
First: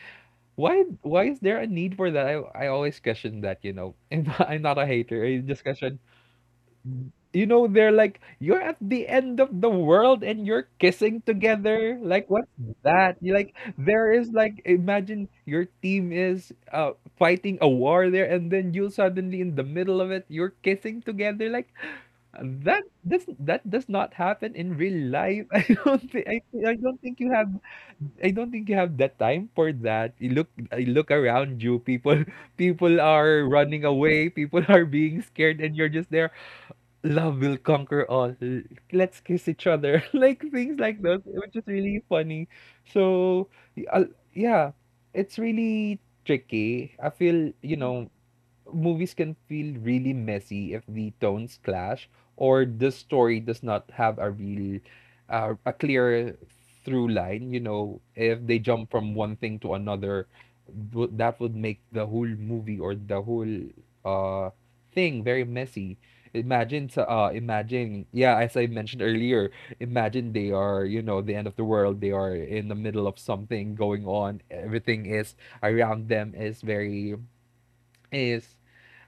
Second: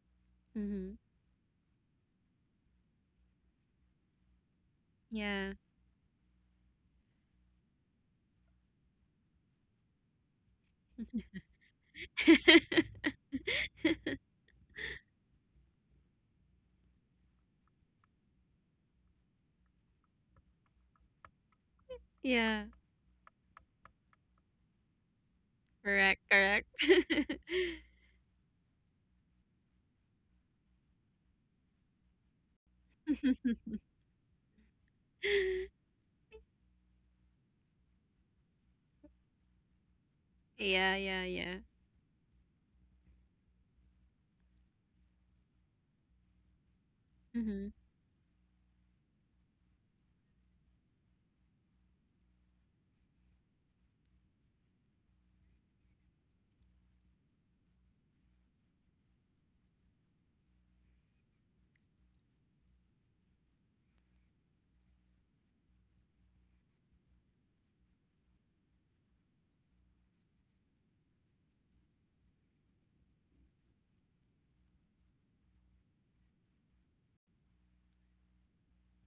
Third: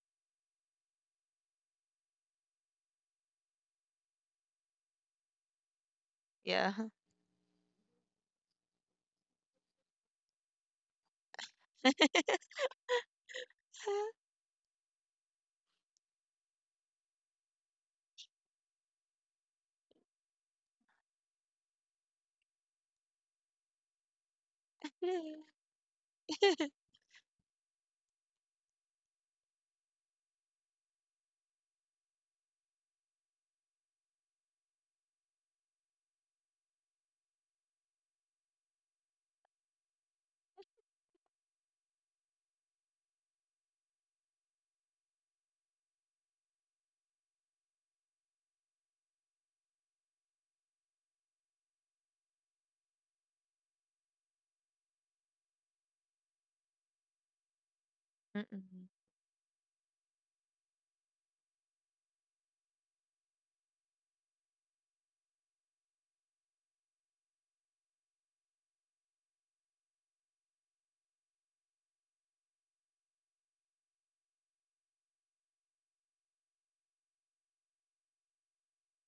C: why
B: Mm-hmm.
C: why is there a need for that? I, I always question that, you know. And I'm not a hater, I
B: Yeah.
C: just question,
A: yeah
C: you know. They're like, you're at the end of the world and you're kissing together, like what's that? You like, there is like, imagine your team is uh fighting a war there, and then you suddenly in the middle of it you're kissing together, like
B: Yeah.
C: that does that does not happen in real
A: Mm-mm.
C: life. i don't
B: Correct.
C: think I,
B: Correct.
C: I don't think you have, i don't think you have that time for that. You look I look around you, people people are running away, people are being scared, and you're just there, love will conquer all. L- Let's kiss each other. Like things
B: Yeah.
C: like those,
B: Yeah. Yeah.
C: which is really funny. So, y- al- yeah, it's really tricky, I feel,
B: Mm-hmm.
C: you know. Movies can feel really messy if the tones clash or the story does not have a real uh, a clear through line, you know. If they
A: Mm-mm.
C: jump from one thing to another, wo- that would make the whole movie or the whole uh thing very messy. Imagine sa- uh imagine, yeah, as i mentioned earlier, imagine they are, you know, the end of the world, they are in the middle of something going on, everything is around them is very is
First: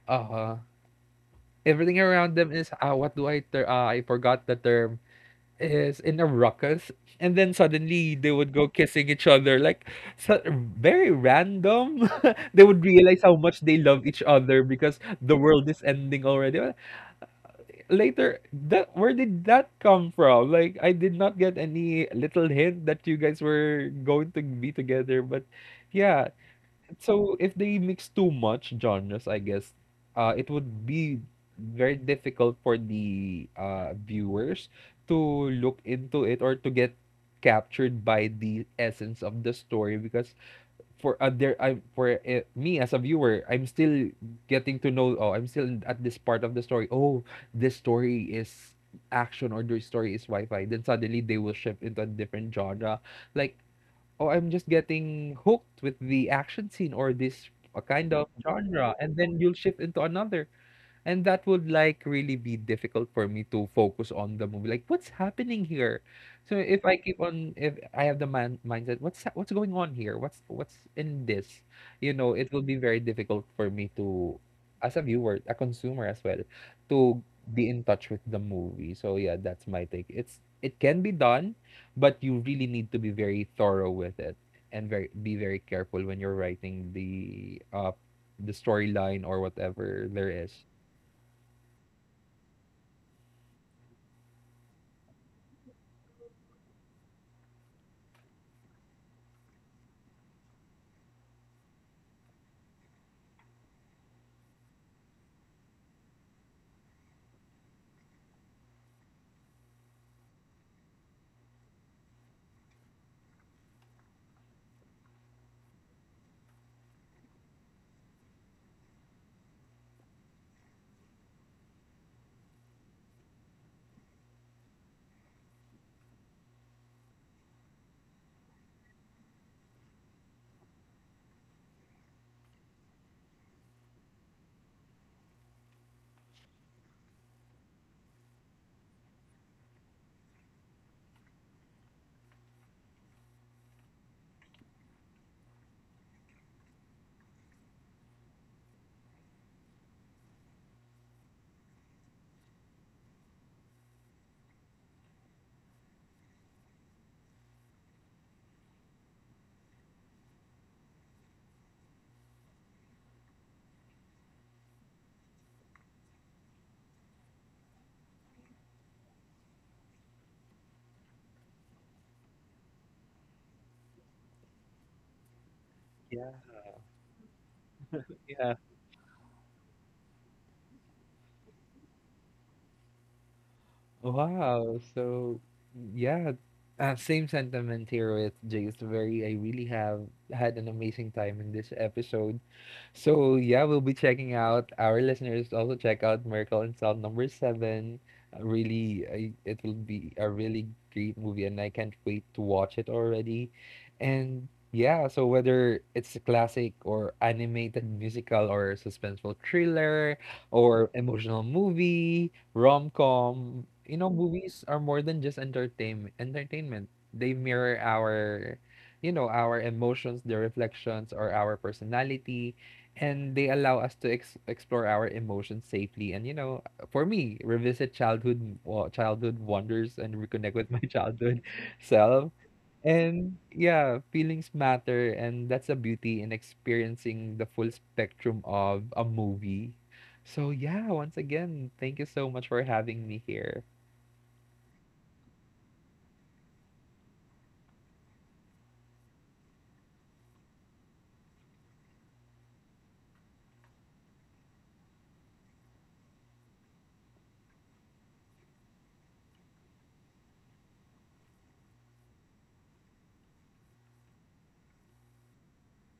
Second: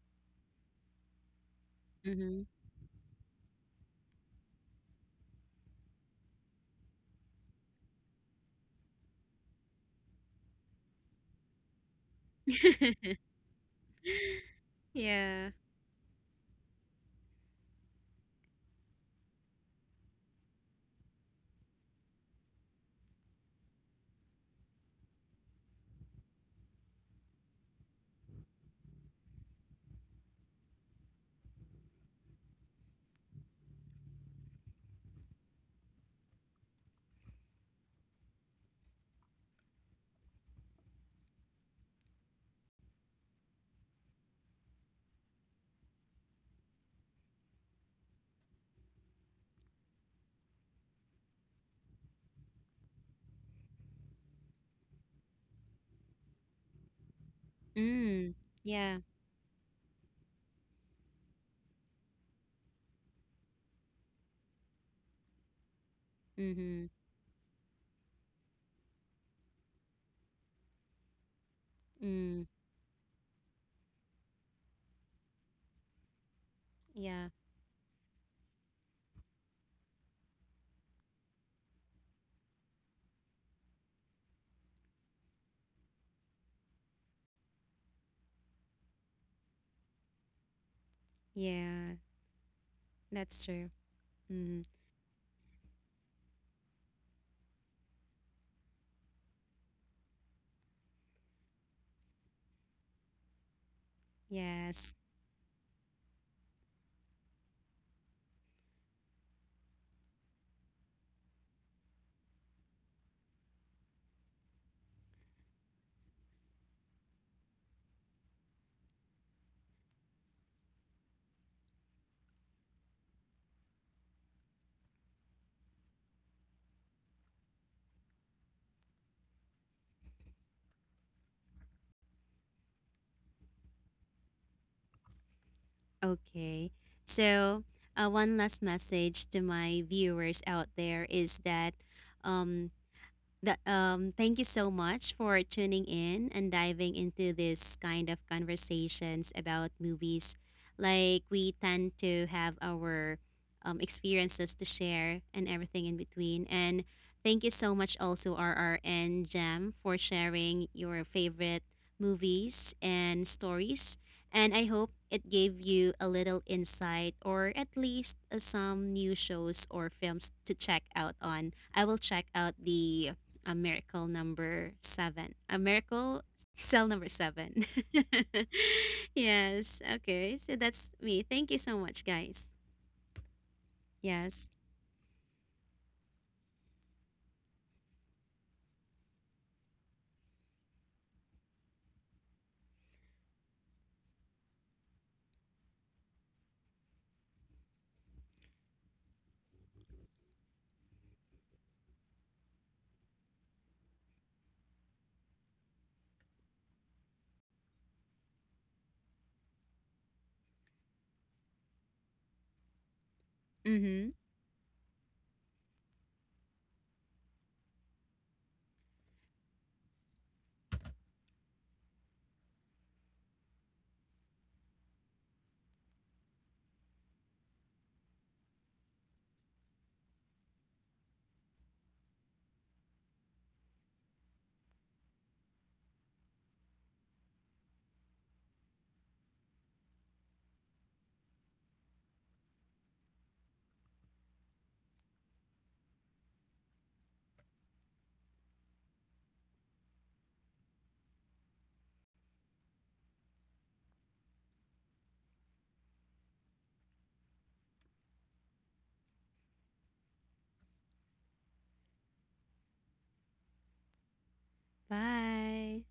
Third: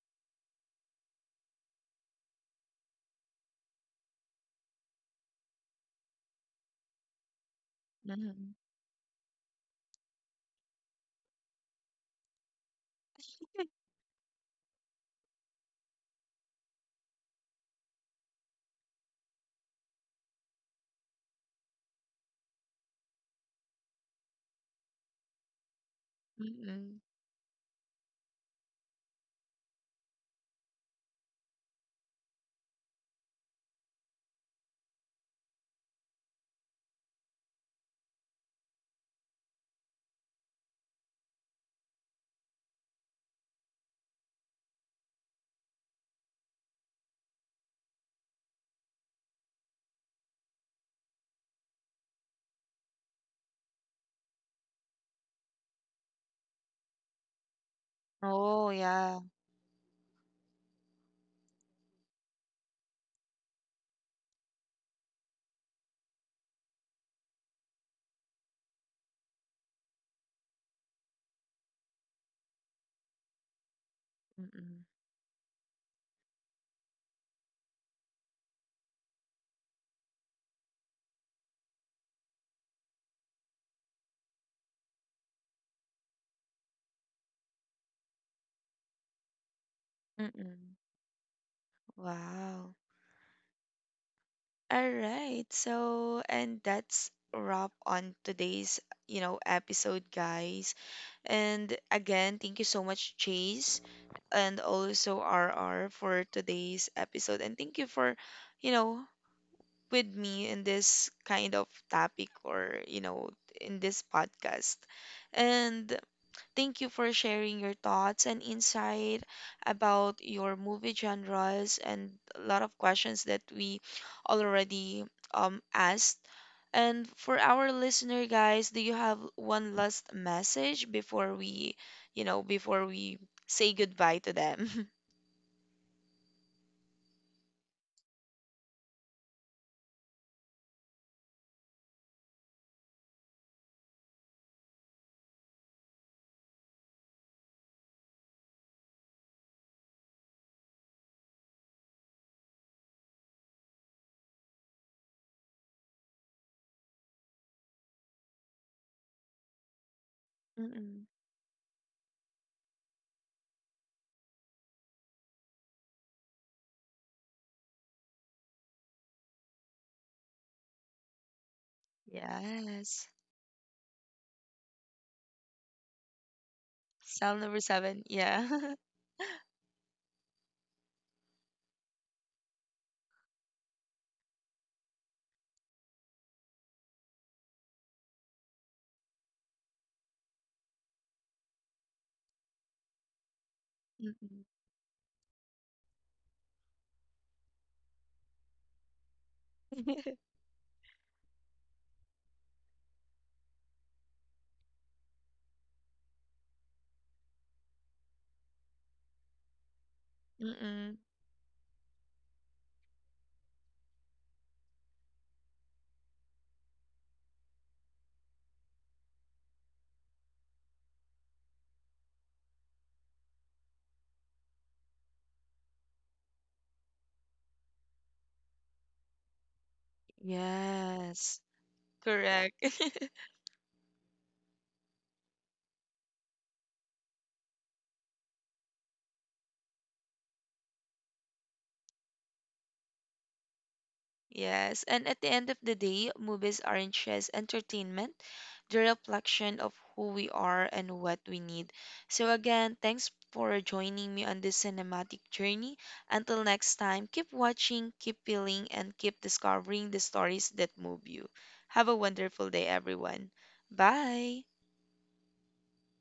C: uh-huh. Everything around
B: Mm-hmm.
C: them is, ah, what do I ter- ah, I forgot the term, is in a ruckus, and then suddenly they would
A: Mm-mm.
C: go kissing each other, like, so, very random. They would realize how much they love each other because the
B: Yeah.
C: world is ending already. Well, later, that where did that come from? Like, I did not get any little hint that you guys were going to be together, but yeah. So if they mix too much genres, I guess, uh, it would be very difficult for the uh, viewers to look into it or to get captured by the essence of the story. Because for other I for uh, me, as a viewer, I'm still getting to know, oh, I'm still at this part of the story. Oh, this story is action, or this story is sci-fi, then suddenly they will shift into a different genre. Like, oh, I'm just getting hooked with the action scene or this uh, kind of
B: Mm.
A: Oh,
C: genre,
B: Yeah.
C: and
A: yeah.
C: then you'll shift into another. And that would like really be difficult for me to focus on the movie. Like, what's happening here? So if
B: Mm-hmm.
C: I keep on, if I have the man mindset, what's ha- what's going on here? What's what's in this? You know,
B: Mm.
C: it will be very difficult for me to,
A: Mm,
C: as a viewer, a consumer as well, to
B: Yeah.
C: be in touch with the movie. So yeah, that's my take. It's, it can be done, but you really need to be very thorough with it and very, be very careful when you're writing the uh the storyline or whatever there is.
A: mm.
B: Yeah.
A: Wow.
B: That's true. Mm.
A: All right. So, and that's wrap on today's, you know, episode, guys. And again, thank you so much, Chase, and
B: Yes.
A: also R R for today's episode. And thank you for, you know, with me in this kind of topic or, you know, in this podcast. And thank you for sharing your thoughts and insight about your movie genres and a lot of questions that we already um, asked. And for our listener guys, do you have one last message before we, you know, before we say goodbye to them?
B: Okay. So, uh, one last message to my viewers out there is that um that um thank you so much for tuning in and diving into this kind of conversations about movies, like we tend to have our um, experiences to share and everything in between. And thank you so much also R R and Jam for sharing
A: Mm-mm.
B: your favorite movies and stories, and I hope it gave you a little insight, or at least uh, some new shows or films to check out on. I will check out
A: Yes.
B: the a miracle number seven. A miracle
C: Yeah.
B: cell number
A: Cell number
B: seven.
A: seven. Yeah.
B: Yes. Okay. So that's me. Thank you so much, guys. Yes.
C: Wow. So yeah, uh, same sentiment here with Jace. Very, I really have had an amazing time in this episode. So yeah, we'll be checking
A: Mm-mm.
C: out, our listeners also check out Miracle in Cell Number Seven. Uh, Really, I, it will be a really great movie, and I can't wait to watch it already. And yeah, so whether it's a classic or animated musical or suspenseful thriller or
A: Mm-mm.
C: emotional movie, rom-com, you know,
B: Mm-hmm.
C: movies are more than just entertainment. Entertainment. They mirror our, you know, our emotions, their reflections, or our personality, and they allow us to ex- explore our emotions safely. And you know, for me, revisit childhood wa- childhood wonders and reconnect with my
A: Yes.
C: childhood self.
A: Correct.
C: And yeah, feelings matter, and that's a beauty in experiencing the full spectrum of a movie. So yeah, once again, thank you so much for having me here.
A: Yes, and at the end of the day, movies aren't just entertainment, they're a reflection of who we are and what we need. So, again, thanks for joining me on this cinematic journey. Until next time, keep watching, keep feeling, and keep discovering the stories that move you. Have a wonderful day, everyone. Bye.
B: Bye.